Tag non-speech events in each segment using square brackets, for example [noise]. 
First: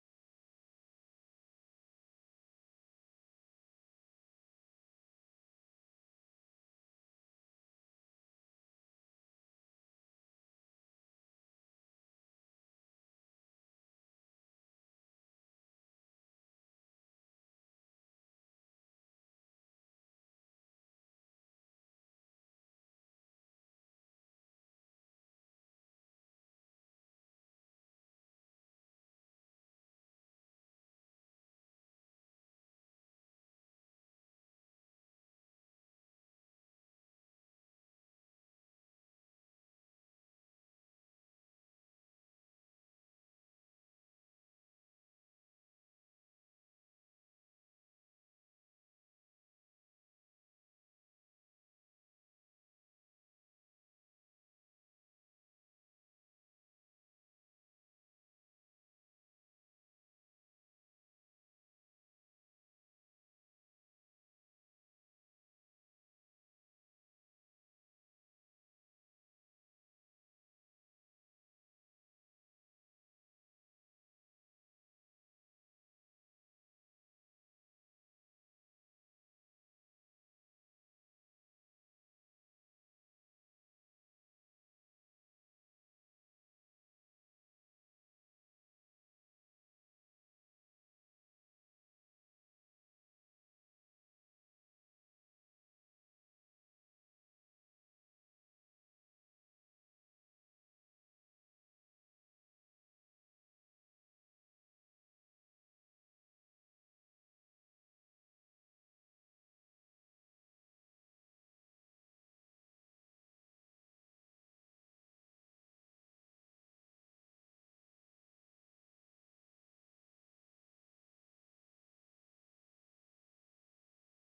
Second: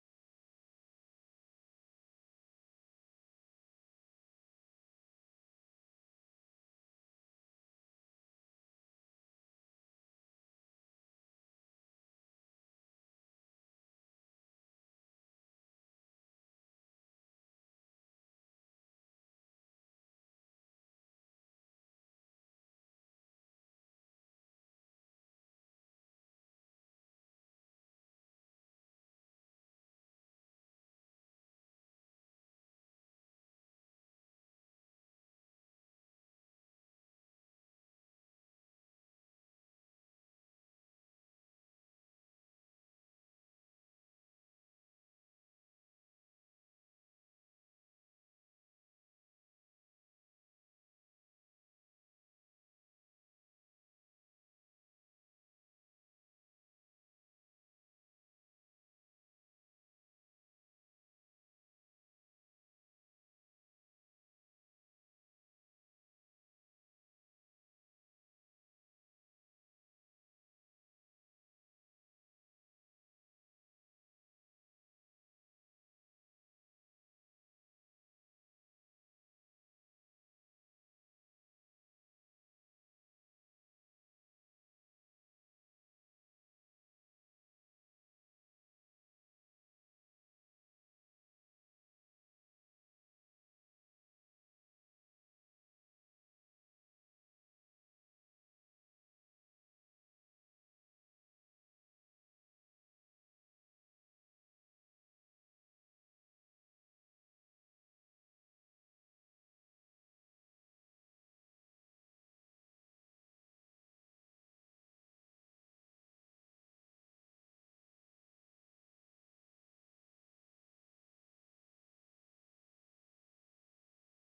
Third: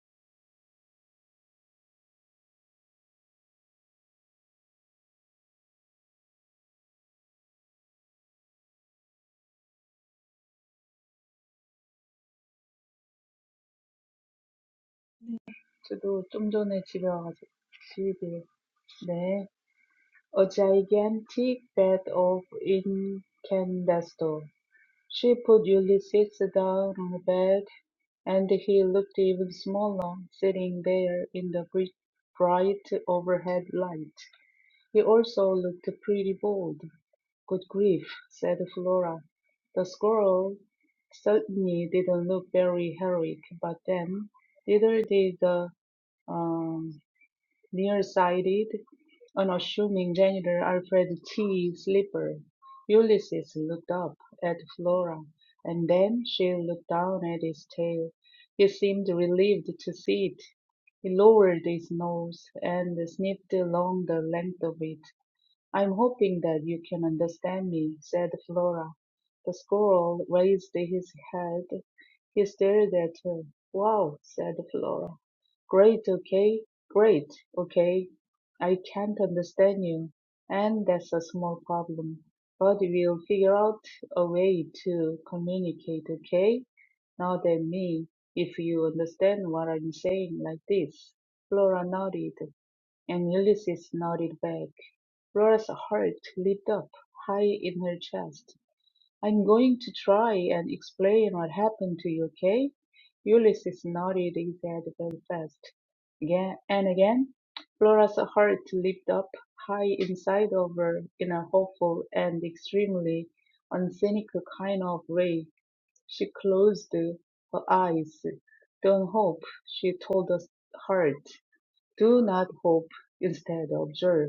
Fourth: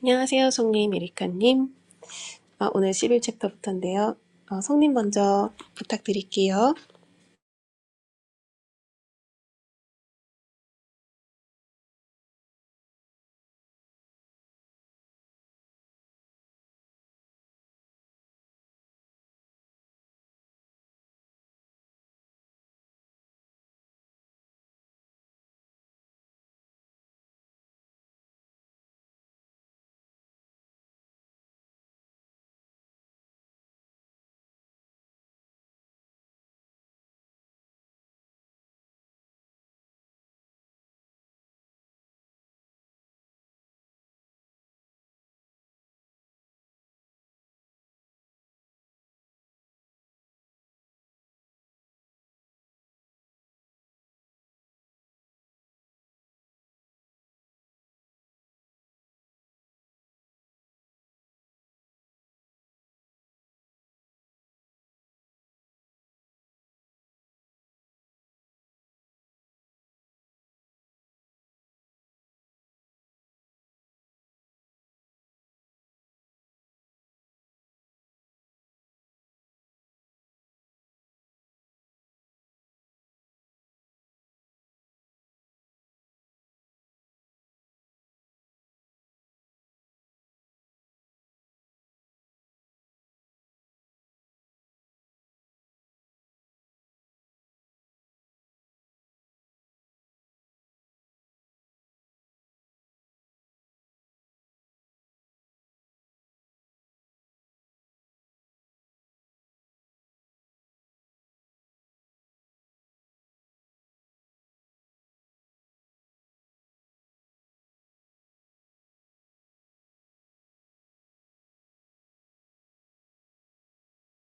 안녕하세요, 송님, 에리카님. 아, 오늘 11챕터부터인데요. 어, 송님 먼저 부탁드릴게요. 저도 좀 전에 집에 와가지고 집에 네. A gigantic bed of incandesto. She put Ulysses down on a bed, and he looked even smaller sitting there in the bri- bright overhead light. He also looked pretty bold. Good grief, said Flora. The squirrel certainly didn't look very heroic, but then neither did the um, Nearsighted, unassuming janitor Alfred T. Sleeper, Ulysses looked up at Flora, and then she looked down at his tail. He seemed relieved to see it. He lowered his nose and sniffed along the length of it. "I'm hoping that you can understand me," said Flora. The squirrel raised his head. He stared at her. "Wow," said Flora. "Great, okay. Great, okay. I can't understand you, and that's a small problem. But we'll figure out a way to communicate, okay? Nod at me if you understand what I'm saying like this." Flora nodded, and Ulysses nodded back. Laura's heart leaped up high in her chest. I'm going to try and explain what happened to you, okay? Ulysses nodded his head very fast. Again and again, Laura's heart leaped up high inside of her in a hopeful and extremely uncynical kind of way. She closed her eyes. Don't hope, she told the heart. Do not hope, instead observe.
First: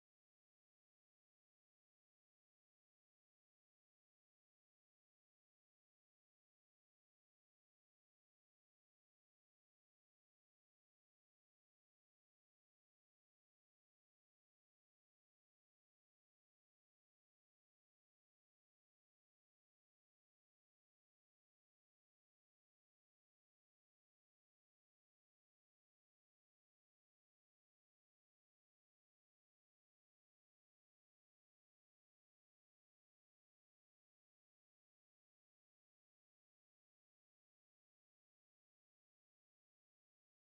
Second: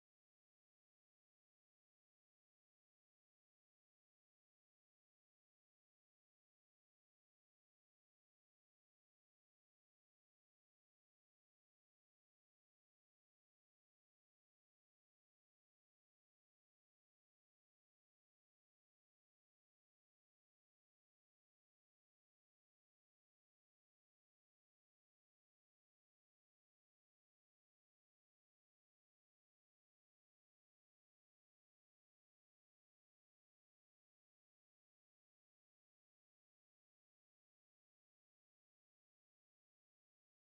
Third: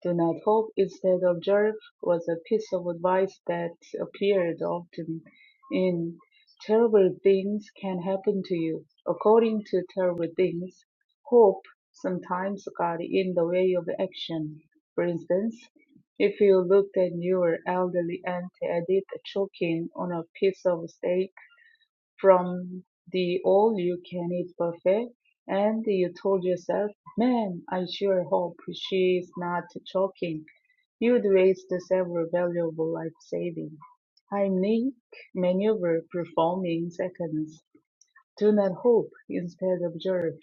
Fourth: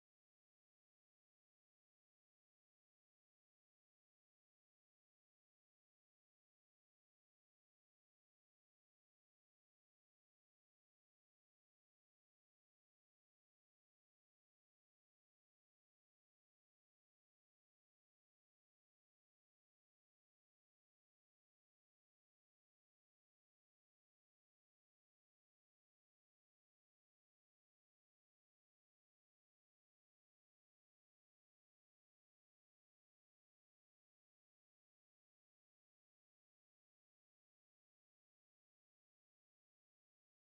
Do not hope, instead of observe was a piece of advice that appeared often in Terrible Things Can Happen to You. According to Terrible Things, hope sometimes got in the way of action. For instance, if you looked at your elderly aunt Edith choking on a piece of steak from the all-you-can-eat buffet, and you told yourself, Man, I sure hope she's not choking. You'd waste several valuable life saving. Heimlich maneuver performing seconds. Do not hope, instead observe,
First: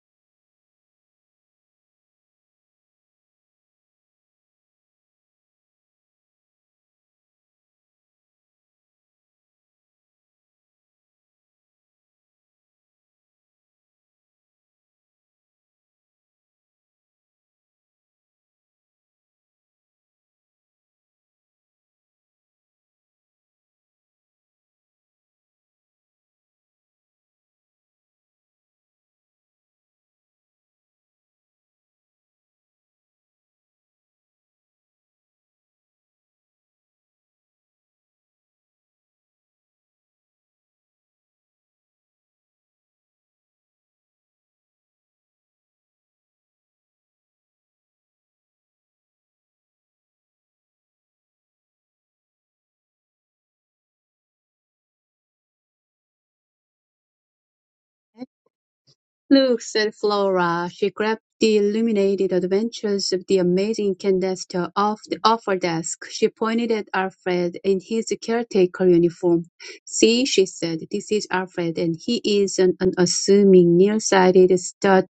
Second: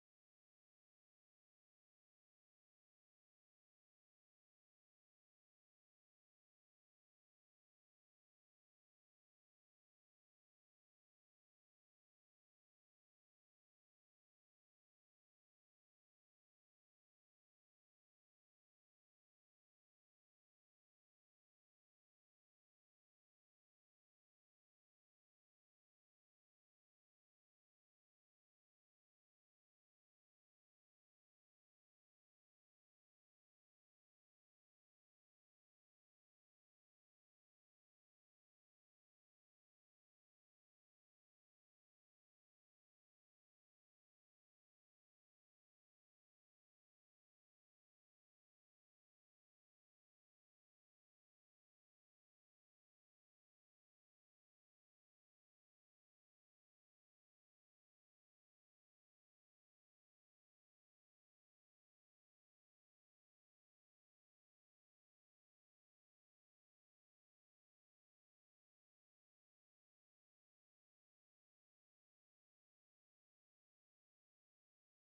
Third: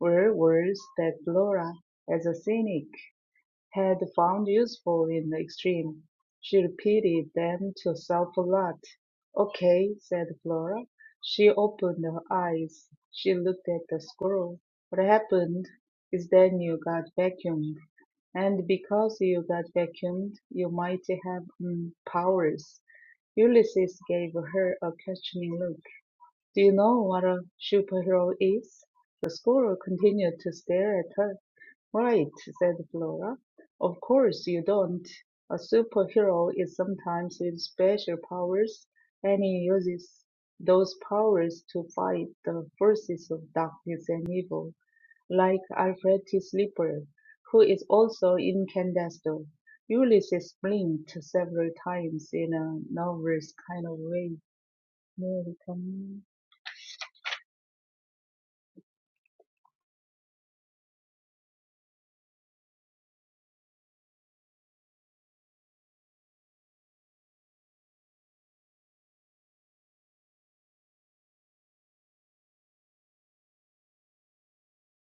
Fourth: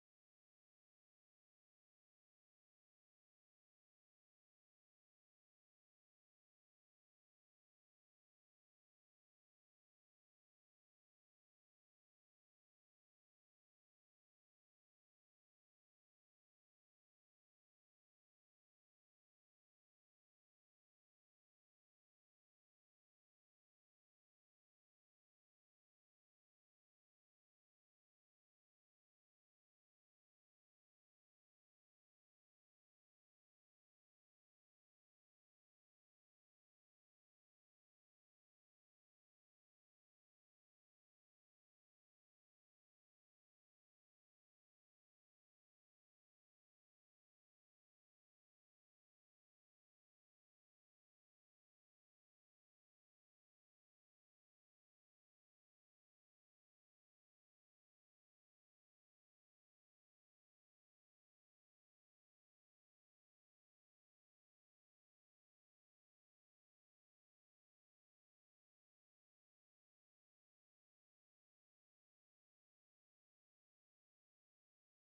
were words that Laura, as a cynic, had found useful in the extreme, she repeated them to herself a lot. "Okay," said Flora. She opened her eyes. She looked at the squirrel. What happened is that you got vacuumed. And because you got vacuumed, you might have mm, powers. Ulysses gave her a questioning look. Do you know what a superhero is? The squirrel continued to stare at her. Right, said Flora. Of course you don't. A superhero is sometimes with special powers, and he uses those powers to fight the forces of darkness and evil, like Alfred T. Sleeper, who is also in Ulysses blinked several times in a nervous kind of way. 네, 리카님. Look, said Flora. She grabbed the illuminated adventures of the amazing Candesto off the offer desk. She pointed at Alfred in his caretaker uniform. See, she said, this is Alfred, and he is an unassuming, nearsighted, stut-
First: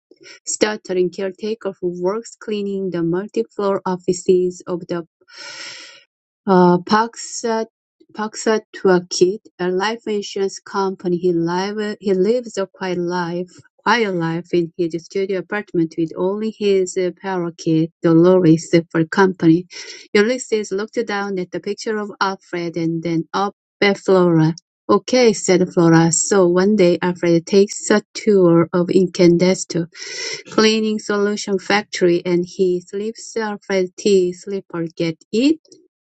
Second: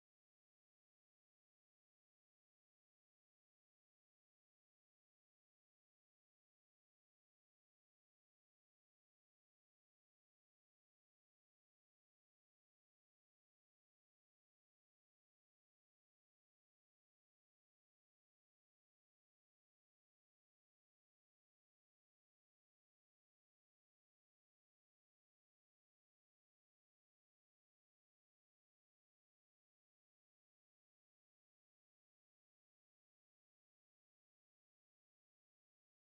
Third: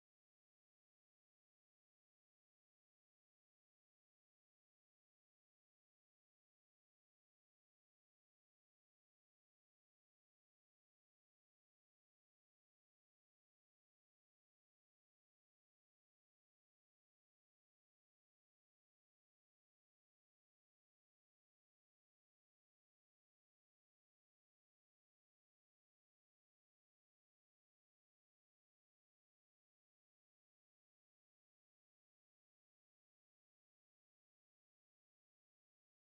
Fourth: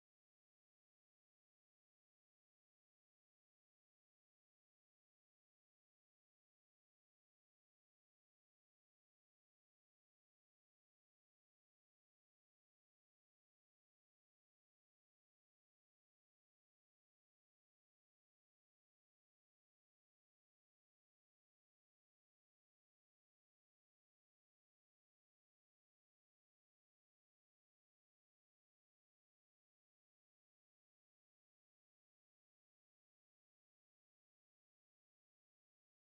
stuttering caretaker who works cleaning the multi-floor offices of the uh, Paxa Paxa Tuakit, a life insurance company. He live he lives a quiet life, quiet life in his studio apartment with only his uh, parakeet, Dolores, for company. Ulysses looked down at the picture of Alfred and then up at Flora. Okay, said Flora. So one day Alfred takes a tour of Incandesto cleaning solution factory and he slips Alfred tea slipper. Get it?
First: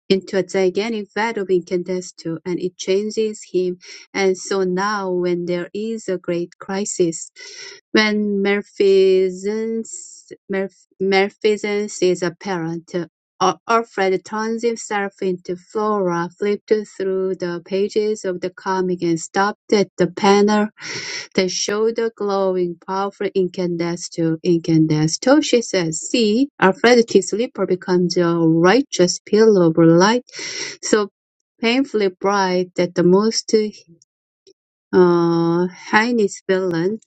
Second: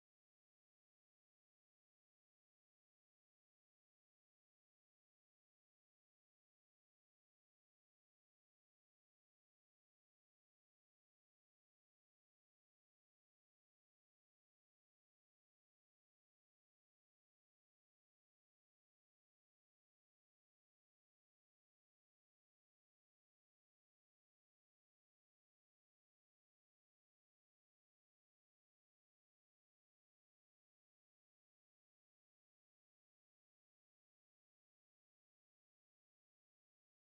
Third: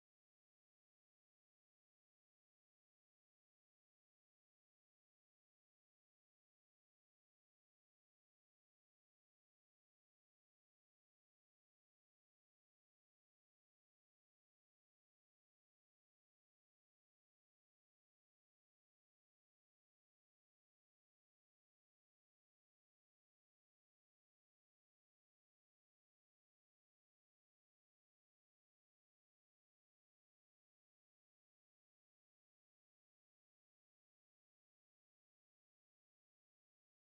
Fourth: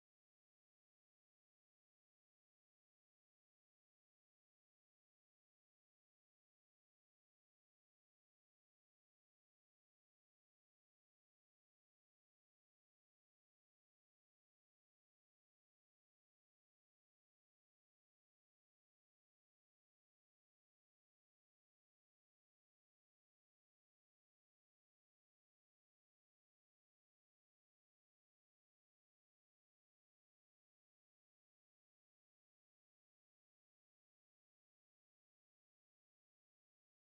into a gigantic vat of incandesto, and it changes him. And so now, when there is a great crisis, when malfeasance, malf- malfeasance is apparent, Al- Alfred turns himself into Flora, flipped through the pages of the comic, and stopped at the panel the shoulder glowing powerful incandesto, incandesto, she says. See, Aphrodite's slipper becomes a righteous pillar of light, so painfully bright that the most uh, heinous villain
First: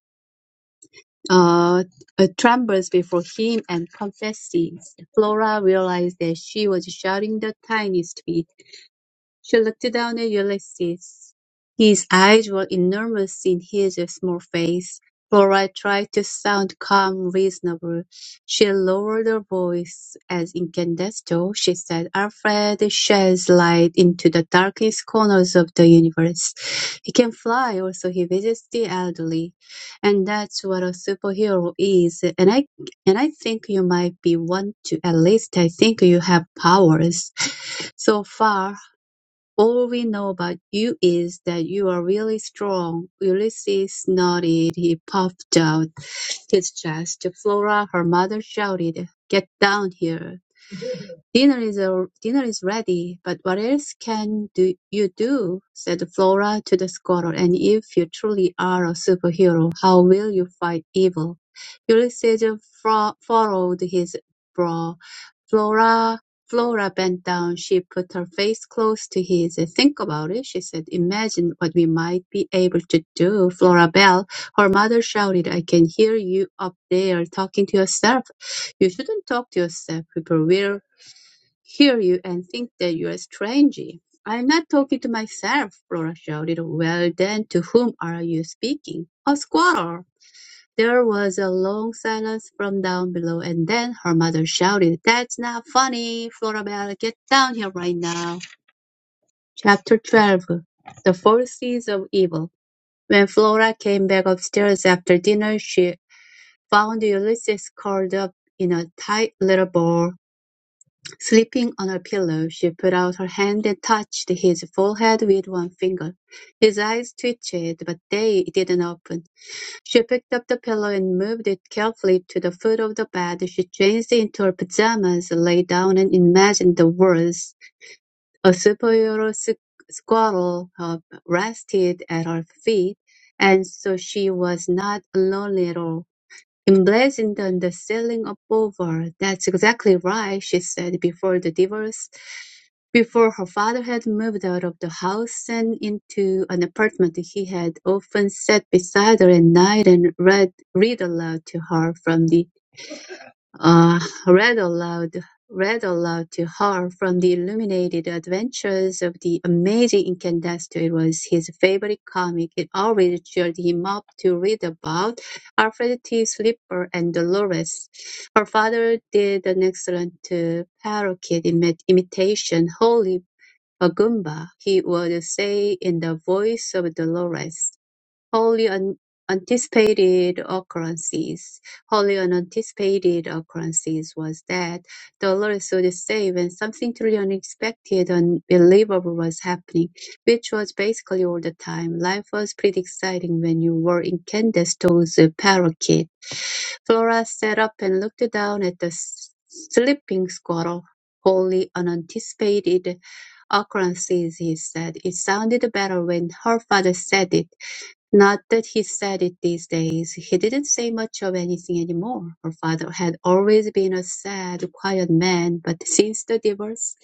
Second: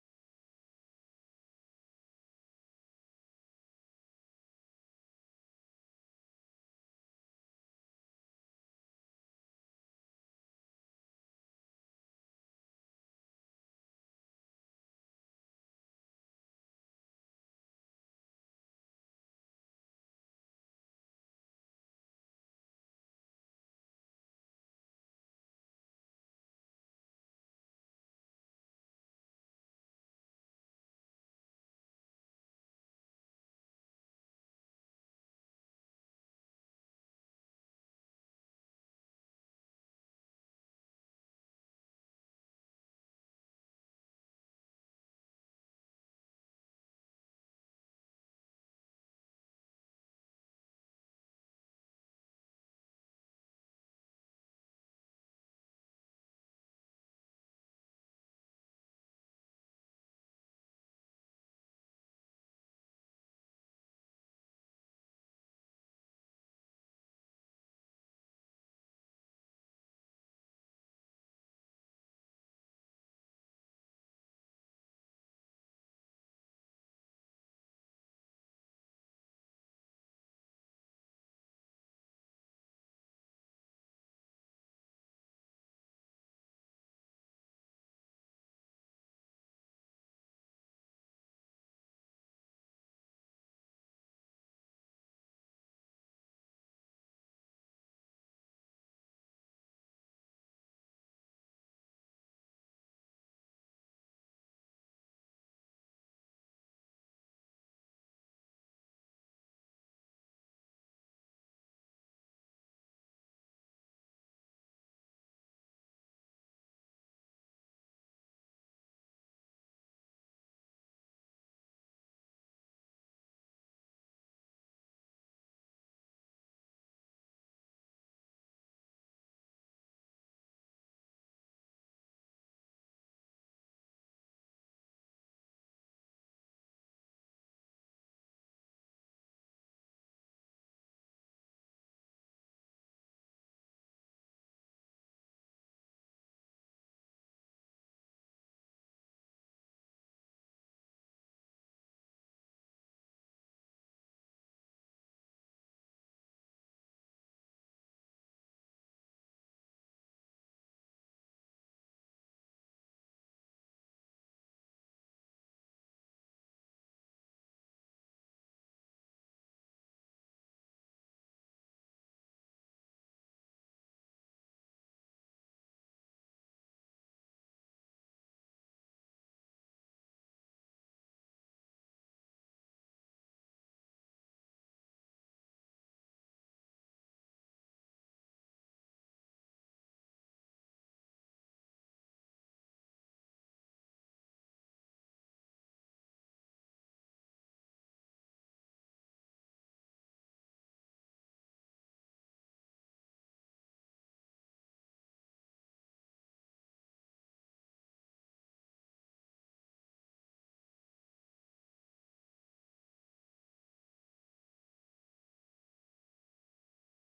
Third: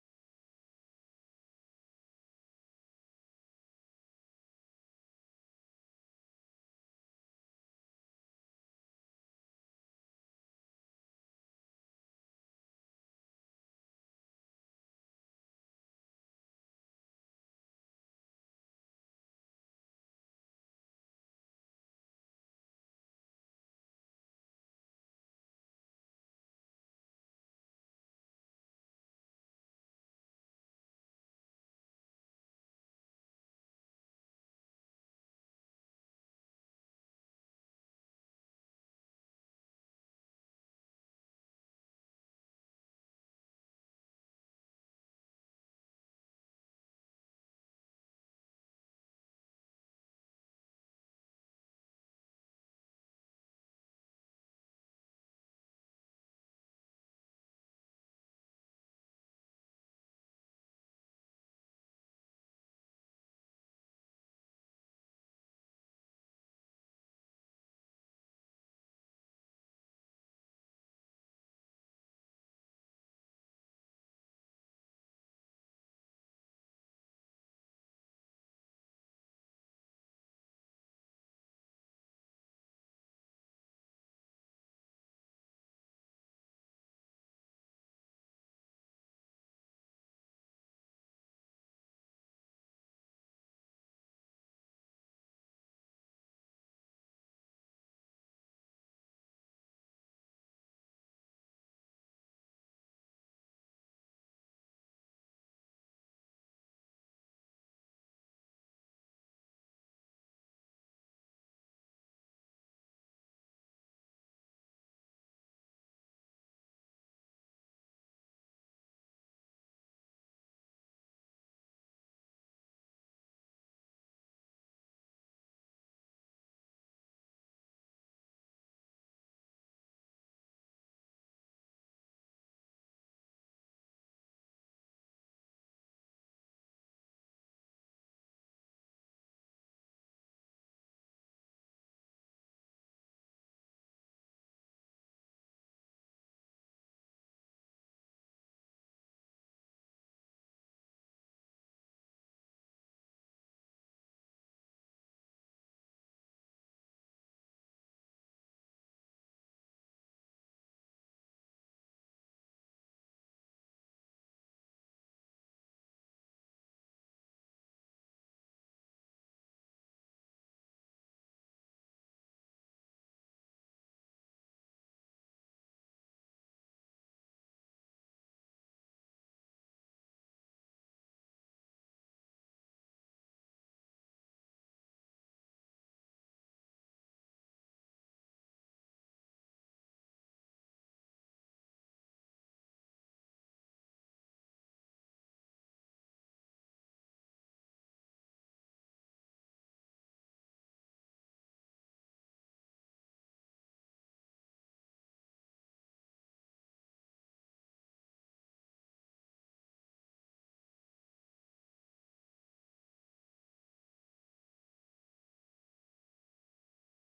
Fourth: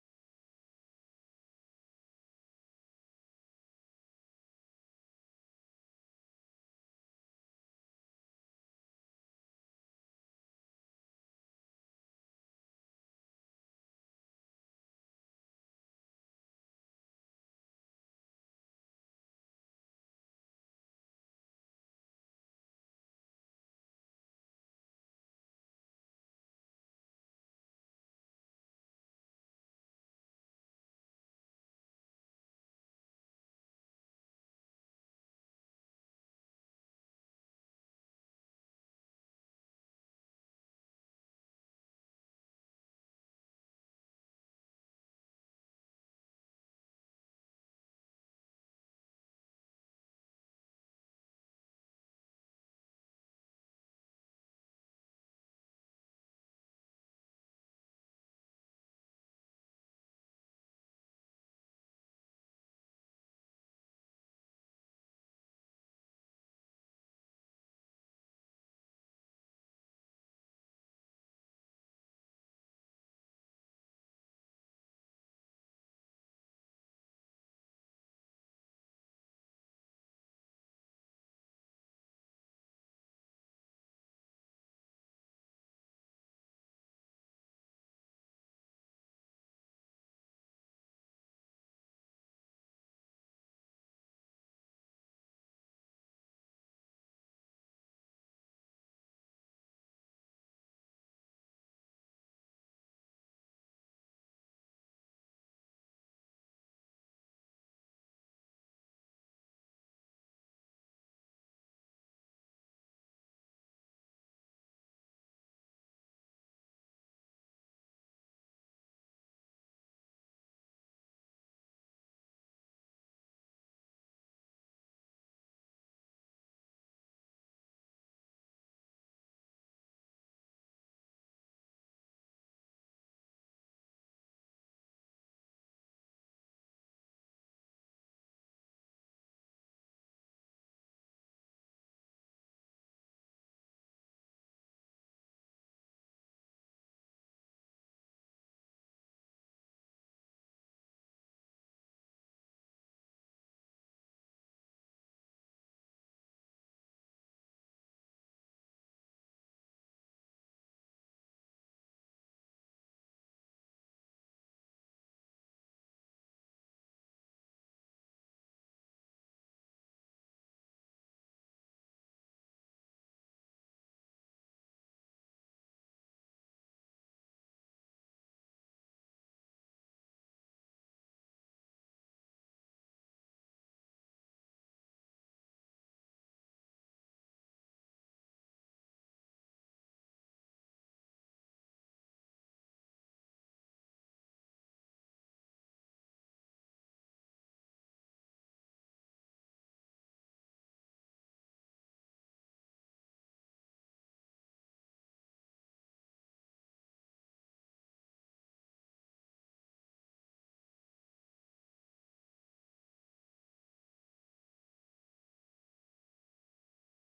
uh, uh, trembles before him and confesses. Flora realized that she was shouting the tiniest bit she looked down at Ulysses. His eyes were enormous in his small face. Flora tried to sound calm, reasonable. She lowered her voice as incandesto. She said, Alfred sheds light into the darkest corners of the universe. He can fly, also he visits the elderly. And that's what a superhero is. And I and I think you might be one too. At least I think you have powers. [laughs] So far, all we know about you is that you are really strong. Ulysses snorted. He puffed out his chest. Flora, her mother, shouted, Get down here! "Dinner is al- dinner is ready, but what else can do you do?" said Flora to the squirrel. "And if you truly are a superhero, how will you fight evil?" Ulysses fro- furrowed his brow. Flora Flora bent down. She put her face close to his. "Think about it," she said. "Imagine what we might be able to do." "Flora Bell, her mother shouted, "I can hear you up there talking to yourself." "You shouldn't talk to yourself. People will hear you and think that you are strangey. I'm not talking to myself, Flora shouted. Well then, to whom are you speaking? A squirrel. There was a long silence from down below, and then her mother shouted, That's not funny, Florabelle, get down here right now. Chapter 12 The Forces of Evil When Flora came back upstairs after dinner, she found Ulysses curled up in a tight little ball Sleeping on her pillow, she put out her hand and touched his forehead with one finger. His eyes twitched, but they didn't open. She picked up the pillow and moved it carefully to the foot of the bed. She changed into her pajamas, lay down, and imagined the words. A superhero squ- squirrel uh, rested at her feet, and so she was not lonely at all. "Emblazoned on the ceiling above her. that's exactly right, she said before the divorce, before her father had moved out of the house and into an apartment he had often sat beside her at night and read read aloud to her from the uh, read aloud, read aloud to her from the illuminated adventures of the amazing Incandesto. It was his favorite comic. It always cheered him up to read about Alfred T. Slipper and Dolores. Her father did an excellent uh, parakeet imi- imitation, Holy Agumba, he would say in the voice of Dolores. Wholly un- anticipated occurrences. Wholly unanticipated occurrences was that Dolores would say when something truly unexpected, unbelievable was happening, which was basically all the time. Life was pretty exciting when you were in Candace Toe's parakeet. Flora sat up and looked down at the s- sleeping squirrel. Wholly unanticipated occurrences, he said. It sounded better when her father said it. Not that he said it these days. He didn't say much of anything anymore. Her father had always been a sad, quiet man, but since the divorce,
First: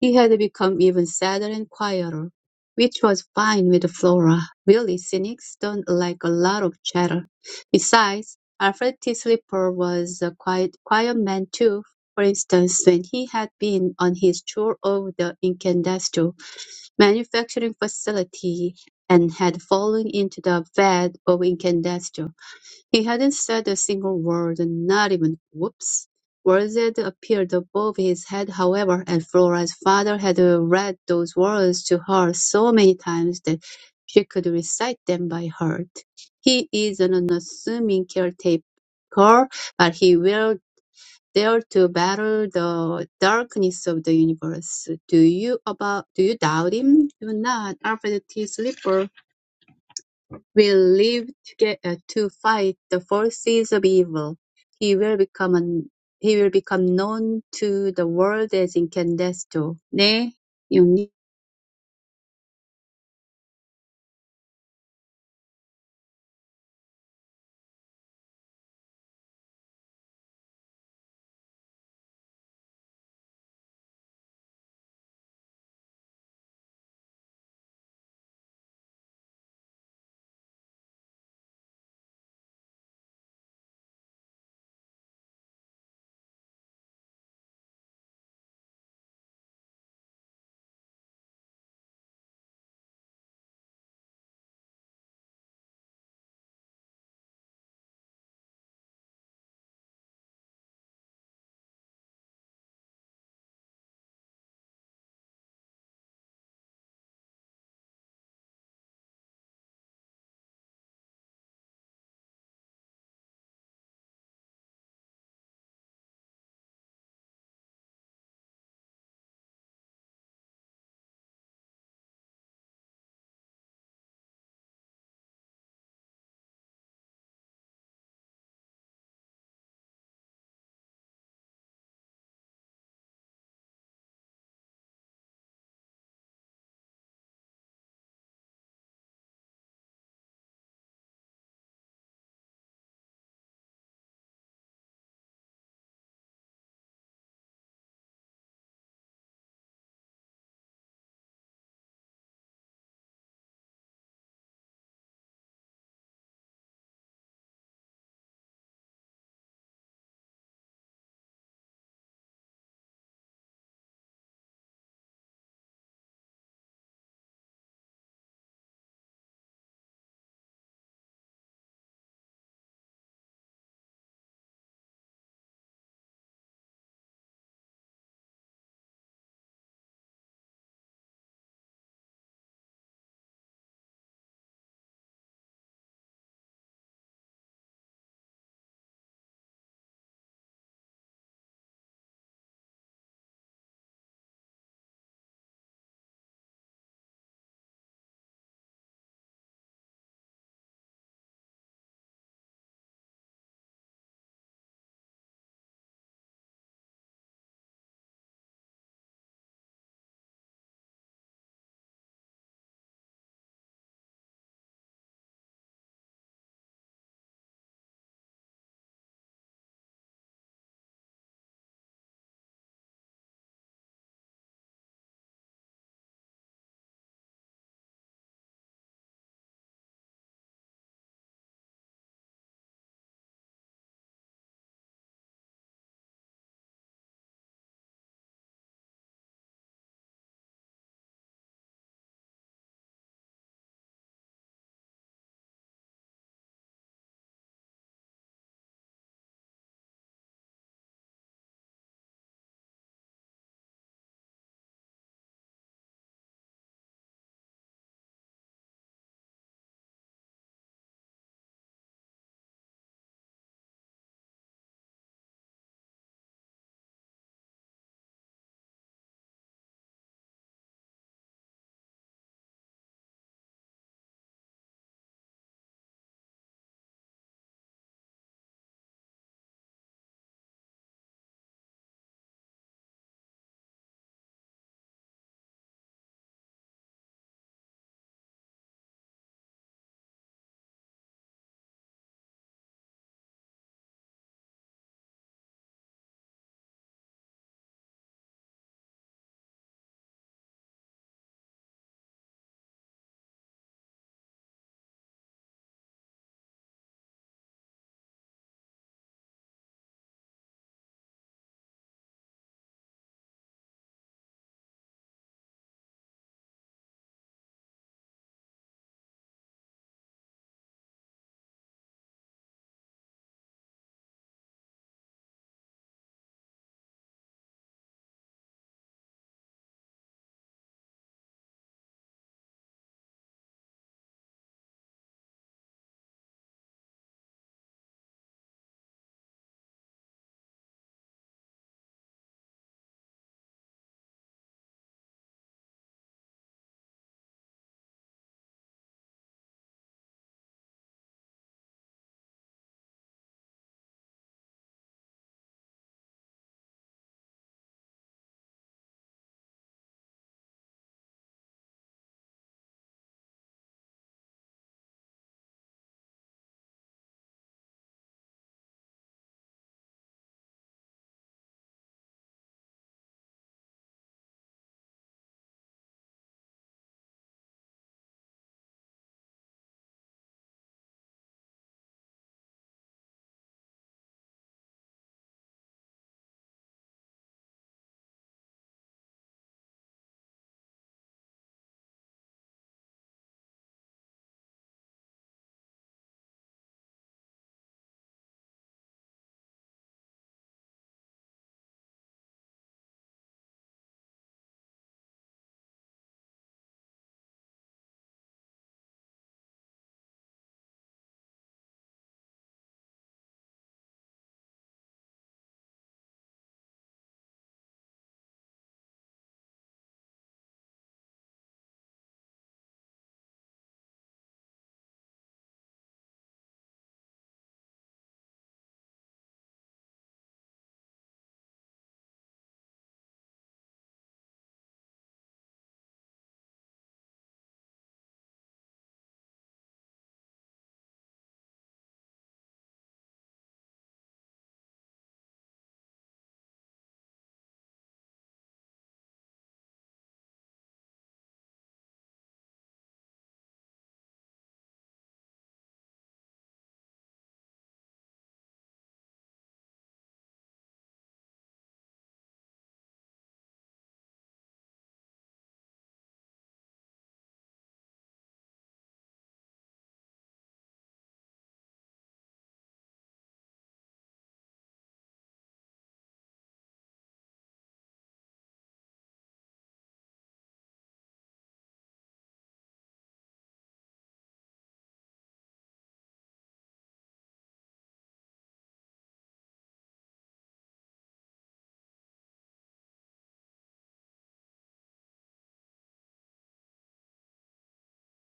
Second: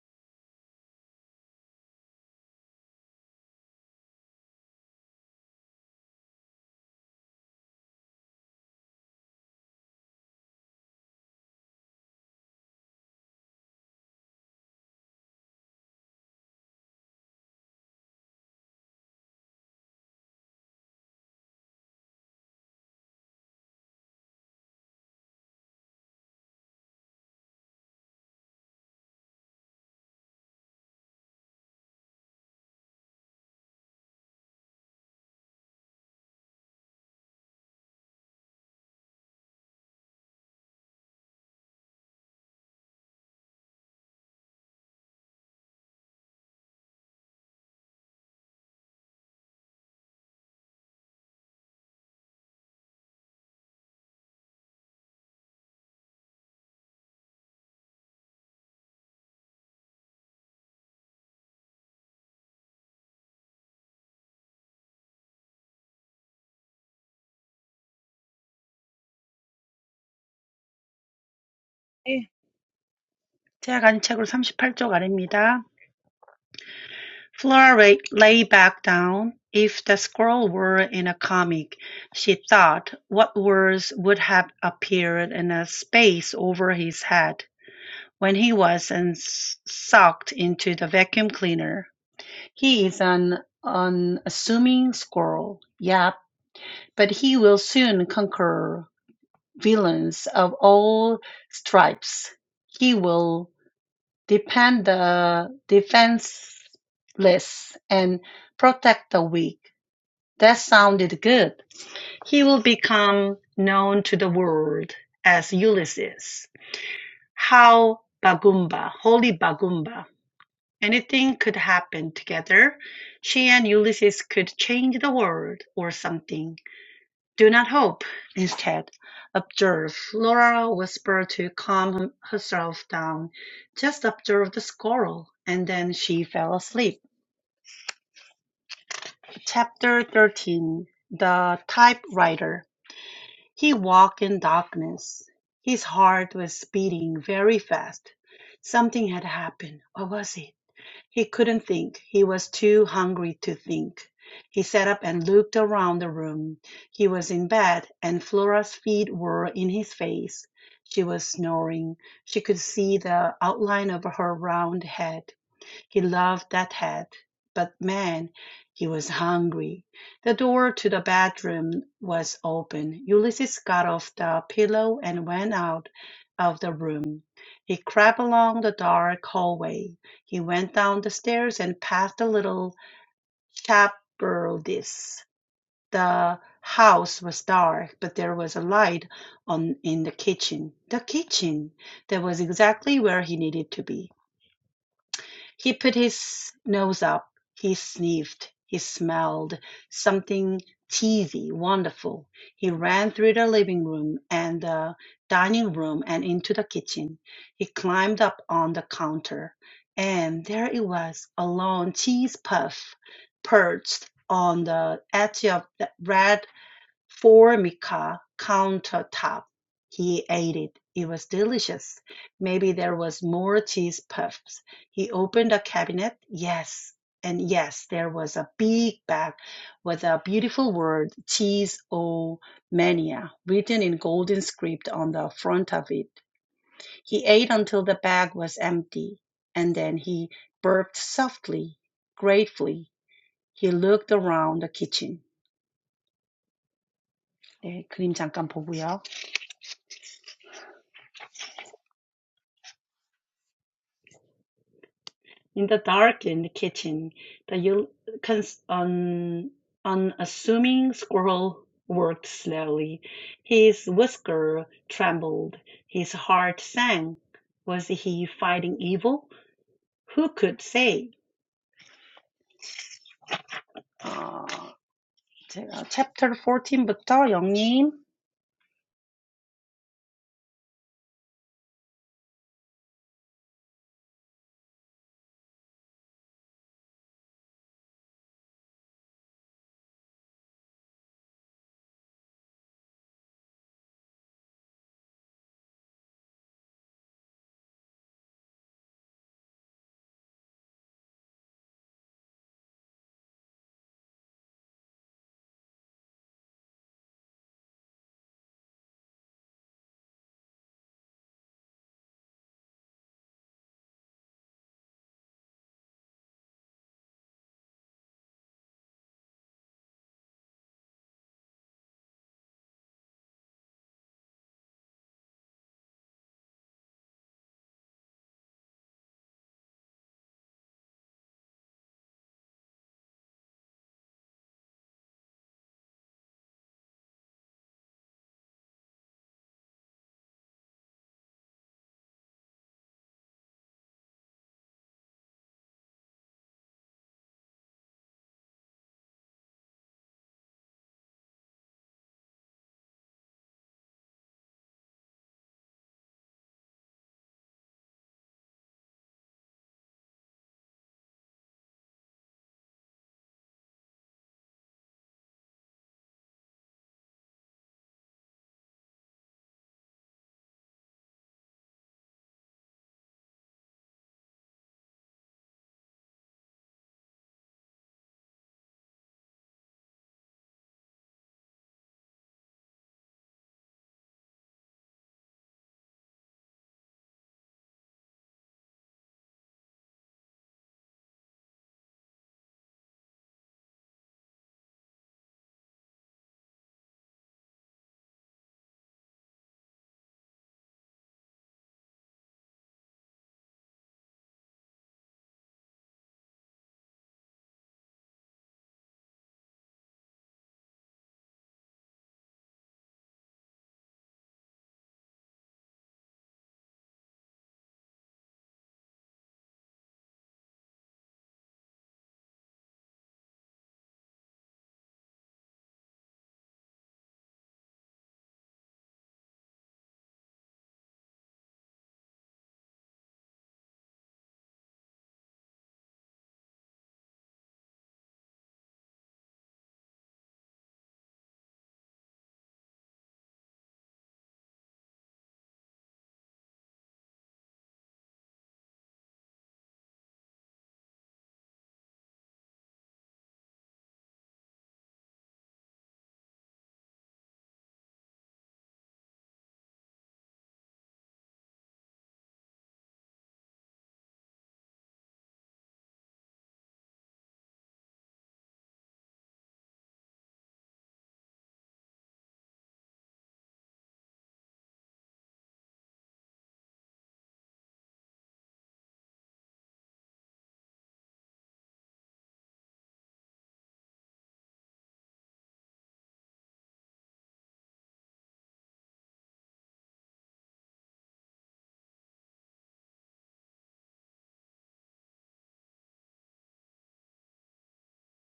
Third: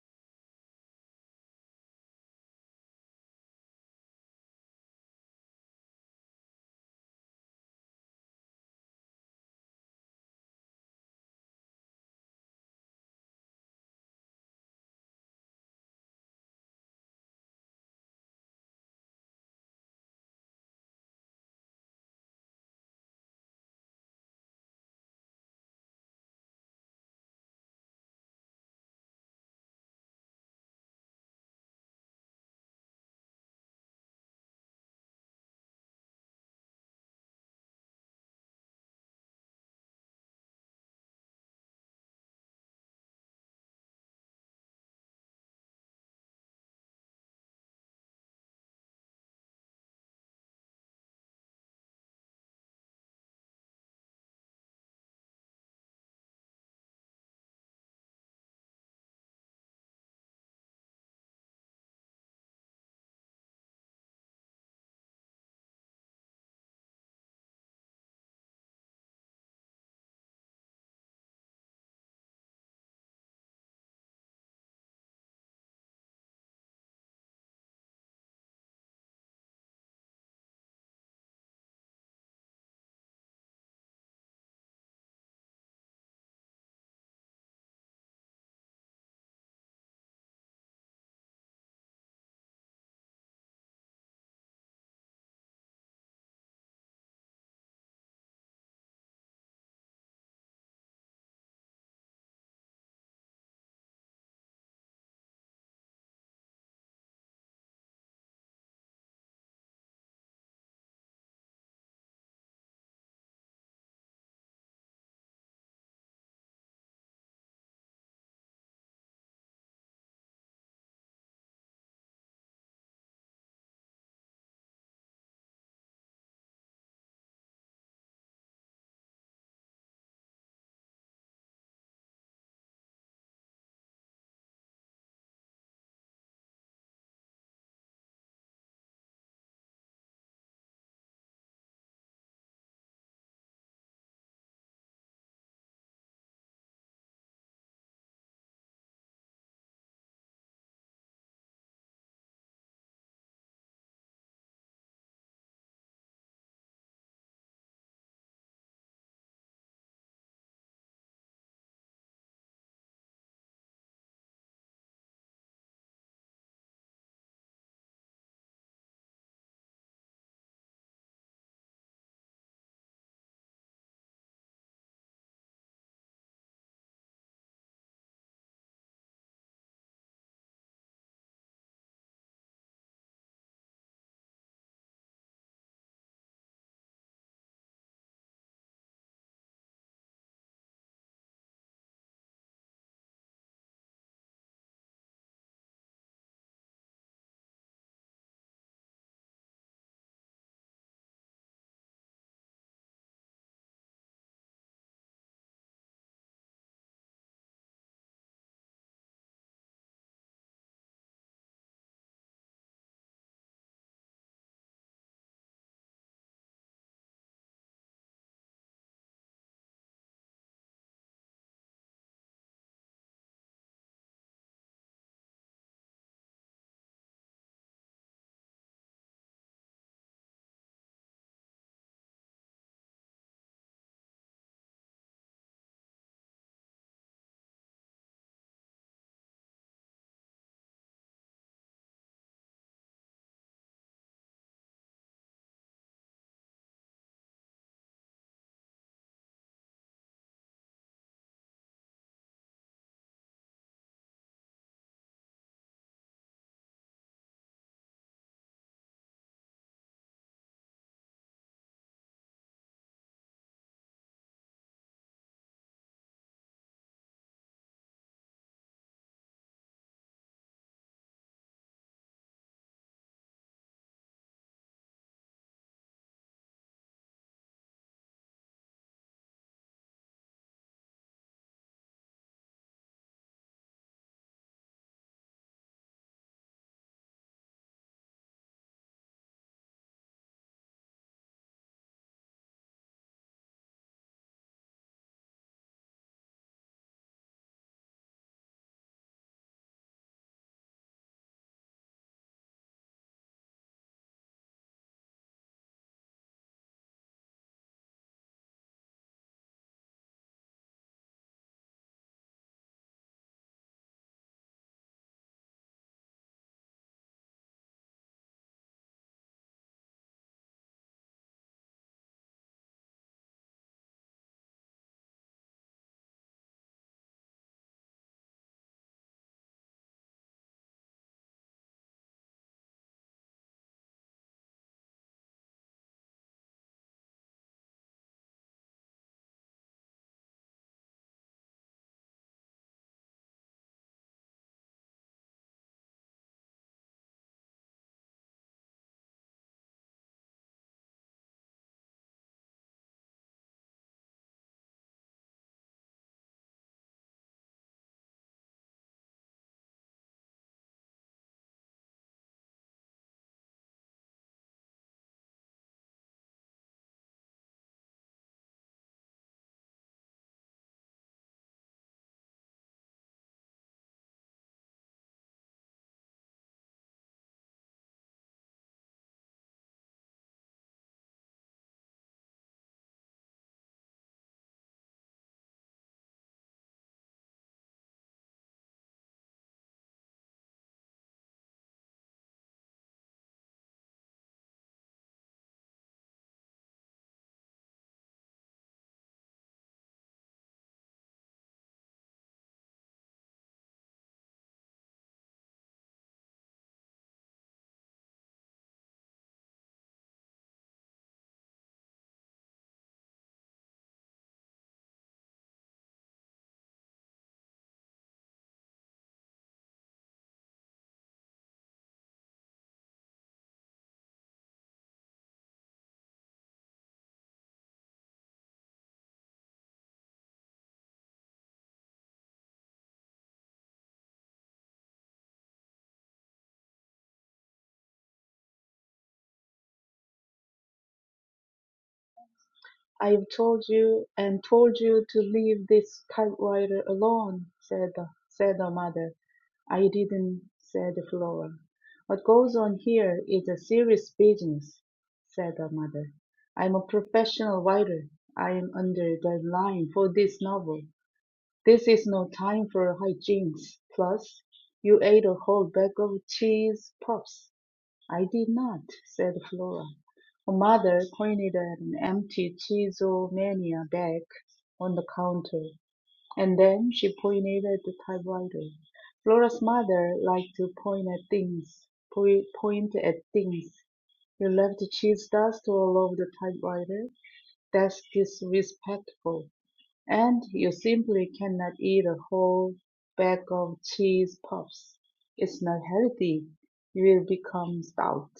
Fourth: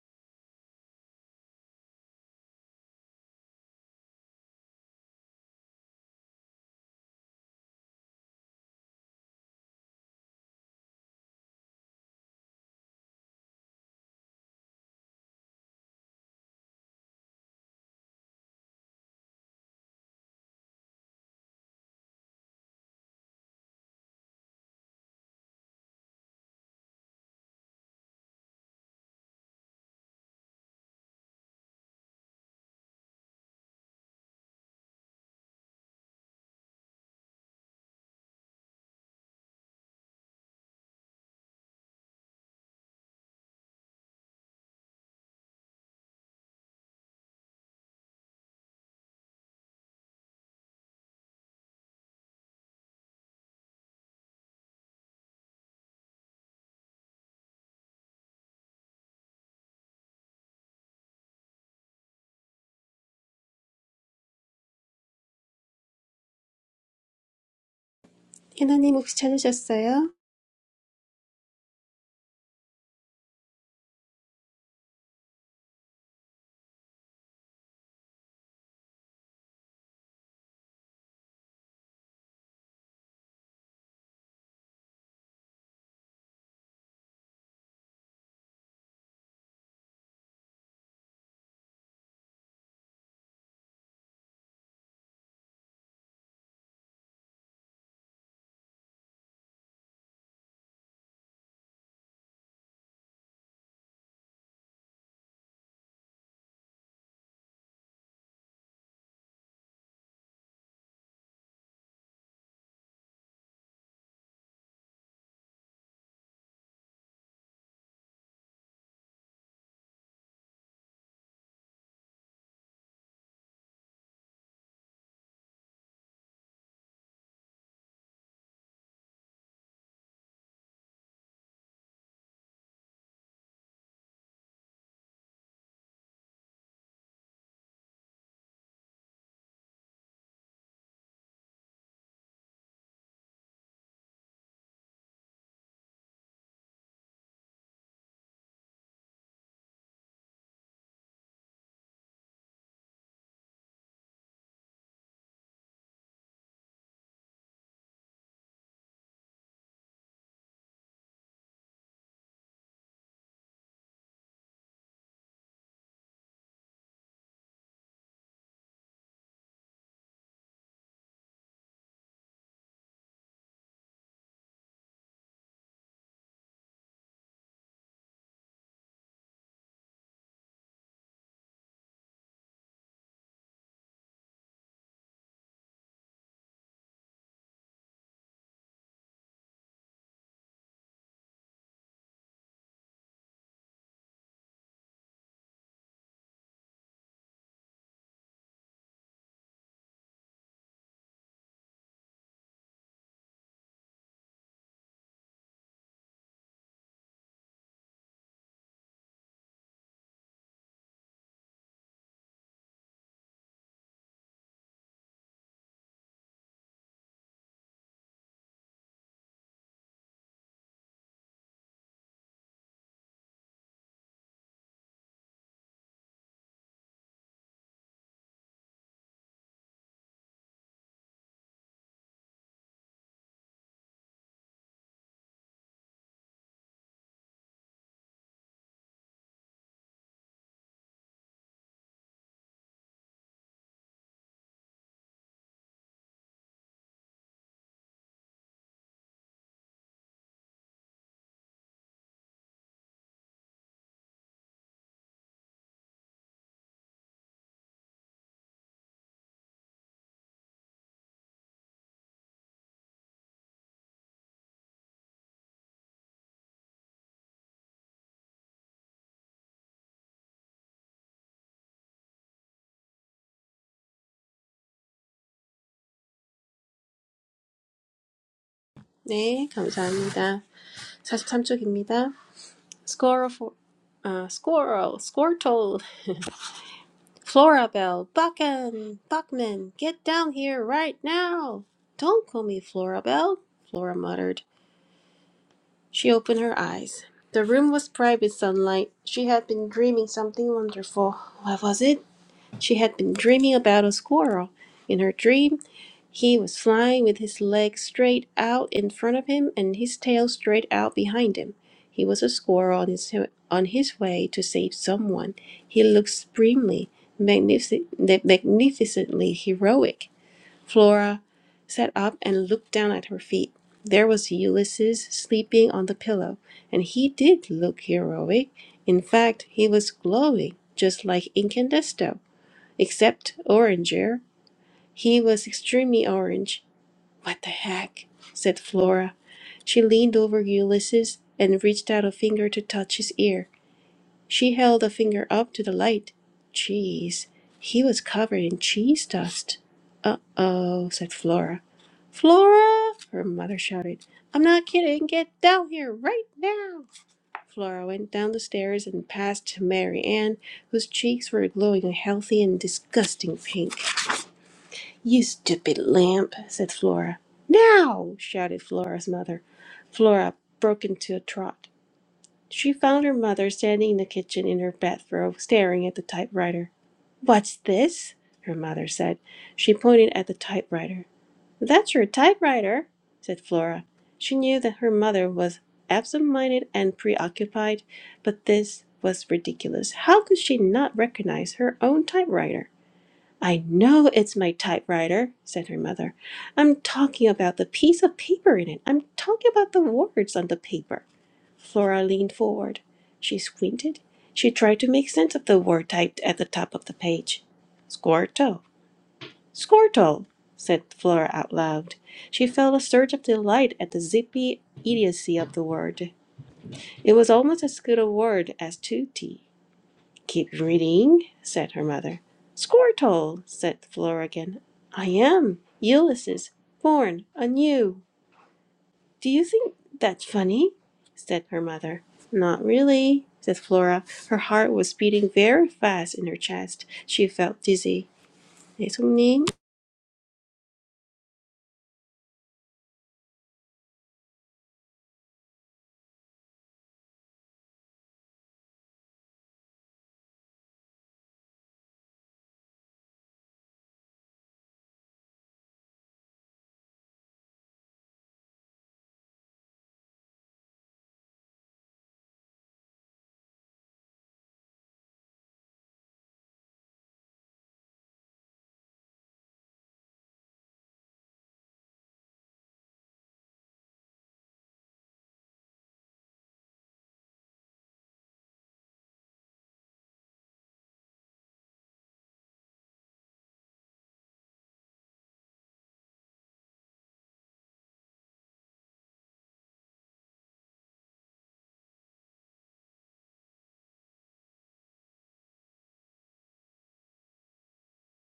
he had become even sadder and quieter, which was fine with Flora. Really, cynics don't like a lot of chatter. Besides, Alfred T. Slipper was a quiet, quiet man too. For instance, when he had been on his tour of the Incandesto manufacturing facility, and had fallen into the vat of incandesto. He hadn't said a single word, not even "whoops." Words that appeared above his head, however, and Flora's father had uh, read those words to her so many times that she could recite them by heart. He is an unassuming caretaker, but he will dare to battle the darkness of the universe. Do you about do you doubt him? Do not, Alfred T. Slipper will live together to fight the forces of evil. He will become an, he will become known to the world as Incandesto. 네, 영님. 해나님 혹시 찾으셨어요? 네, 제가 간 책으로 38쪽 아래입니다. Flora lay lay back down. If the scroll were in a comic, she thought what words would have appeared in a space over his head when he was sucked into the vacuum cleaner. He is an unassuming squirrel, yep, but he will soon conquer villains of all stripes. He will defend the defenseless and protect the weak. That sounded good. He will become known to the world as Ulysses. How Bagumba, holy Bagumba. Anything could happen together. She and Ulysses could change the world or something. "Do not hope," instead, observe, Laura whispered to calm herself down. "Just observe the squirrel." And then she fell asleep. Chapter 13 The Typewriter He walked in darkness. His heart was beating very fast. Something had happened. What was it? He couldn't think. He was too hungry to think. He sat up and looked around the room. He was in bed, and Flora's feet were in his face. She was snoring. She could see the outline of her round head. He loved that head, but man, he was hungry. The door to the bedroom was open. Ulysses got off the pillow and went out of the room. He crept along the dark hallway. He went down the stairs and past the little shepherdess. The house was dark, but there was a light on in the kitchen. The kitchen! That was exactly where he needed to be. He put his nose up. He sniffed. He smelled something cheesy, wonderful. He ran through the living room and the dining room and into the kitchen. He climbed up on the counter, and there it was a long cheese puff perched on the edge of the red Formica countertop. He ate it. It was delicious. Maybe there was more cheese puffs. He opened a cabinet. Yes. And yes, there was a big bag with a beautiful word, cheese o mania, written in golden script on the front of it. He ate until the bag was empty, and then he burped softly, gratefully. He looked around the kitchen. 네, 그림 잠깐 보고요. In the darkened kitchen, the un- unassuming squirrel worked slowly. His whisker trembled. His heart sank. Was he fighting evil? Who could say? 아, 제가 chapter fourteen부터 영님. 네, 감사합니다. 43쪽입니다. Squirrel, for, 아, squirrel, squirtle, Florabelle, Buckan, Buckman, get down here right now. Don't call me Florabelle, Flora muttered. She opened her eyes. The room was bright with sunlight. She had been dreaming something wonderful. What was it? She had been dreaming about a squirrel. In her dream, he was flying with his legs straight out in front of him and his tail straight out behind him. He was a squirrel on his, on his way to save someone. He looked supremely, magnific- magnificently heroic. Flora sat up and looked down at her feet. There was Ulysses sleeping on the pillow, and he did look heroic. In fact, he was glowing, just like Incandesto except oranger. He was extremely orange. What the heck? said Flora. She leaned over Ulysses and reached out a finger to touch his ear. She held a finger up to the light. Cheese. He was covered in cheese dust. Uh oh, said Flora. Flora! her mother shouted. I'm not kidding. Get down here right now. Flora went down the stairs and past Mary Ann, whose cheeks were glowing a healthy and disgusting pink. You stupid lamp, said Flora. Now! shouted Flora's mother. Flora broke into a trot. She found her mother standing in the kitchen in her bathrobe, staring at the typewriter. What's this? her mother said. She pointed at the typewriter. That's your typewriter, said Flora. She knew that her mother was absent minded and preoccupied, but this was ridiculous. How could she not recognize her own typewriter? I know it's my typewriter, said her mother. I'm talking about the piece of paper in it. I'm talking about the words on the paper. Flora leaned forward. She squinted. She tried to make sense of the word typed at the top of the page. Squirtle. Squirtle, said Flora out loud. She felt a surge of delight at the zippy idiocy of the word. It was almost as good a word as tutti. "Keep reading," said her mother. "Squirtle!" said Flora again. "I am Ulysses, born anew." "Do you think that's funny?" said her mother. "Not really," said Flora. Her heart was beating very fast in her chest. She felt dizzy. 네, 손님. "I've told you and told you to leave this typewriter alone," said the said the mother. "I didn't," said Flora. "What goes on here is a serious business," said the mother. "I'm a professional writer. I'm under deadline for this novel. This is no time for hijinks. Plus, you ate a whole bag of cheese puffs. "I did not," said Flora. Her mother pointed at an empty Cheesemania bag on the counter, and then she pointed at the typewriter. Flora's mother liked to point at things. Point point at things. You left cheese dust all over the typewriter. That's disrespectful. And you simply cannot eat a whole bag of cheese puffs. It's not healthy. You will become stout.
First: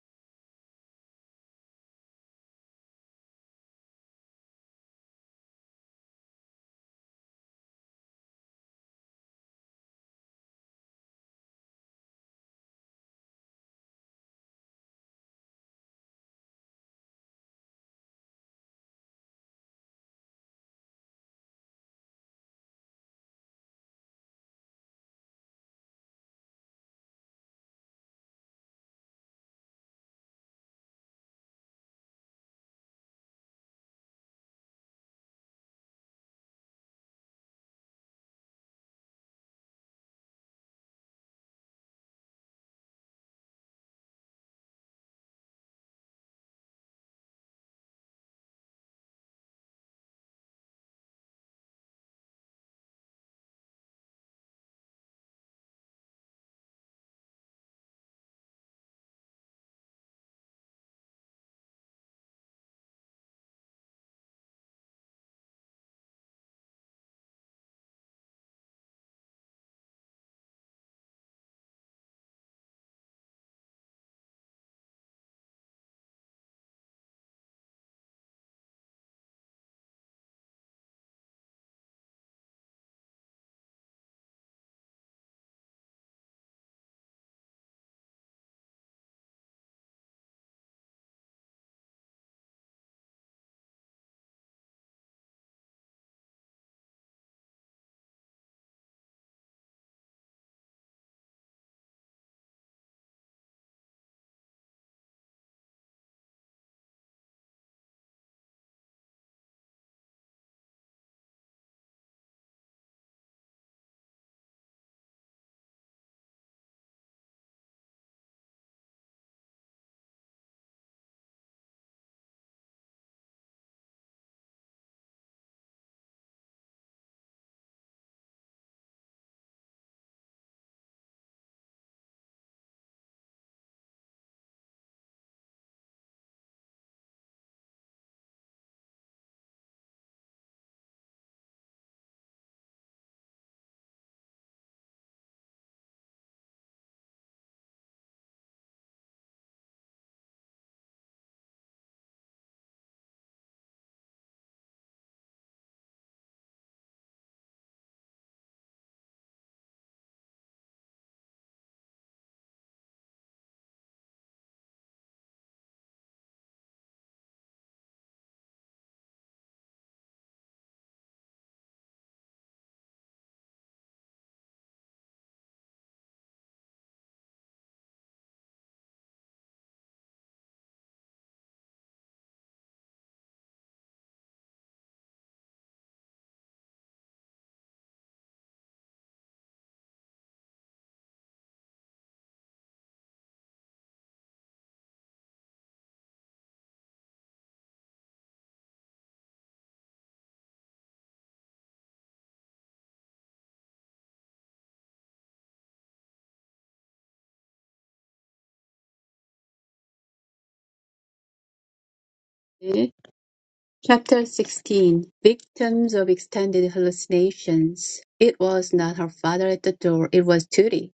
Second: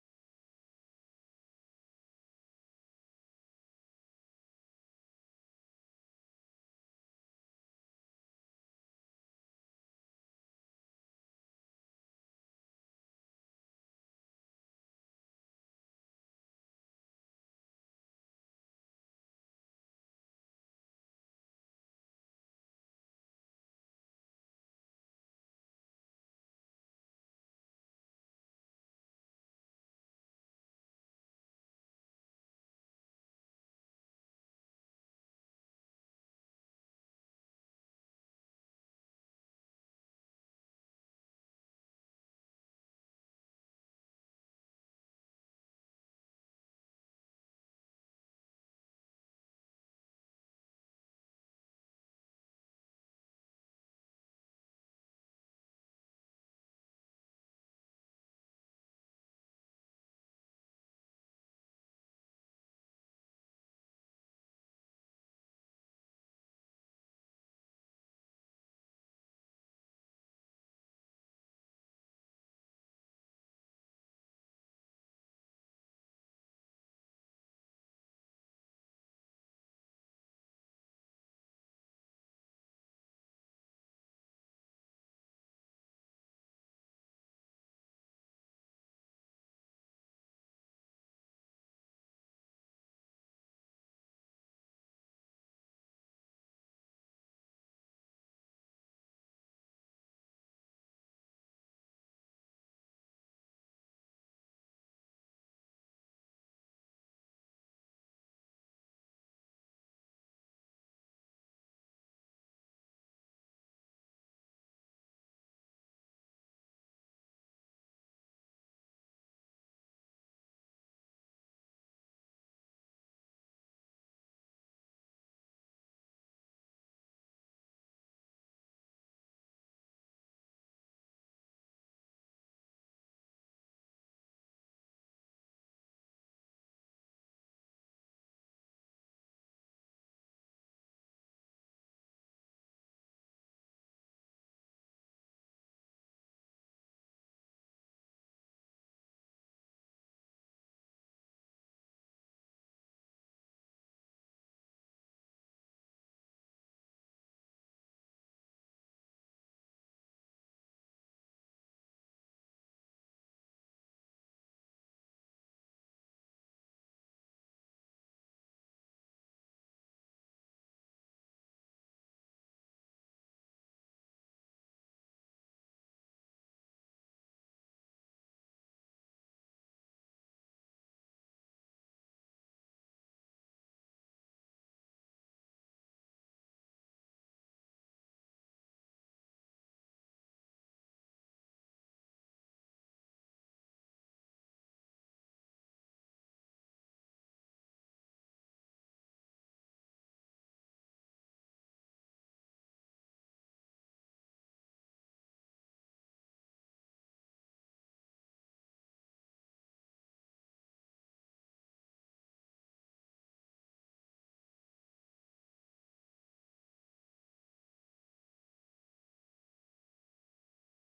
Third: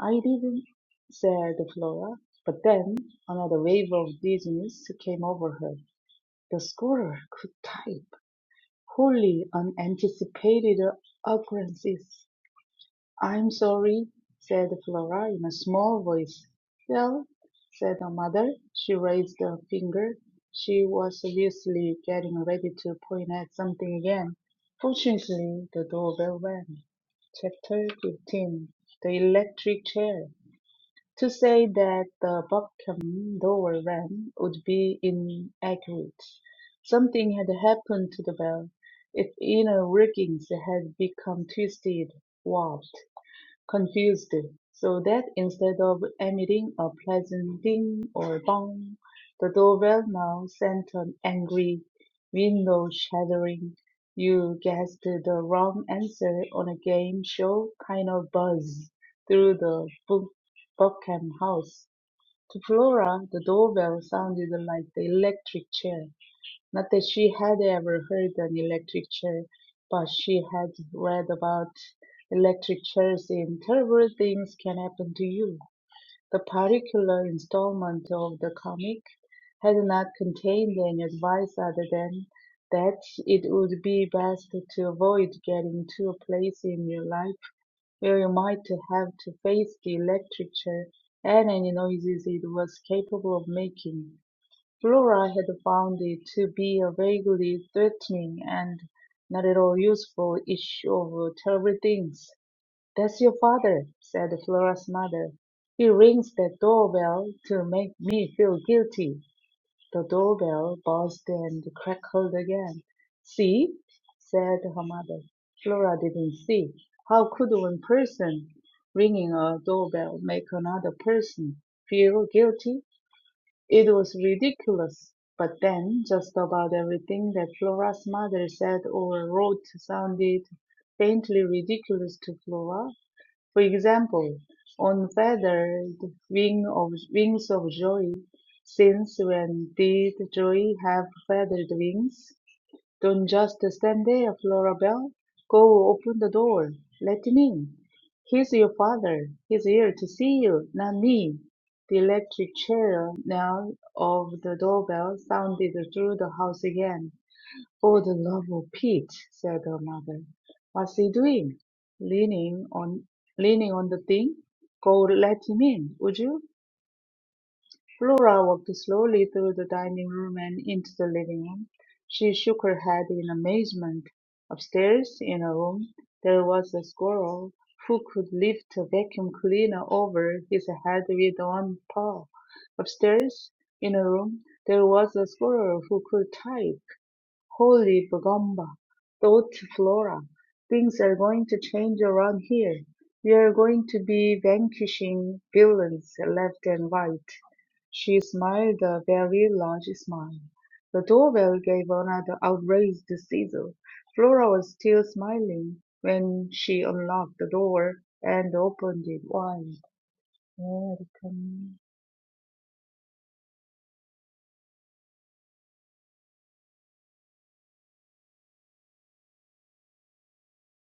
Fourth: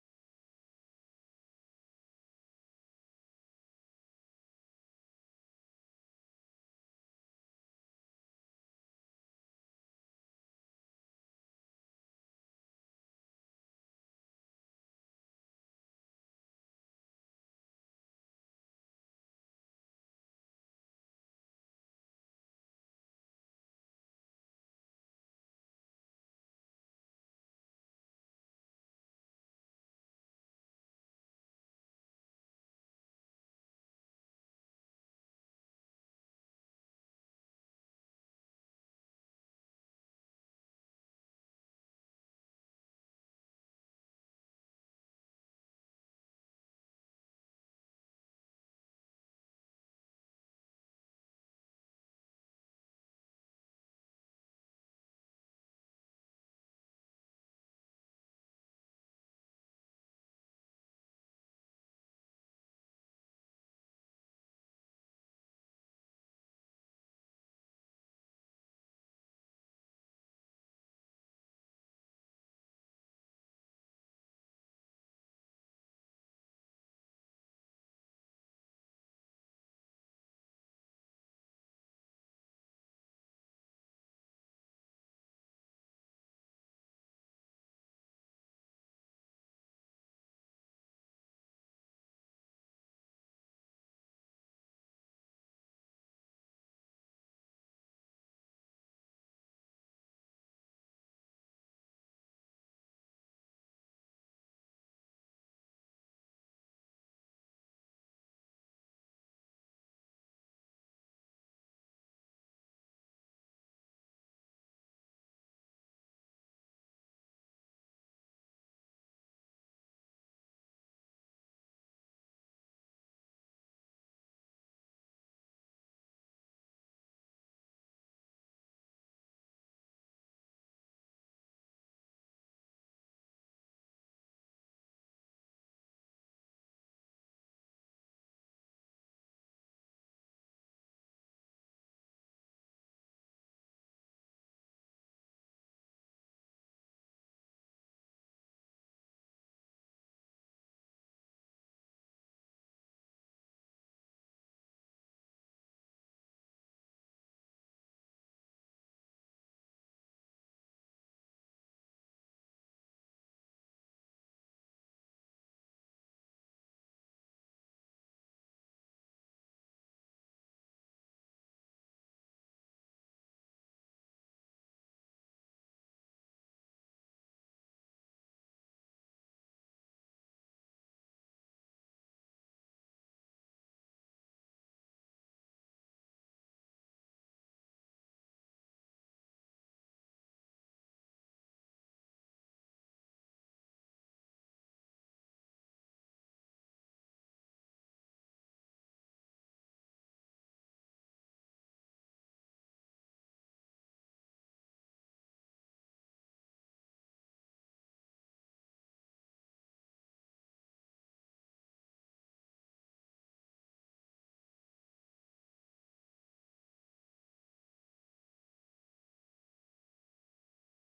I didn't, said Flora. But then another wave of dizziness came over her. The scholar could type. Wholly unanticipated occurrences. I'm sorry, said Flora in a small voice. Well, said her mother. She raised a finger. She was obviously getting ready to point at something again. Fortunately, the doorbell rang. Chapter 15 The Electric Chair to say that the Buckham door rang would be inaccurate. Something had happened to the bell. Its inner workings had become twisted, warped confused, so that instead of emitting a pleasant ding or dong, the doorbell now sent an angry, window shattering, you guessed the wrong answer on a game show kind of buzz through the Bu- Buckham house. To Flora, the doorbell sounded like the electric chair. Not that she had ever heard an electric chair, but she had read about electric chairs and terrible things can happen to you. The particular installment of the comic had not contained any advice other than that it would be best to avoid getting to a place in your life where you might have to face the electric chair and any noises it was capable of making. Flora had found it to be a vaguely threatening and not at all useful issue of terrible things. "That's your father," said Flora's mother. "He rings that doorbell to make me feel guilty." The doorbell buzzed and crackled again. "See?" said her mother. Flora didn't see. How could one person ringing a doorbell make another person feel guilty? It was ridiculous, but then just about everything that Flora's mother said or wrote sounded faintly ridiculous to Flora. For example, on feathered wing of, wings of joy, since when did joy have feathered wings? Don't just stand there, Flora Belle. Go open the door. Let him in. He's your father. He's here to see you, not me. The electric chair now of the doorbell sounded through the house again. For the love of Pete, said her mother. What's he doing? Leaning on leaning on the thing? Go let him in, would you? Flora walked slowly through the dining room and into the living room. She shook her head in amazement. Upstairs, in a room, there was a squirrel who could lift a vacuum cleaner over his head with one paw. Upstairs, in a room, there was a squirrel who could type. Holy Bagamba, thought Flora. Things are going to change around here. We are going to be vanquishing villains left and right. She smiled a very large smile. The doorbell gave another outrageous sizzle. Flora was still smiling when she unlocked the door and opened it wide. welcome. Chapter 16 Victims of Extended Hallucinations. It was not her father at the door, it was Tootie.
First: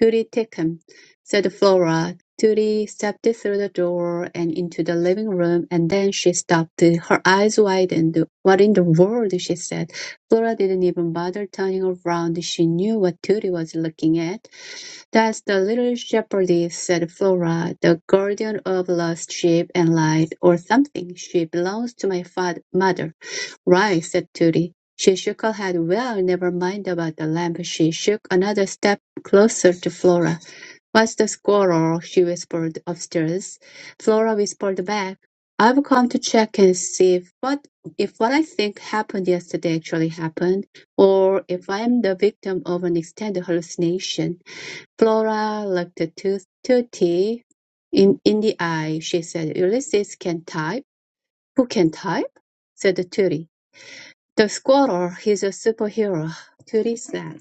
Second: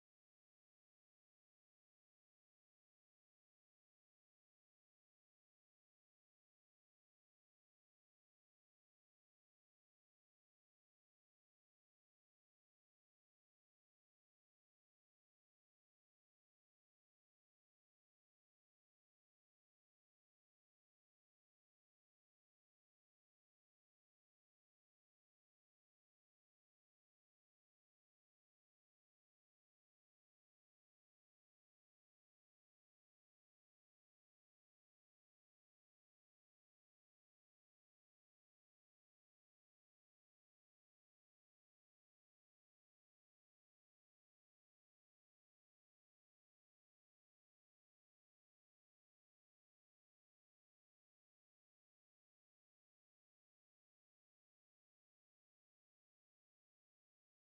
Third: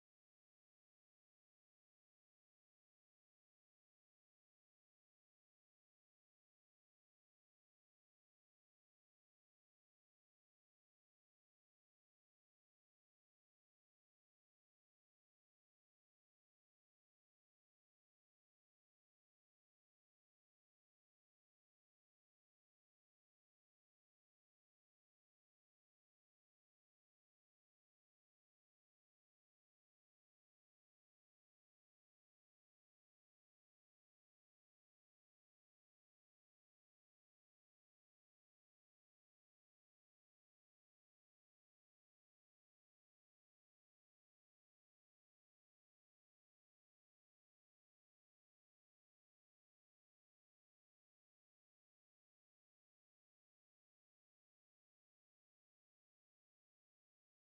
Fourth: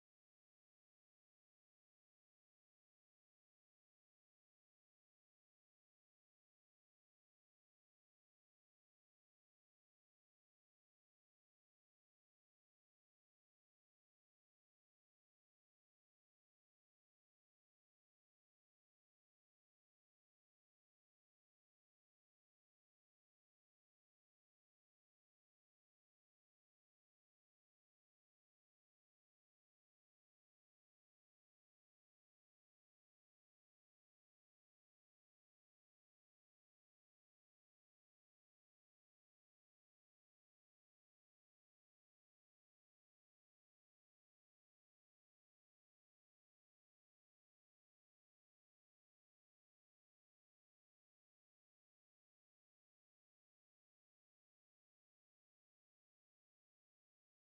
Tootie, take him, said Flora. Tootie stepped through the door and into the living room, and then she stopped. Her eyes widened. What in the world? she said. Flora didn't even bother turning around. She knew what Tootie was looking at. "That's the little shepherdess," said Flora, "the guardian of lost sheep and light, or something. She belongs to my fath- mother." "Right," said Tooty. She shook her head. "Well, never mind about the lamp." She took another step closer to Flora. "What's the squalor?" she whispered upstairs. Flora whispered back, "I've come to check and see if what if what I think happened yesterday actually happened, or if I'm the victim of an extended hallucination. Flora looked Tutti in in the eye. She said, "Ulysses can type." "Who can type?" said Tutti. "The squatter. He's a superhero," Tutti said.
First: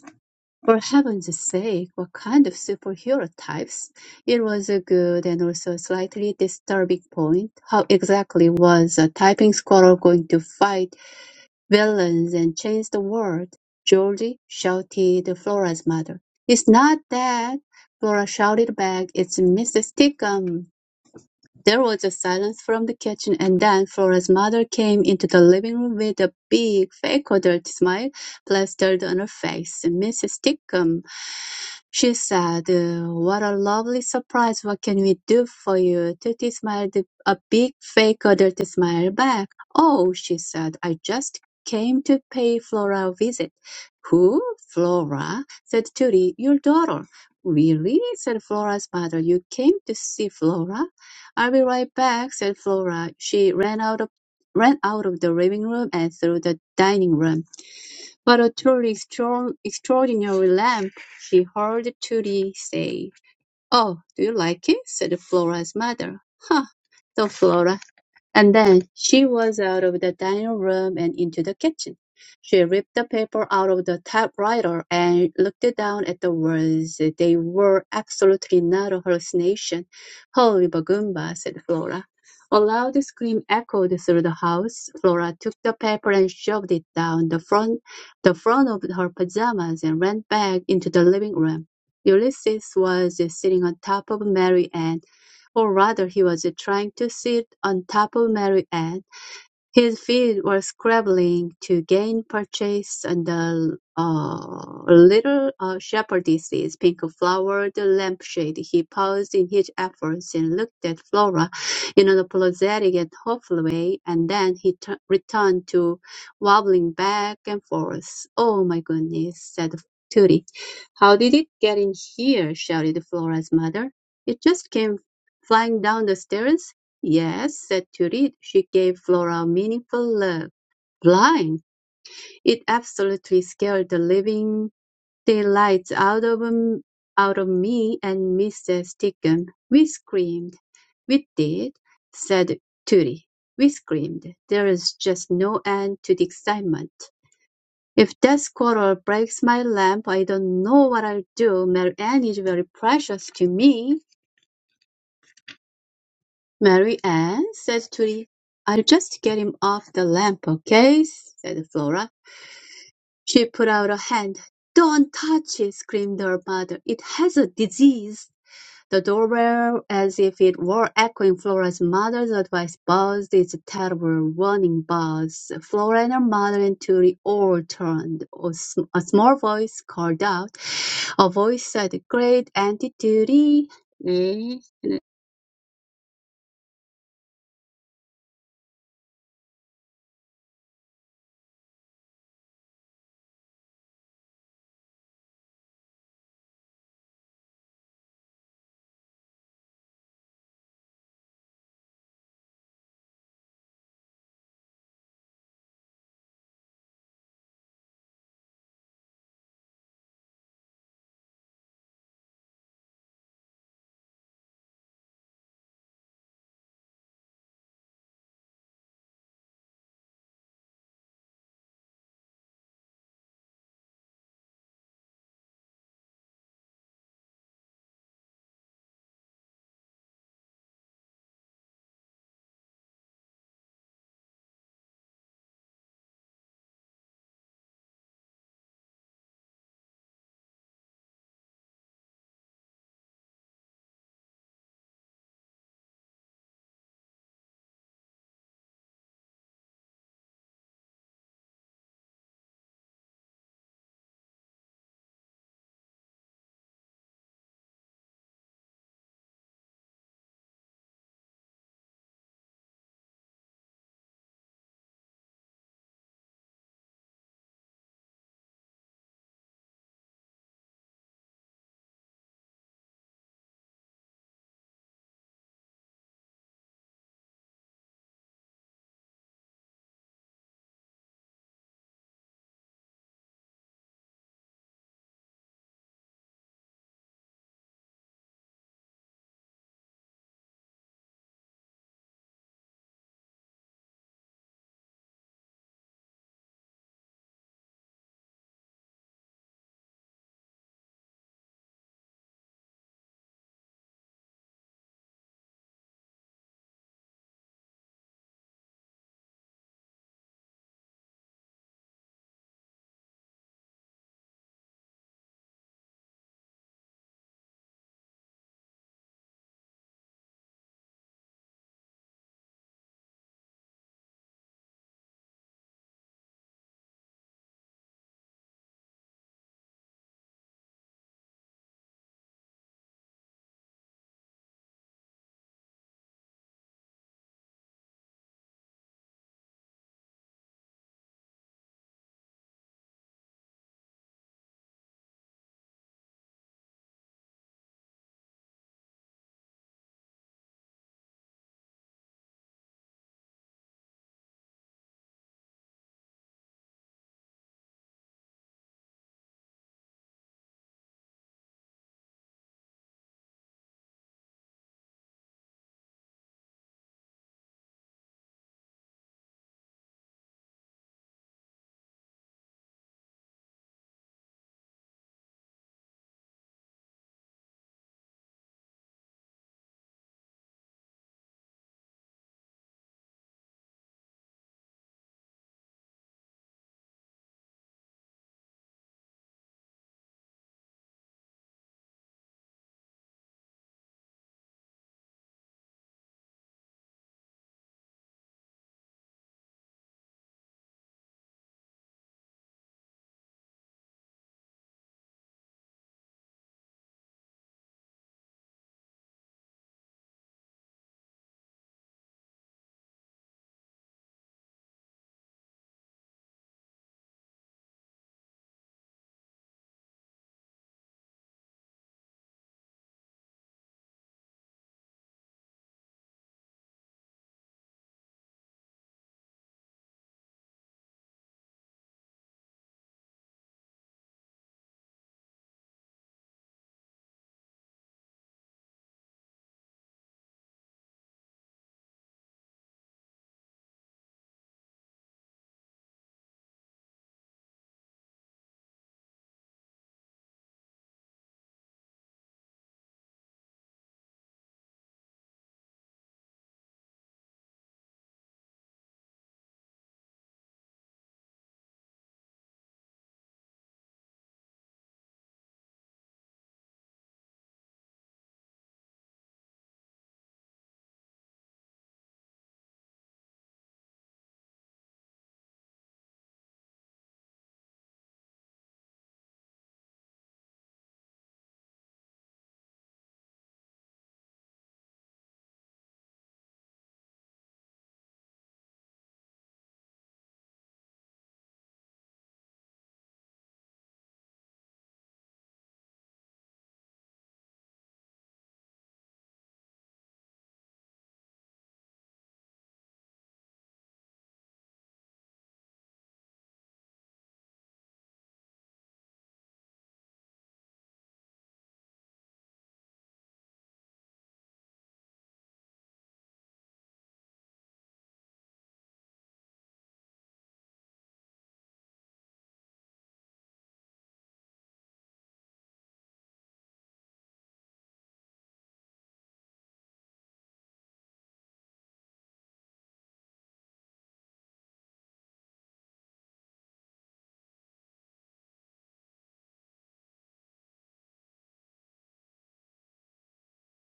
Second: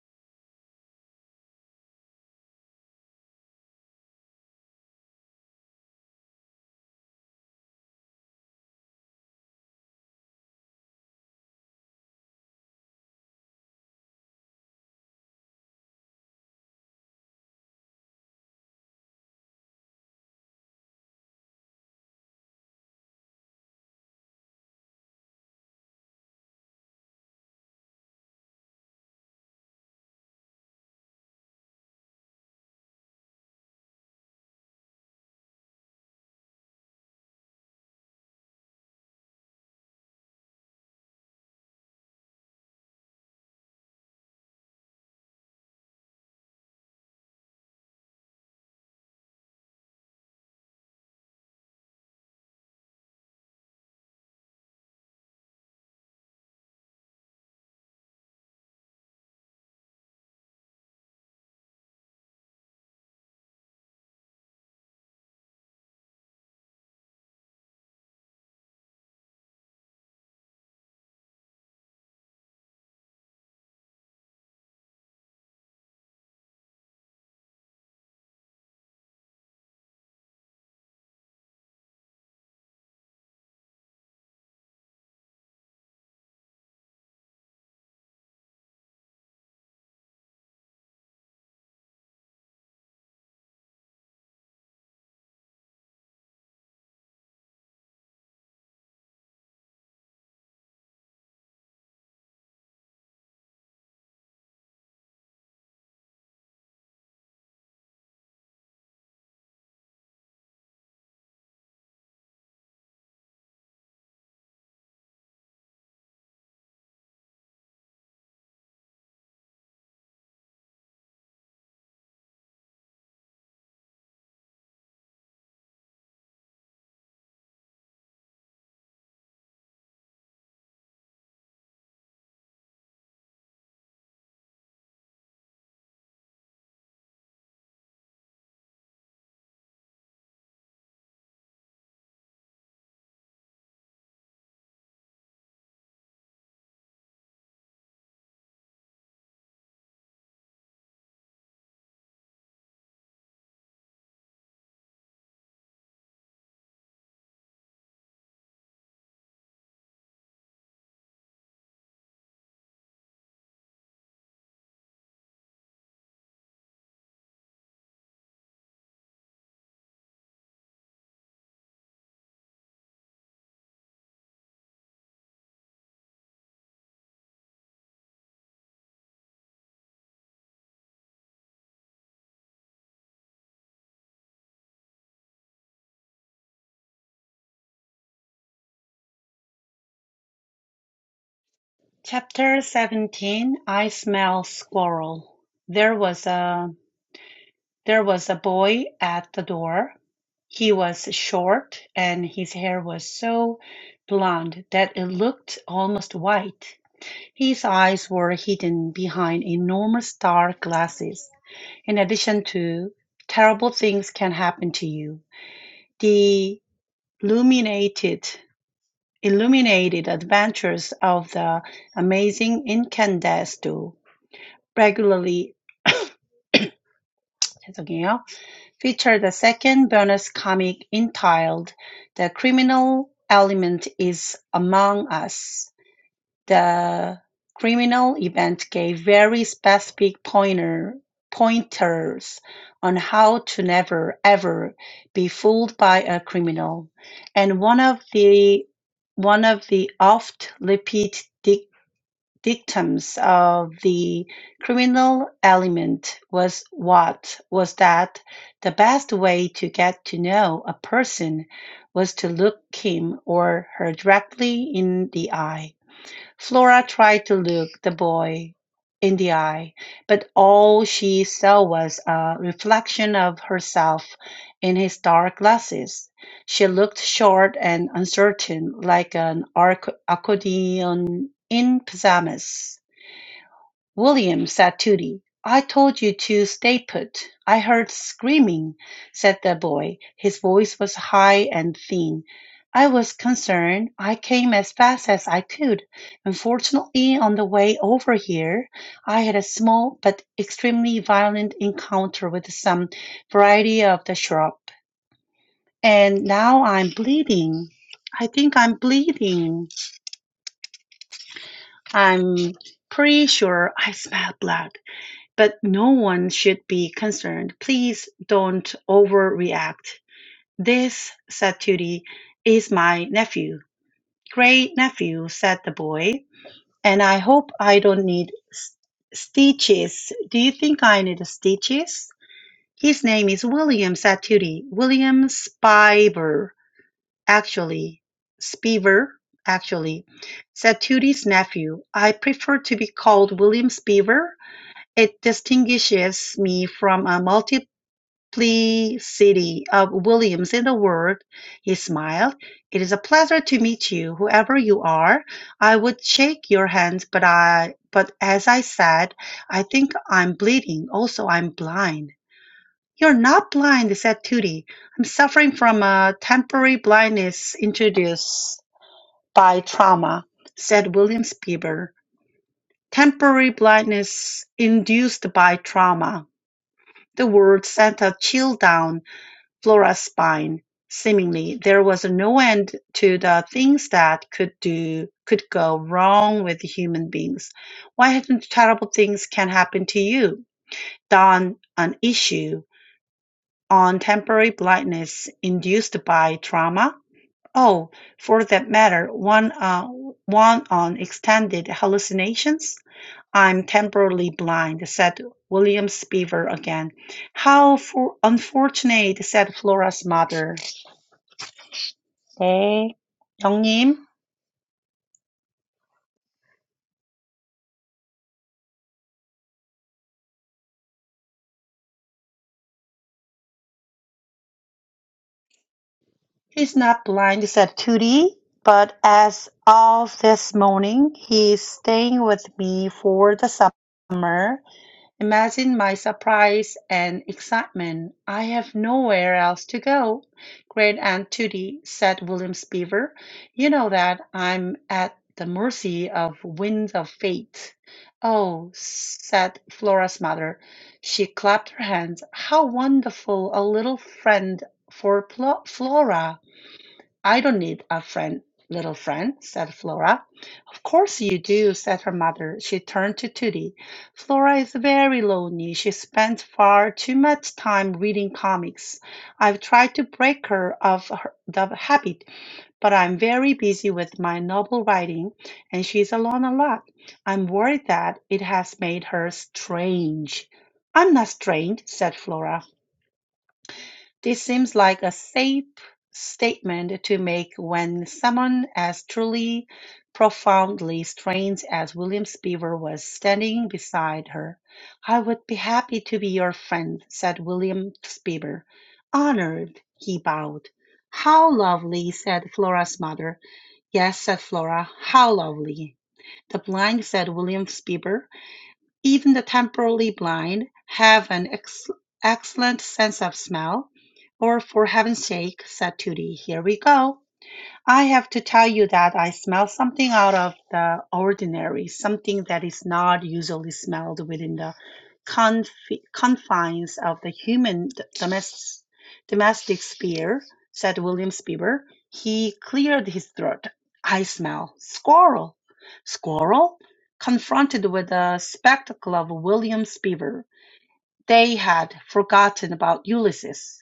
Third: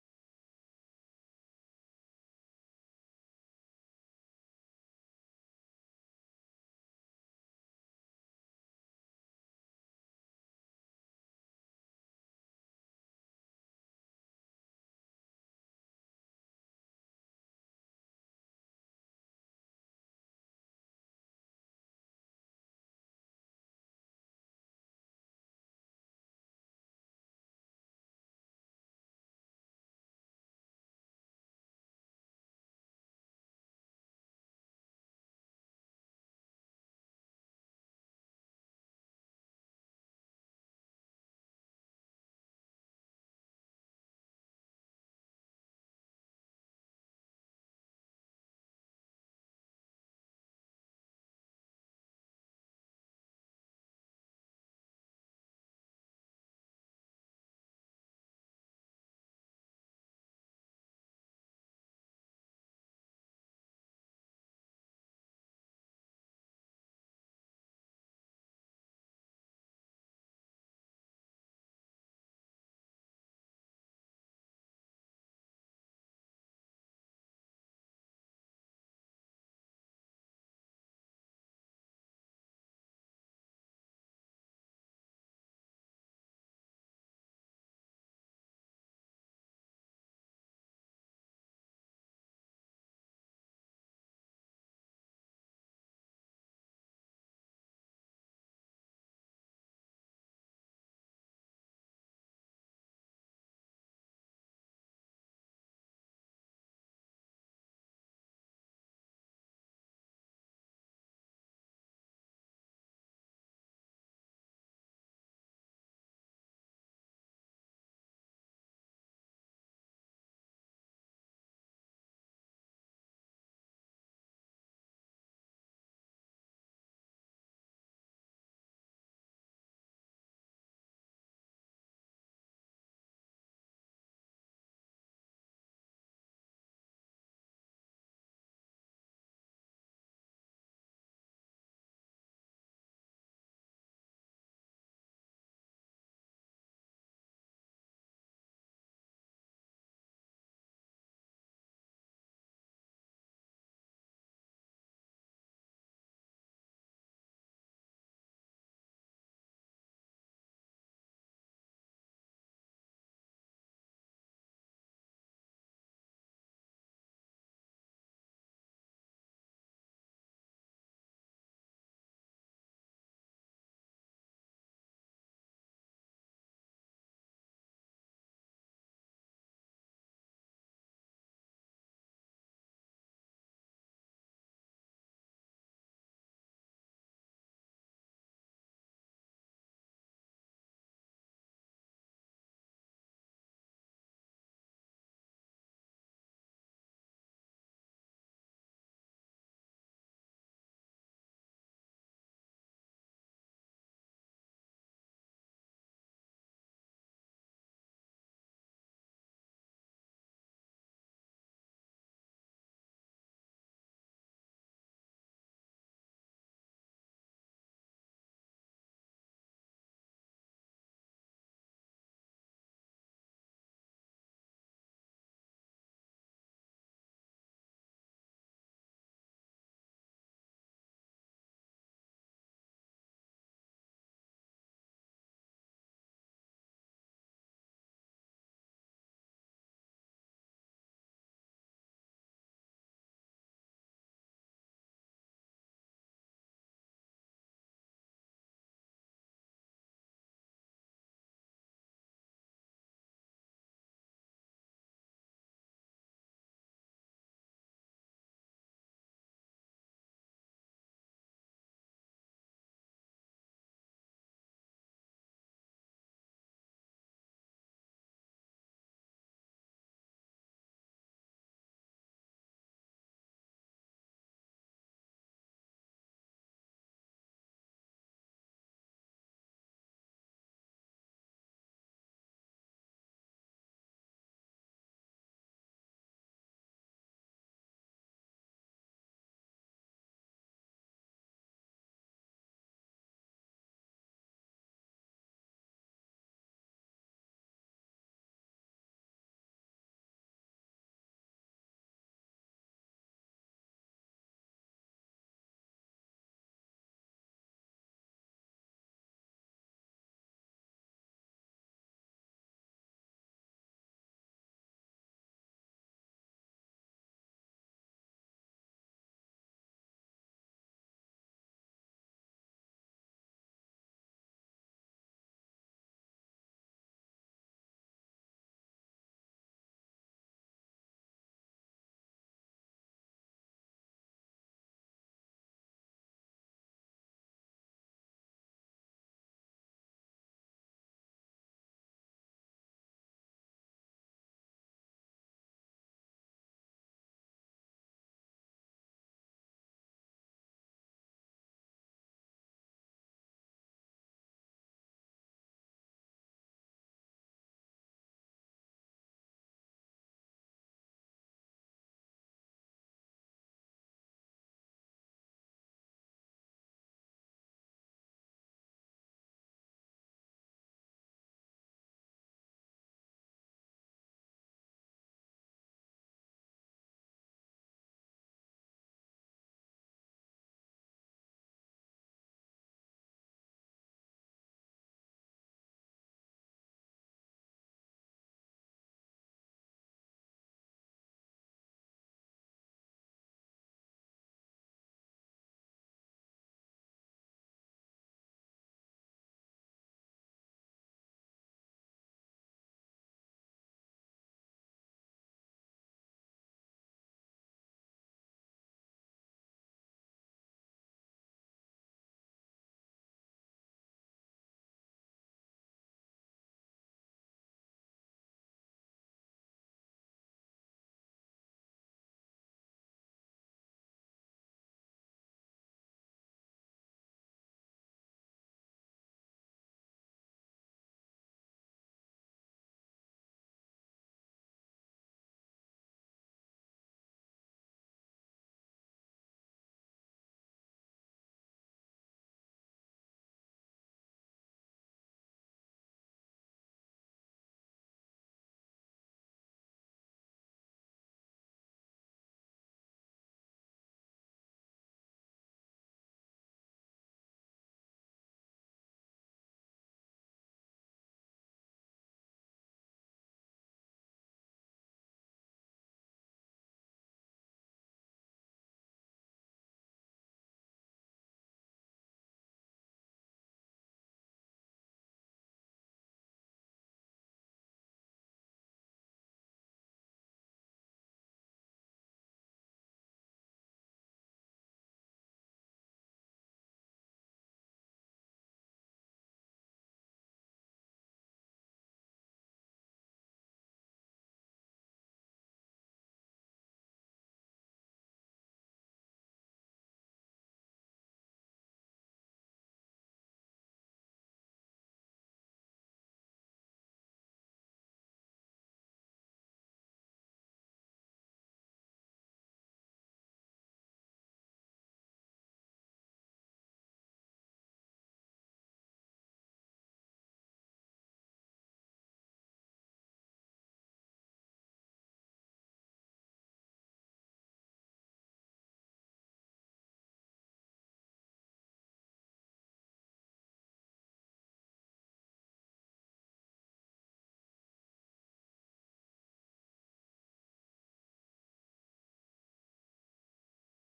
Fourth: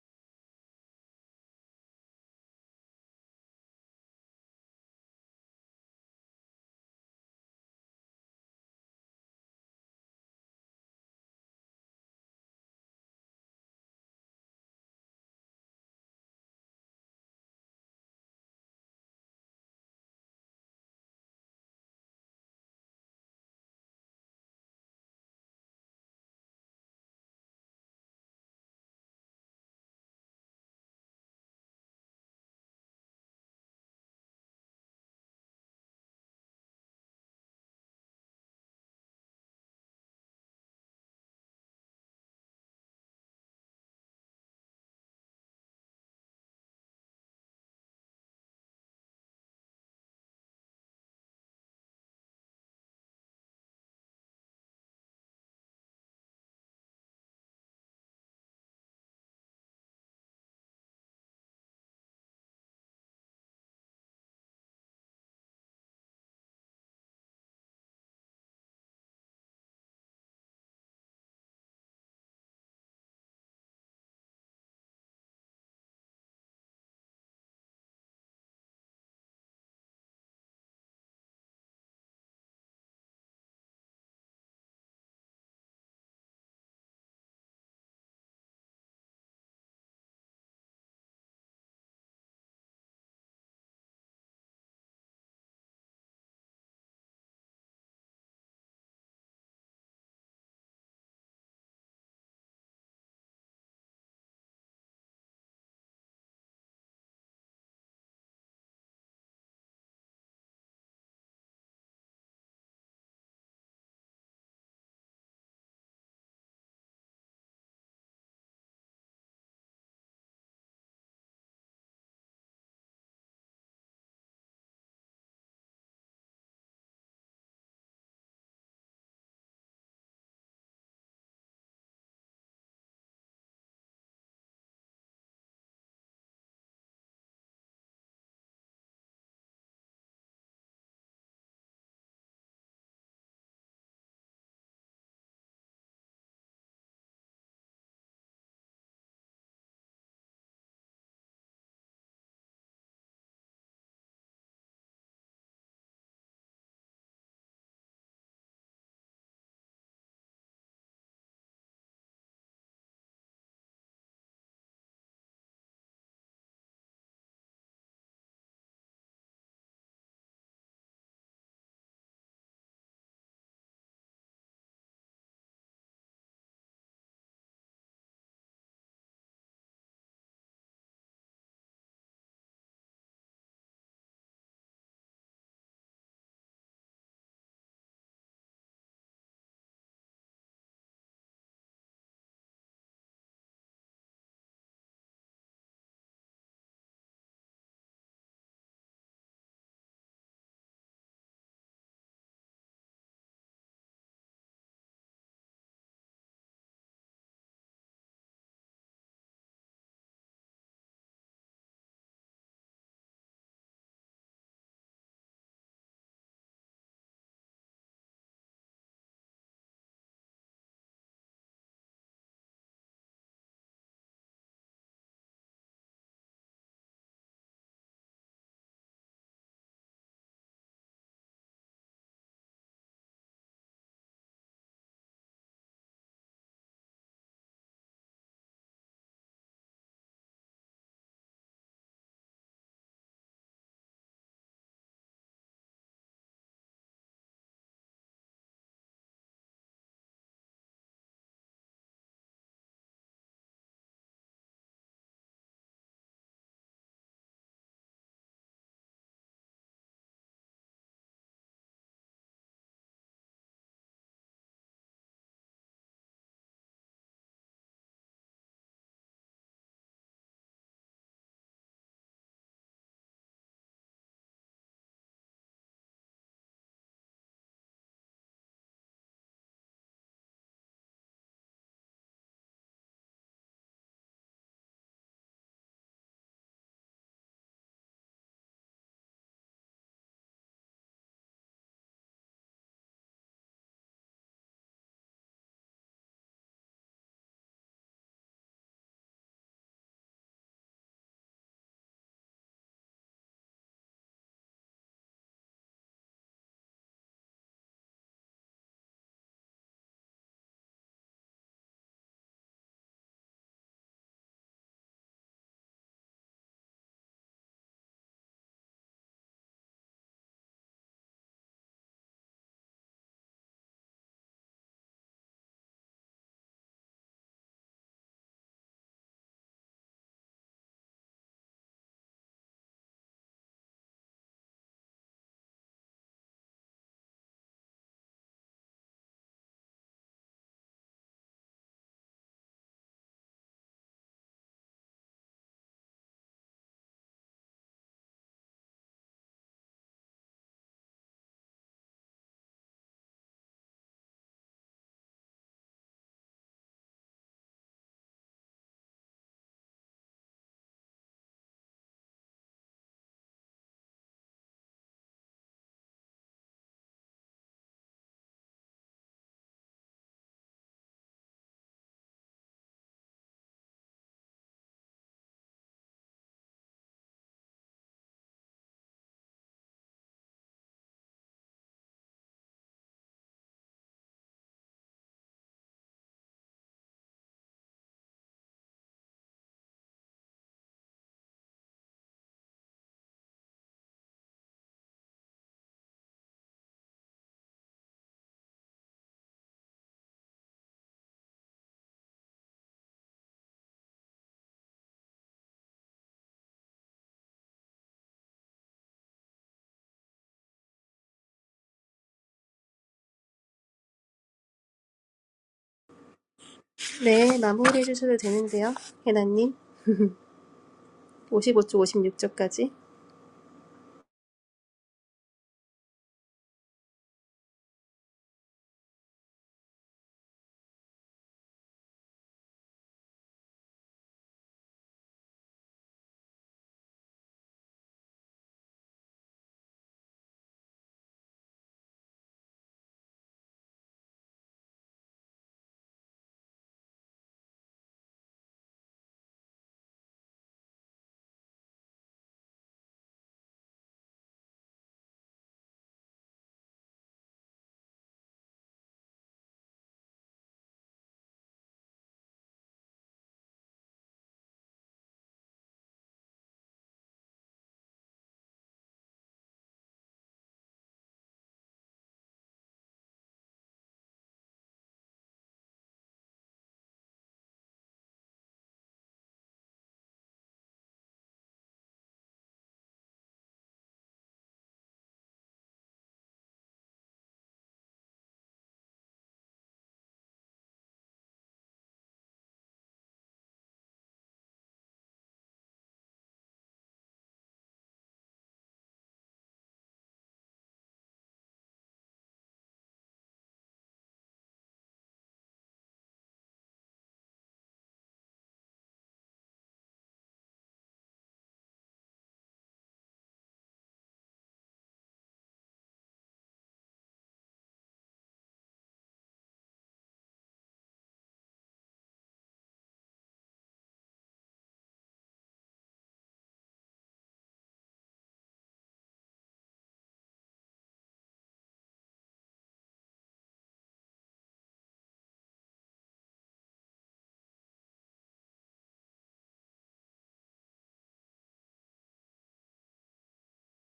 "For heaven's sake, what kind of superhero types?" It was a good and also slightly disturbing point. How exactly was a typing squatter going to fight Villains and change the world, Georgie, shouted Flora's mother. It's not that, Flora shouted back, it's Mrs. Tickum. There was a silence from the kitchen, and then Flora's mother came into the living room with a big, fake adult smile plastered on her face. "Mrs. Stickum," she said, "uh, what a lovely surprise! What can we do for you?" Tootie smiled a big, fake adult smile back. "Oh," she said, "I just came to pay Flora a visit." "Who? Flora?" said Tootie. "Your daughter." "Really?" said Flora's mother. "You came to see Flora? "I'll be right back," said Flora. She ran out of ran out of the living room and through the dining room. "What a truly extraor- extraordinary lamp!" she heard Tooty say. "Oh, do you like it?" said Flora's mother. "Huh!" thought Flora. And then she was out of the dining room and into the kitchen. She ripped the paper out of the typewriter and looked down at the words. They were absolutely not a hallucination. Holy Bagumba, said Flora. A loud scream echoed through the house. Flora took the paper and shoved it down the front, the front of her pajamas and ran back into the living room. Ulysses was sitting on top of Mary Ann or rather he was trying to sit on top of Mary Ann. His feet were scrambling to gain purchase under uh, a little uh, shepherdess's pink-flowered lampshade. He paused in his efforts and looked at Flora in an apologetic and hopeful way, and then he tu- returned to wobbling back and forth. "Oh, my goodness," said Tootie. "How did it get in here?" shouted Flora's mother. "It just came flying down the stairs. Yes, said Judith. She gave Flora a meaningful look. Blind! It absolutely scared the living daylights out of m- out of me and Mrs. Deacon. We screamed. We did, said Judy. We screamed. There is just no end to the excitement. If that squirrel breaks my lamp, I don't know what I'll do. Mary Ann is very precious to me. Mary Ann said Judy, "I'll just get him off the lamp, okay?" said Flora. She put out a hand. "Don't touch it!" screamed her mother. "It has a disease." The doorbell, as if it were echoing Flora's mother's advice, buzzed its terrible warning buzz. Flora and her mother and Judy all turned. A sm- a small voice called out. A voice said, "Great Auntie Judy!" Chapter 17, I smell squirrel. There was a There was a boy at the door. He was short and his hair was so blonde that it looked almost white. His eyes were hidden behind enormous dark glasses. In addition to terrible things can happen to you. The illuminated illuminated adventures of the amazing Incandesto regularly [coughs] 죄송해요. Featured a second bonus comic entitled "The Criminal Element Is Among Us", the criminal event gave very specific pointer pointers on how to never, ever be fooled by a criminal, and one of the one of the oft-repeated victims of the criminal element was what was that the best way to get to know a person was to look him or her directly in the eye. Flora tried to look the boy in the eye, but all she saw was a reflection of herself in his dark glasses. She looked short and uncertain, like an arc- accordion in pajamas. "William," said to Tooty, "I told you to stay put. I heard screaming," said the boy. His voice was high and thin. "I was concerned. I came as fast as I could. Unfortunately, on the way over here, I had a small but extremely violent encounter with some variety of the shrub, and now I'm bleeding. I think I'm bleeding. I'm pretty sure I smell blood." But no one should be concerned. Please don't overreact. This, said Tootie, is my nephew. Great nephew, said the boy. And I hope I don't need s- stitches. Do you think I need stitches? His name is William, said Tootie. William Spiver, actually. Spiver, actually, said Tootie's nephew. I prefer to be called William Spiver it distinguishes me from a multiplicity of Williams in the world." He smiled. "It is a pleasure to meet you, whoever you are. I would shake your hands, but I but as I said, I think I'm bleeding. Also, I'm blind." "You're not blind," said Tootie. "I'm suffering from a temporary blindness introduced by trauma," said Williams Bieber. "Temporary blindness induced by trauma. The word sent a chill down Flora's spine. Seemingly there was no end to the things that could do could go wrong with human beings. Why hadn't terrible things can happen to you? Done an issue on temporary blindness induced by trauma? Oh, for that matter, one uh, one on extended hallucinations? "I'm temporarily blind," said William Spivey. again. "How for unfortunate," said Flora's mother. "네, 영님. 네, 마무리해 주셔도 되는데요. 해나님. [laughs] 혜나님. 55쪽, He's not blind," said Tootie, "but as of this morning he's staying with me for the summer. Imagine my surprise and excitement. I have nowhere else to go. Great Aunt Tootie, said William Beaver, you know that I'm at the mercy of winds of fate. Oh, said Flora's mother. She clapped her hands. How wonderful a little friend for Plo- Flora! I don't need a friend, little friend, said Flora. Of course you do, said her mother. She turned to Tootie. Flora is very lonely. She spends far too much time reading comics. I've tried to break her of her, the habit, but I'm very busy with my novel writing, and she's alone a lot. I'm worried that it has made her strange. I'm not strange, said Flora. This seems like a safe statement to make when someone as truly profoundly strange as William Beaver was standing beside her. I would be happy to be your friend, said William Beaver. Honored, he bowed. How lovely, said Flora's mother. Yes, said Flora, how lovely. The blind, said William Beaver. Even the temporarily blind have an ex- excellent sense of smell. Or for heaven's sake, said Tooty, here we go. I have to tell you that I smell something out of the ordinary, something that is not usually smelled within the confi- confines of the human d- domes- domestic sphere, said William Spieber. He cleared his throat. I smell squirrel. Squirrel? Confronted with the spectacle of William Spieber, they had forgotten about Ulysses.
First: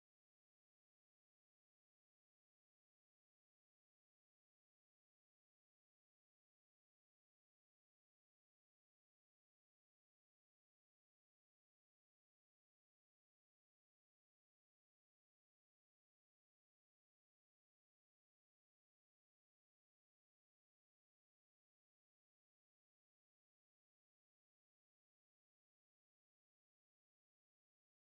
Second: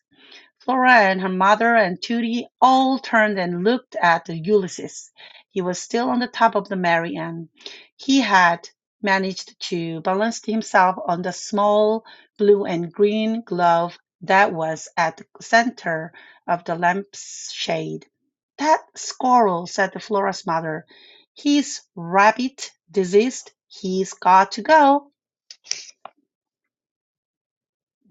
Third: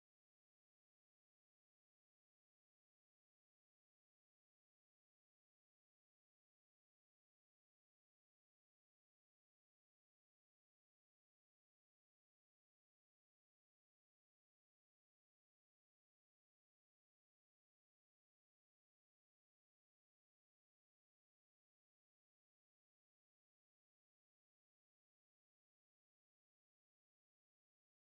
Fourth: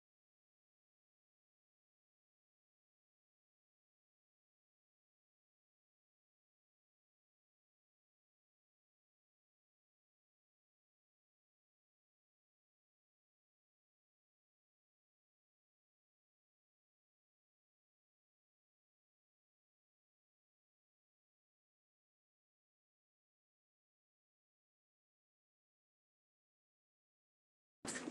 Flora and her mother and Tudy all turned and looked at the Ulysses. He was still on the top of the Mary Ann. He had managed to balance himself on the small blue and green glove that was at the center of the lampshade. That squirrel, said Flora's mother. He's rabbit diseased. He's got to go.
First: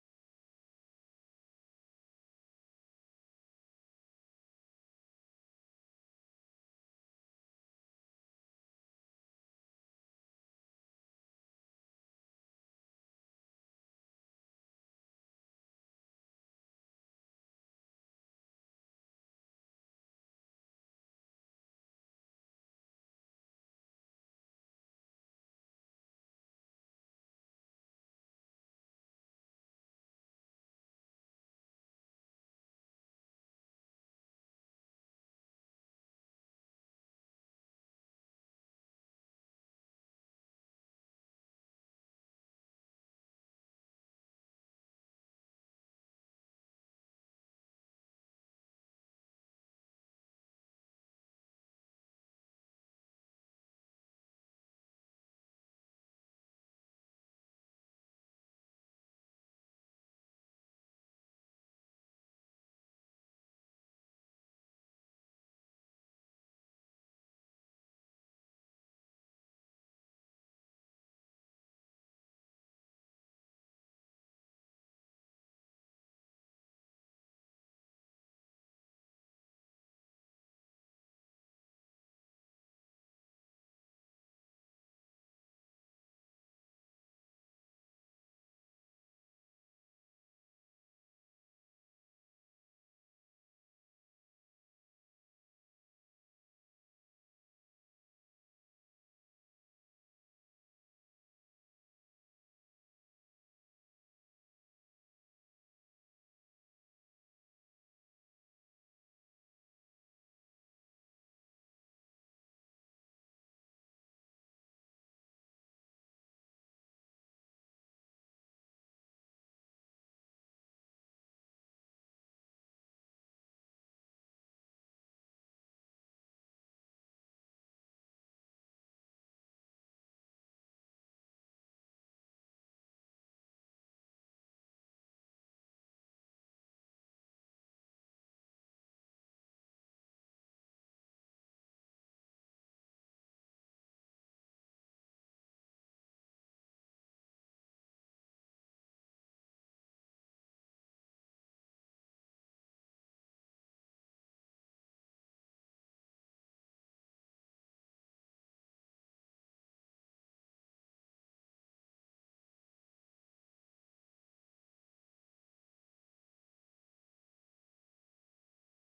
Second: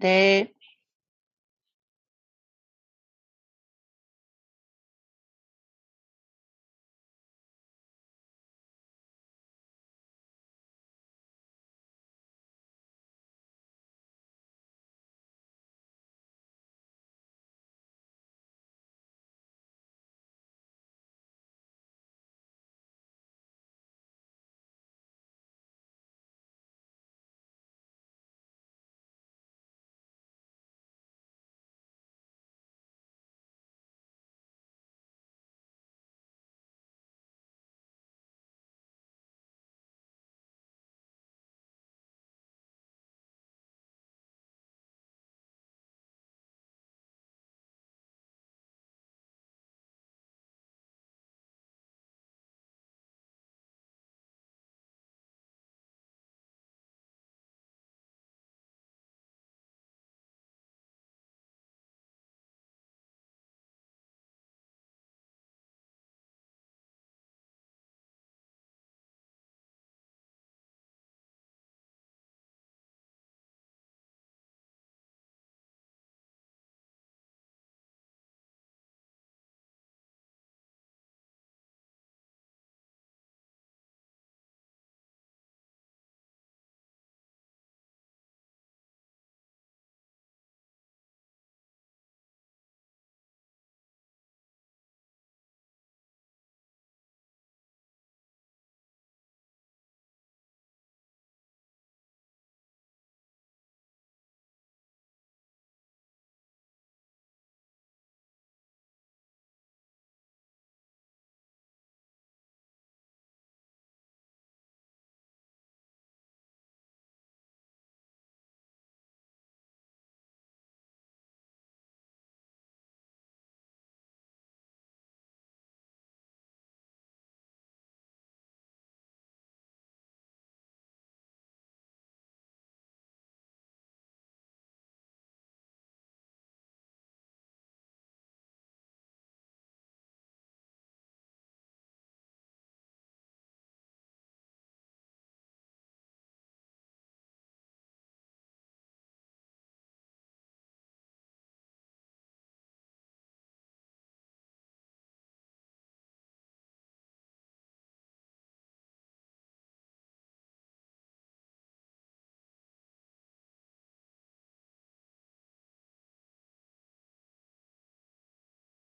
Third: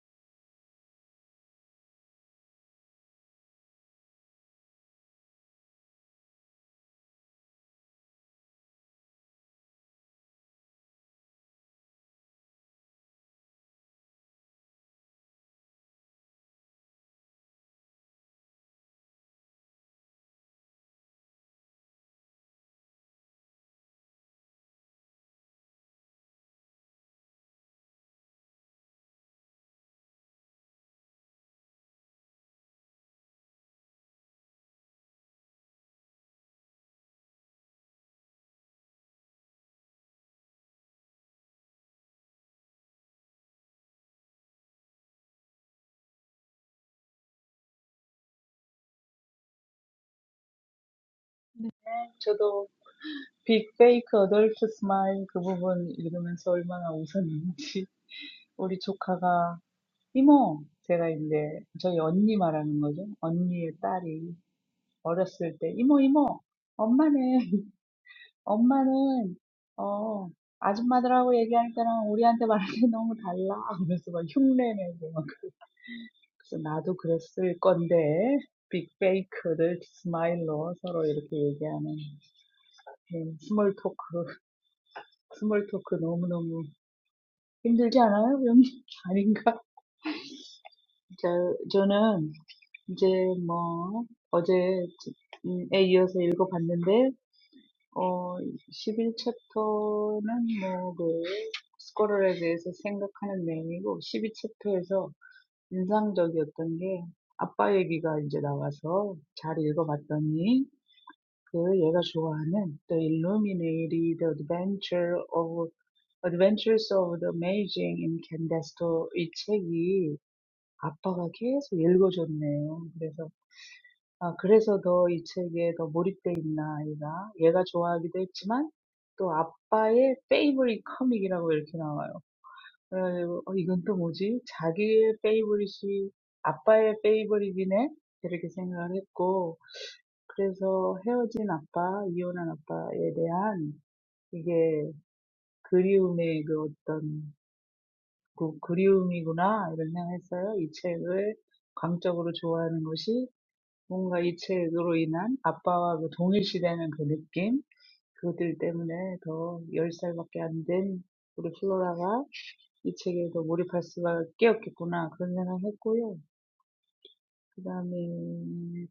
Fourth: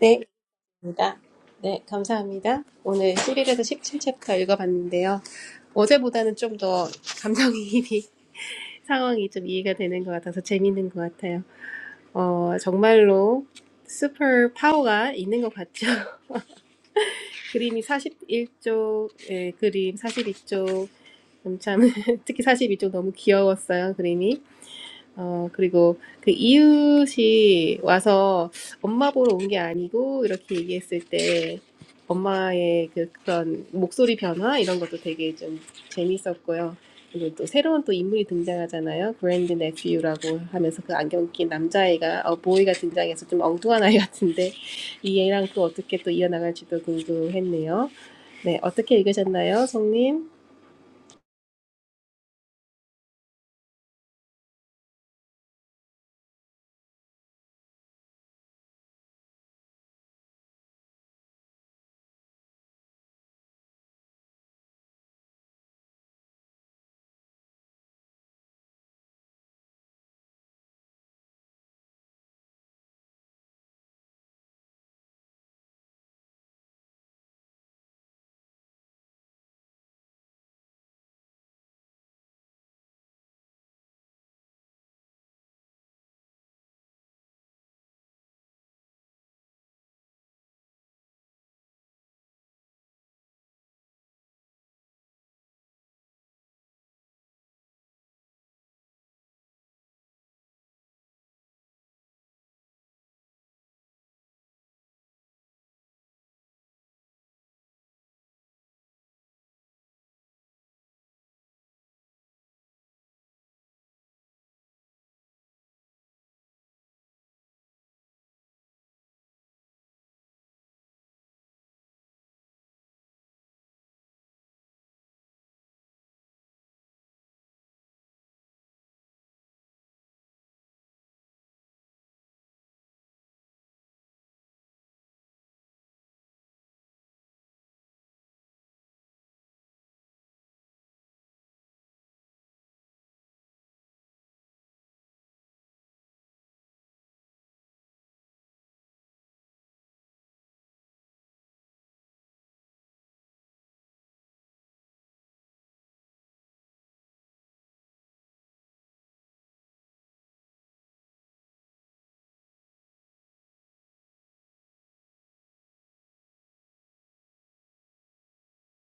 네." 입니다. 네, 감사합니다. 오늘 11에서 17챕터 읽어봤는데요. 어제보다는 좀 더 감정이입이, [laughs] 상황이 좀 이해가 되는 것 같아서 재밌는 것 같아요. 어, 정말로 슈퍼 파워가 있는 것 같죠. [laughs] 그림이 41쪽, 예, 그림 42쪽, 참, [laughs] 특히 42쪽 너무 귀여웠어요, 그림이. 어, 그리고 그 이웃이 와서 엄마 보러 온 게 아니고 이렇게 얘기했을 때 엄마의 그 그런 목소리 변화 이런 것도 되게 좀 재밌었고요. 그리고 또 새로운 또 인물이 등장하잖아요. 그랜드 네피유라고 하면서 그 안경 낀 남자애가 어, 보이가 등장해서 좀 엉뚱한 아이 같은데 이 애랑 또 어떻게 또 이어나갈지도 궁금했네요. 네, 어떻게 읽으셨나요, 송님? 저도 빅 페이크 어덜트 스마일 그 부분 읽으면서 얼마나 웃었는지 우리 조카가 이모 제가 이제 저희 언니 말하는 거죠. 언니의 딸이 어렸을 때 이모 이모 엄마네 엄마는 어 아줌마들하고 얘기할 때랑 우리한테 말할 때 너무 달라 그래서 막 흉내내고 막 그래. 그래서 나도 그랬을 건데 빅페이크를 스마일로 서로 이렇게 얘기하는 그런 스몰 토크 [laughs] 스몰 토크 너무너무 힘들지 않아요? 그럼 [laughs] 아닌가? 저, 저는 이제 뭐 어제 음, 에 이어서 읽어봤는데 어, 십일 챕터는 뭐, 그, 스쿼럴에 대해서 생각하는 내용이고, 십이 챕터에서 인상적이었던 게, 아빠 얘기가 이제 나와서 잘 읽어봤더니, 그 얘가 좋아하는 The Illuminated Adventure of, Adventures of the Amazing in Candesto 이 책이 아빠가 계속 읽어줬네요. 그래서. 아, 그래서 더 이 책에 더 몰입돼 있나 얘가 얘가 좋아하기도 했지만 또 아빠의 페이보릿 커믹이라고 이렇게 나와요. 그래가지고 어, 이건 또 뭐지? 자기의 페이보릿이 아빠의 페이보릿이네 이렇게 생각을 했고 그래서 헤어진 아빠, 이혼한 아빠에 대한 이게 그리움의 그 어떤 그 그리움이구나 이런 생각했어요. 이 책을 광적으로 좋아하는 것이 뭔가 이 책으로 인한 아빠와 그 동일시되는 그 느낌, 그들 때문에 더 10살밖에 안된 우리 플로라가 이 책에 더 몰입할 수밖에 없겠구나, 그런 생각을 했고요. 그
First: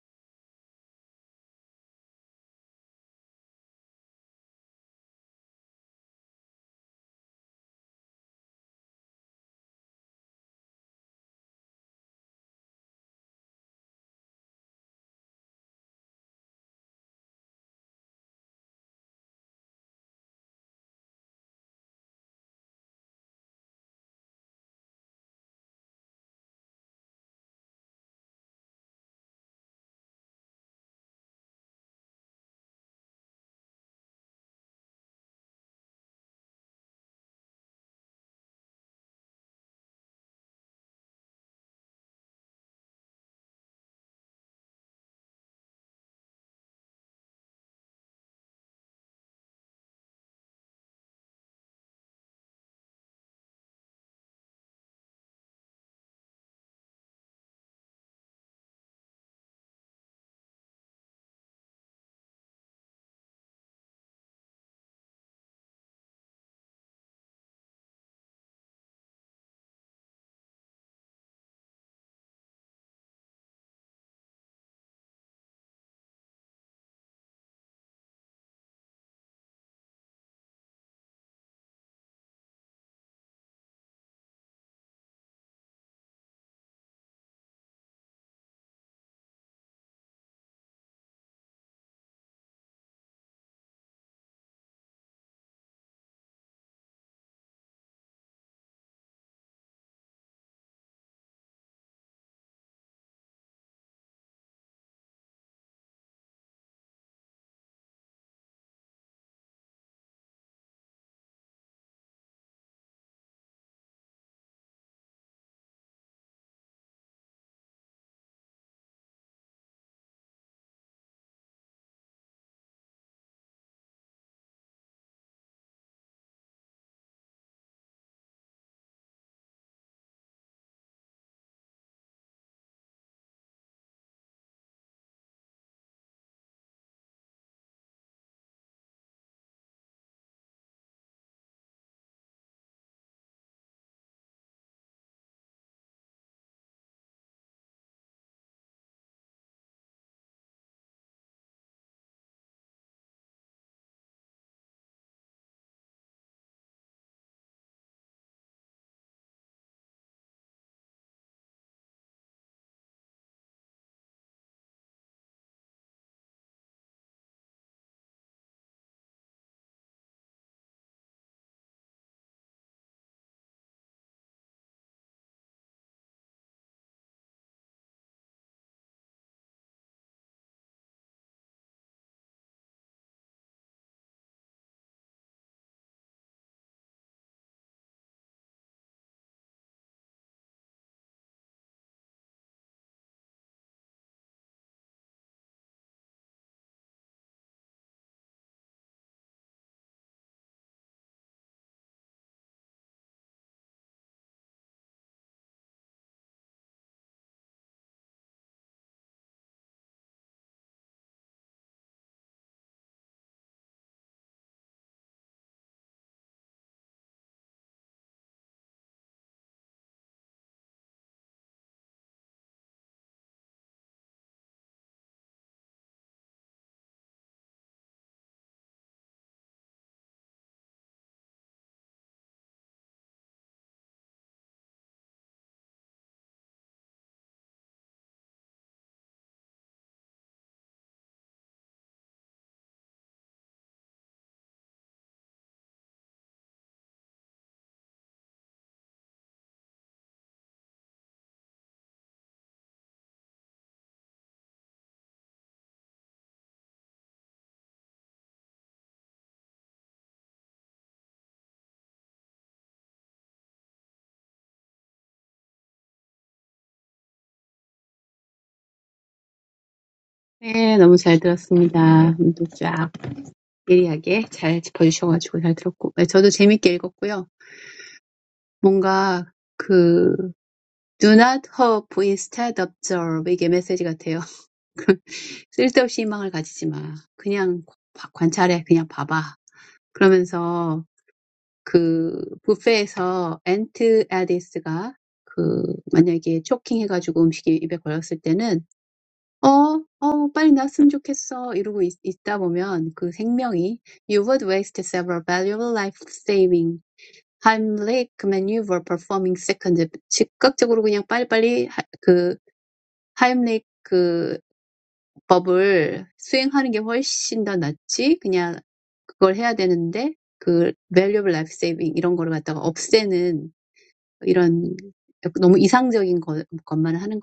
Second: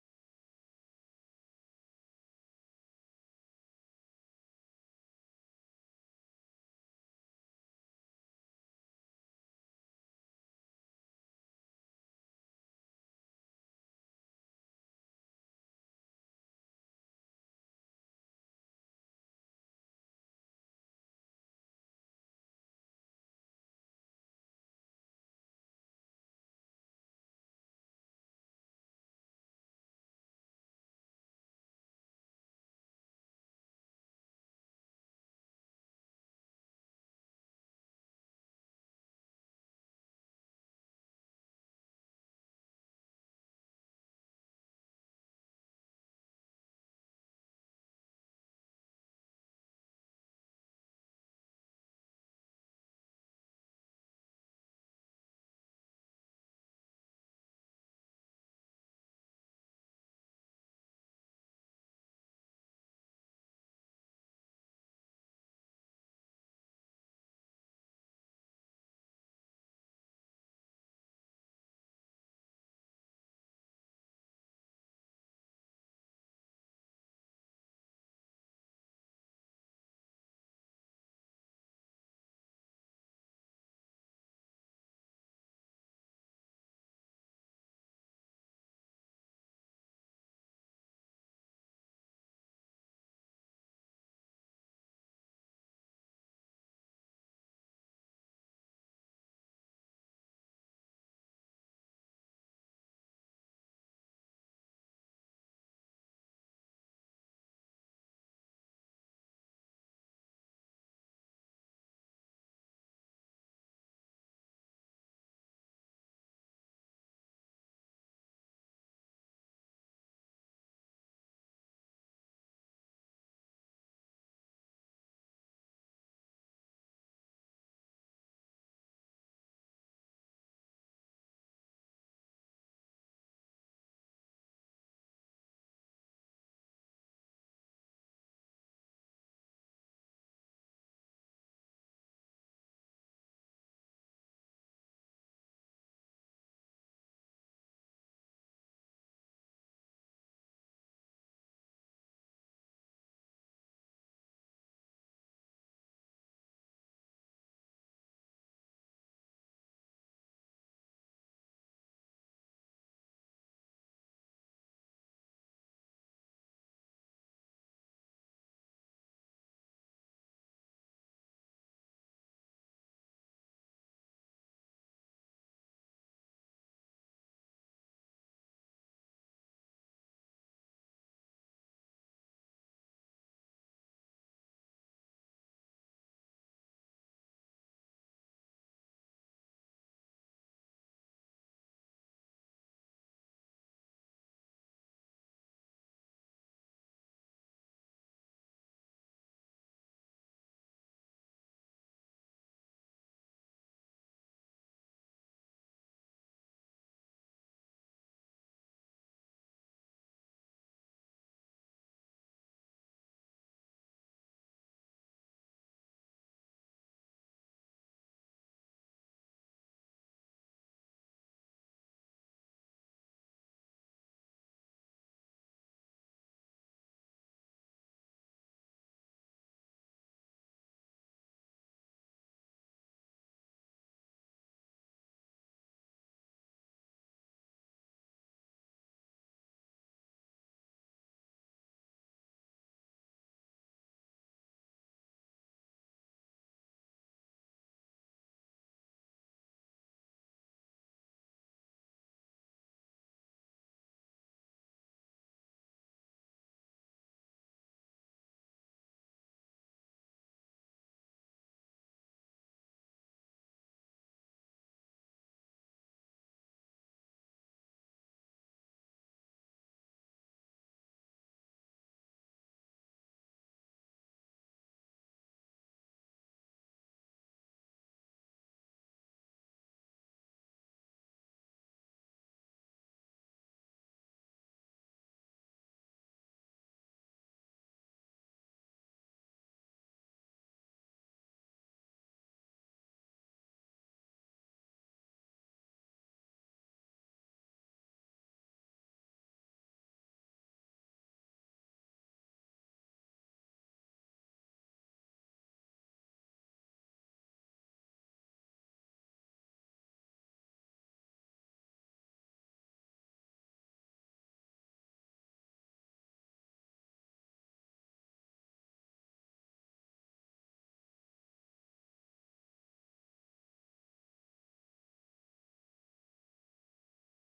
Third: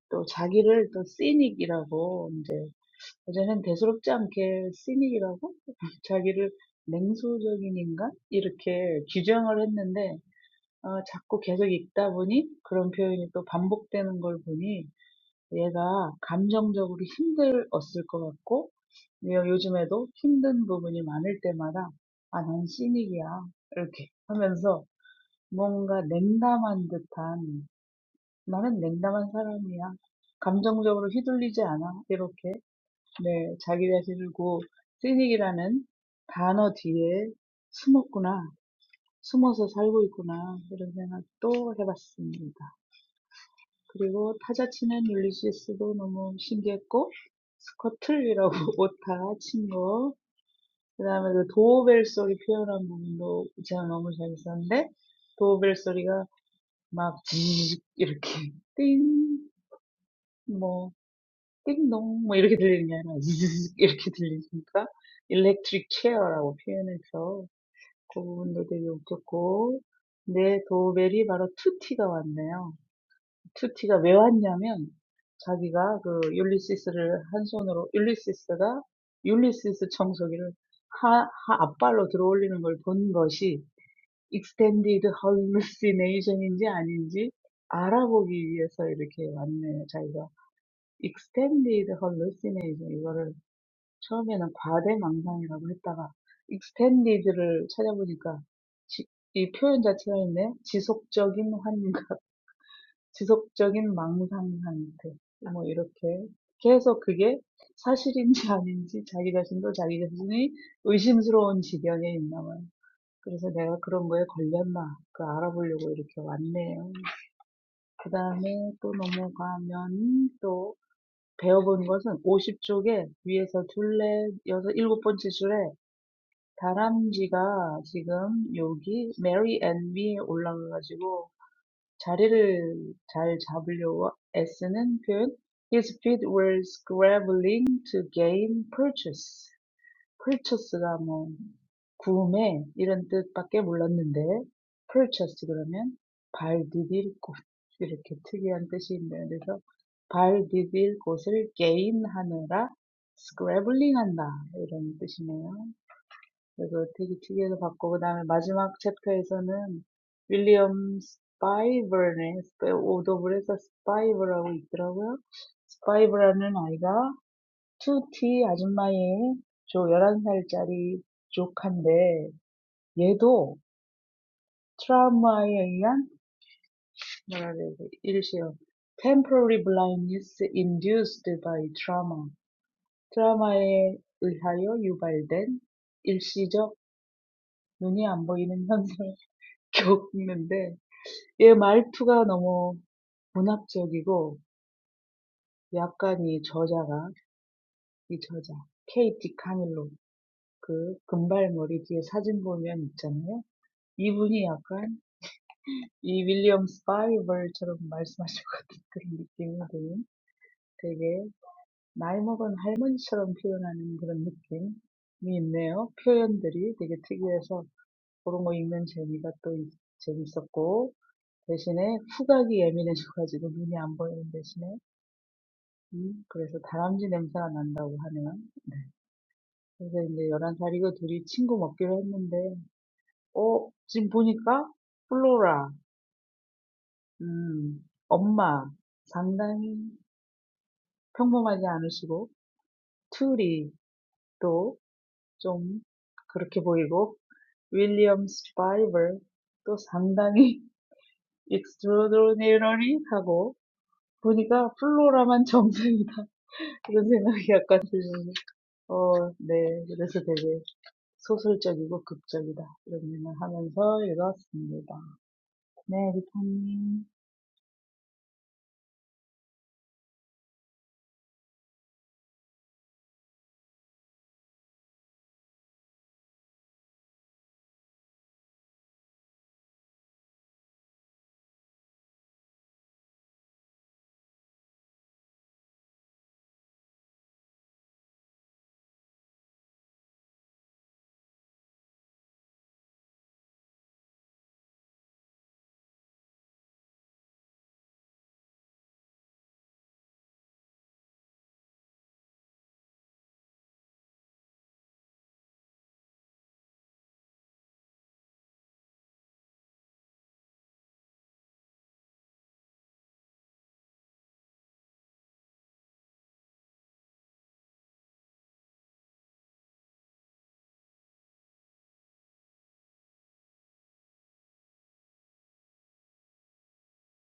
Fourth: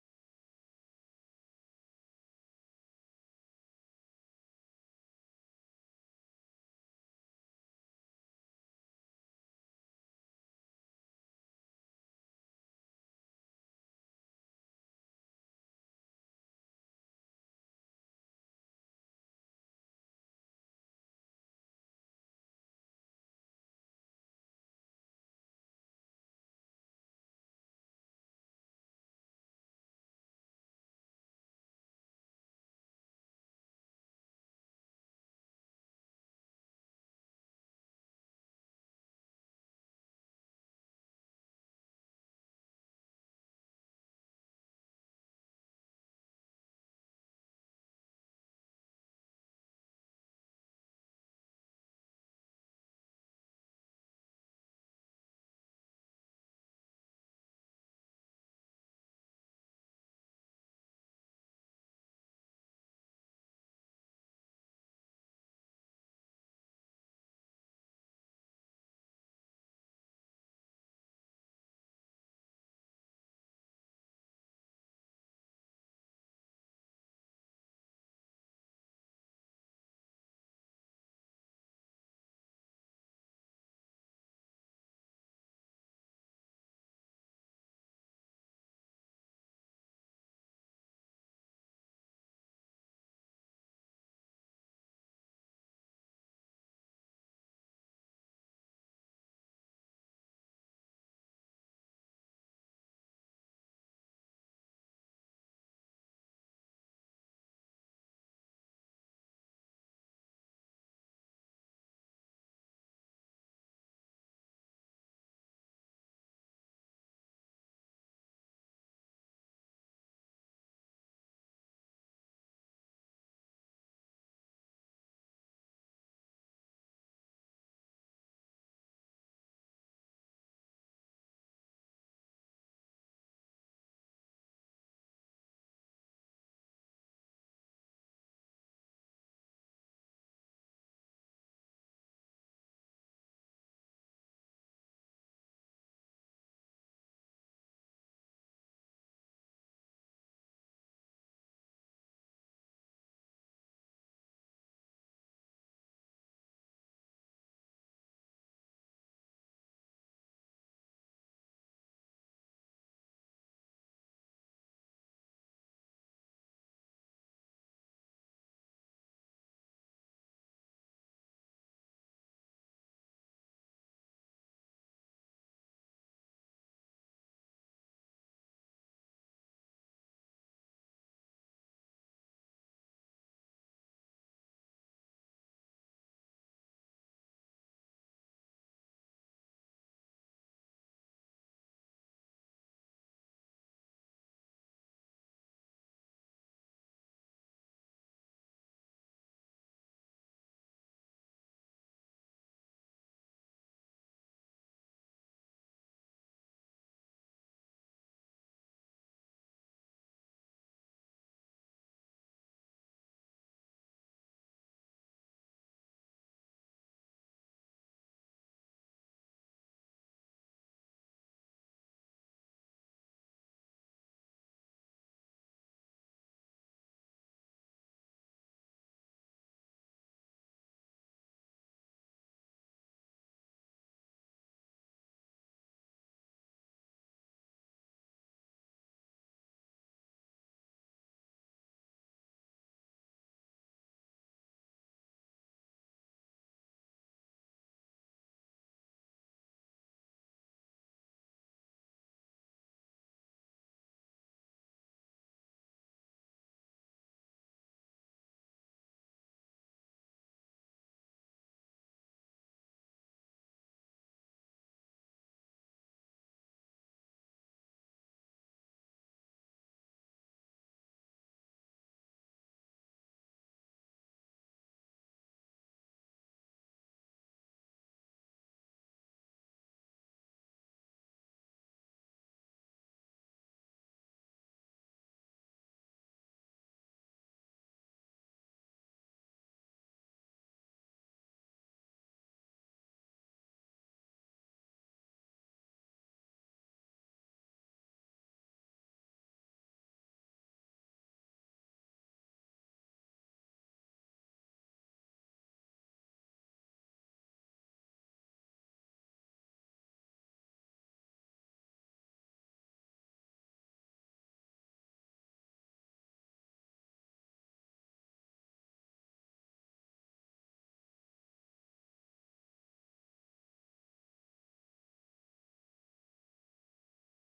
또 자기를 또 시닉이라고, 이제, 어제는 대수롭지 않게 시닉이라고? [laughs] 자기를 냉소적인 인간? 이렇게 규정을 했는데, 어, 자꾸 계속 읽다 보니 그런 표현이 또 반복되는 걸 보니 얘가 감정적으로 힘들었을 것 같고, 얘가 요즘에도 힘든 부분이 많을 때마다, 아, 난 씨닉이야. 이렇게 하면서 뭔가 냉담한 듯한, 나는 냉담한 사람이야. 감정적으로 휘둘리지 않아. 이렇게, 네, 자기 자신을 고, 씨닉이라는 단어 뒤에 숨었구나. 숨어서 살고 있구나. 이런 생각 또 해봤습니다. 그리고 타자 치는 율리시스도 너무 신기했고 스커틀이라고 오타 친거그 다음에 그 도어벨 소리 표현한 부분도 제가 너무 재밌었는데 도어벨 소리가 막 지직 이렇게 띵, 뭐 띵동 뭐 이렇게 들리는 게 아니라 이렇게 들리니까 일렉트릭 체어라고 표현해서 그 부분도 되게 웃겼고 근데 도어벨이 바로 투티가 왔네요. 큐티가 왜 왔냐면 자기가 그 율리시스를 한 손으로 율리시스가 율리시스 청소기를 하, 하 앞발로 들어올리는 걸 본 것이 extended hallucination인지 아닌지 알아보기 위해서 이렇게 왔네요. 자기가 extended hallucination 이거를 처음에는 과대망상이라고 했다가 extended를 찾아보니까 지, 이 표현 자체가 있네. 지속적인 환각. 지속적인 망상 상태. 뭐 이렇게 계속 그게 사실인지 아닌지 자기 자신도 자기 자신이 의심스러운 지경에 있나 봐요. 그래서 내가 그런 거에 걸렸나 그 알아보려고 이렇게 왔네요. 그 다음에 또 넘어가면 또 배워본 것은 오십 쪽에 위에서 둘레 여섯 일곱 번째 줄에 다람쥐가 지금 여기 메리 앤 위에 올라가가지고 자리를 잘 잡으려고 애쓰는 표현. His feet were scrambling to gain purchase. purchase가 뭐 구매 이런 뜻밖에 몰랐는데 purchase 그러면 발 디딜 곳 이렇게 특이한 뜻이 있네요. 그래서 발 디딜 곳을 gain하느라 scrambling 한다 이런 뜻이네요. 그래서 되게 특이해서 봤고 그 다음에 그다음에 마지막 챕터에서는 윌리엄 스파이벌네 스파- 오독을 해서 스파이벌하고 있더라고요. 스파이벌이라는 아이가 2T 아줌마의 조 열한 살짜리 조카인데 얘도 트라우마에 의한 뭐라 그래야 돼? 일시요. Temporary blindness induced by trauma. 트라우마에 의하여 유발된 일시적 눈이 안 보이는 현상 겪는데 얘 말투가 너무 문학적이고 약간 이 저자가 이 저자 케이티 카밀로 그 금발머리 뒤에 사진 보면 있잖아요. 이분이 약간 이 윌리엄 스파이벌처럼 말씀하실 [laughs] 것 같은 그런 느낌이 드는 되게 나이 먹은 할머니처럼 표현하는 그런 느낌이 있네요. 표현들이 되게 특이해서 그런 거 읽는 재미가 또 재밌었고 대신에 후각이 예민해져가지고 눈이 안 보이는 대신에 음 그래서 다람쥐 냄새가 난다고 하네요. 네. 그래서 이제 열한 살이고 둘이 친구 먹기로 했는데 어 지금 보니까 플로라 음 엄마 상당히 평범하지 않으시고 툴이 또 좀 그렇게 보이고 윌리엄 스파이벌 또 상당히 [laughs] extraordinary하고 보니까 플로라만 정상이다. [laughs] 이런 생각이 약간 들면서 어 네. 그래서 되게 So, it's a novel and a drama. I read it. Next, 네, 너무 잘 들었습니다. 오늘도 쫙 예리하게 잘 짚어주셔가지고 잘 들었고, 네, 저도 재밌게 읽었고요. 뭔가 그 Do not hope instead observe 이게 메시지 같아요. [laughs] 쓸데없이 희망을 가지지 마. 그냥 관찰해, 그냥 봐봐. 그러면서 그 뷔페에서 앤트 에디스가 그 만약에 초킹해가지고 음식이 입에 걸렸을 때는 Oh, oh, quickly! It's good. So, if you're there, that means you're not going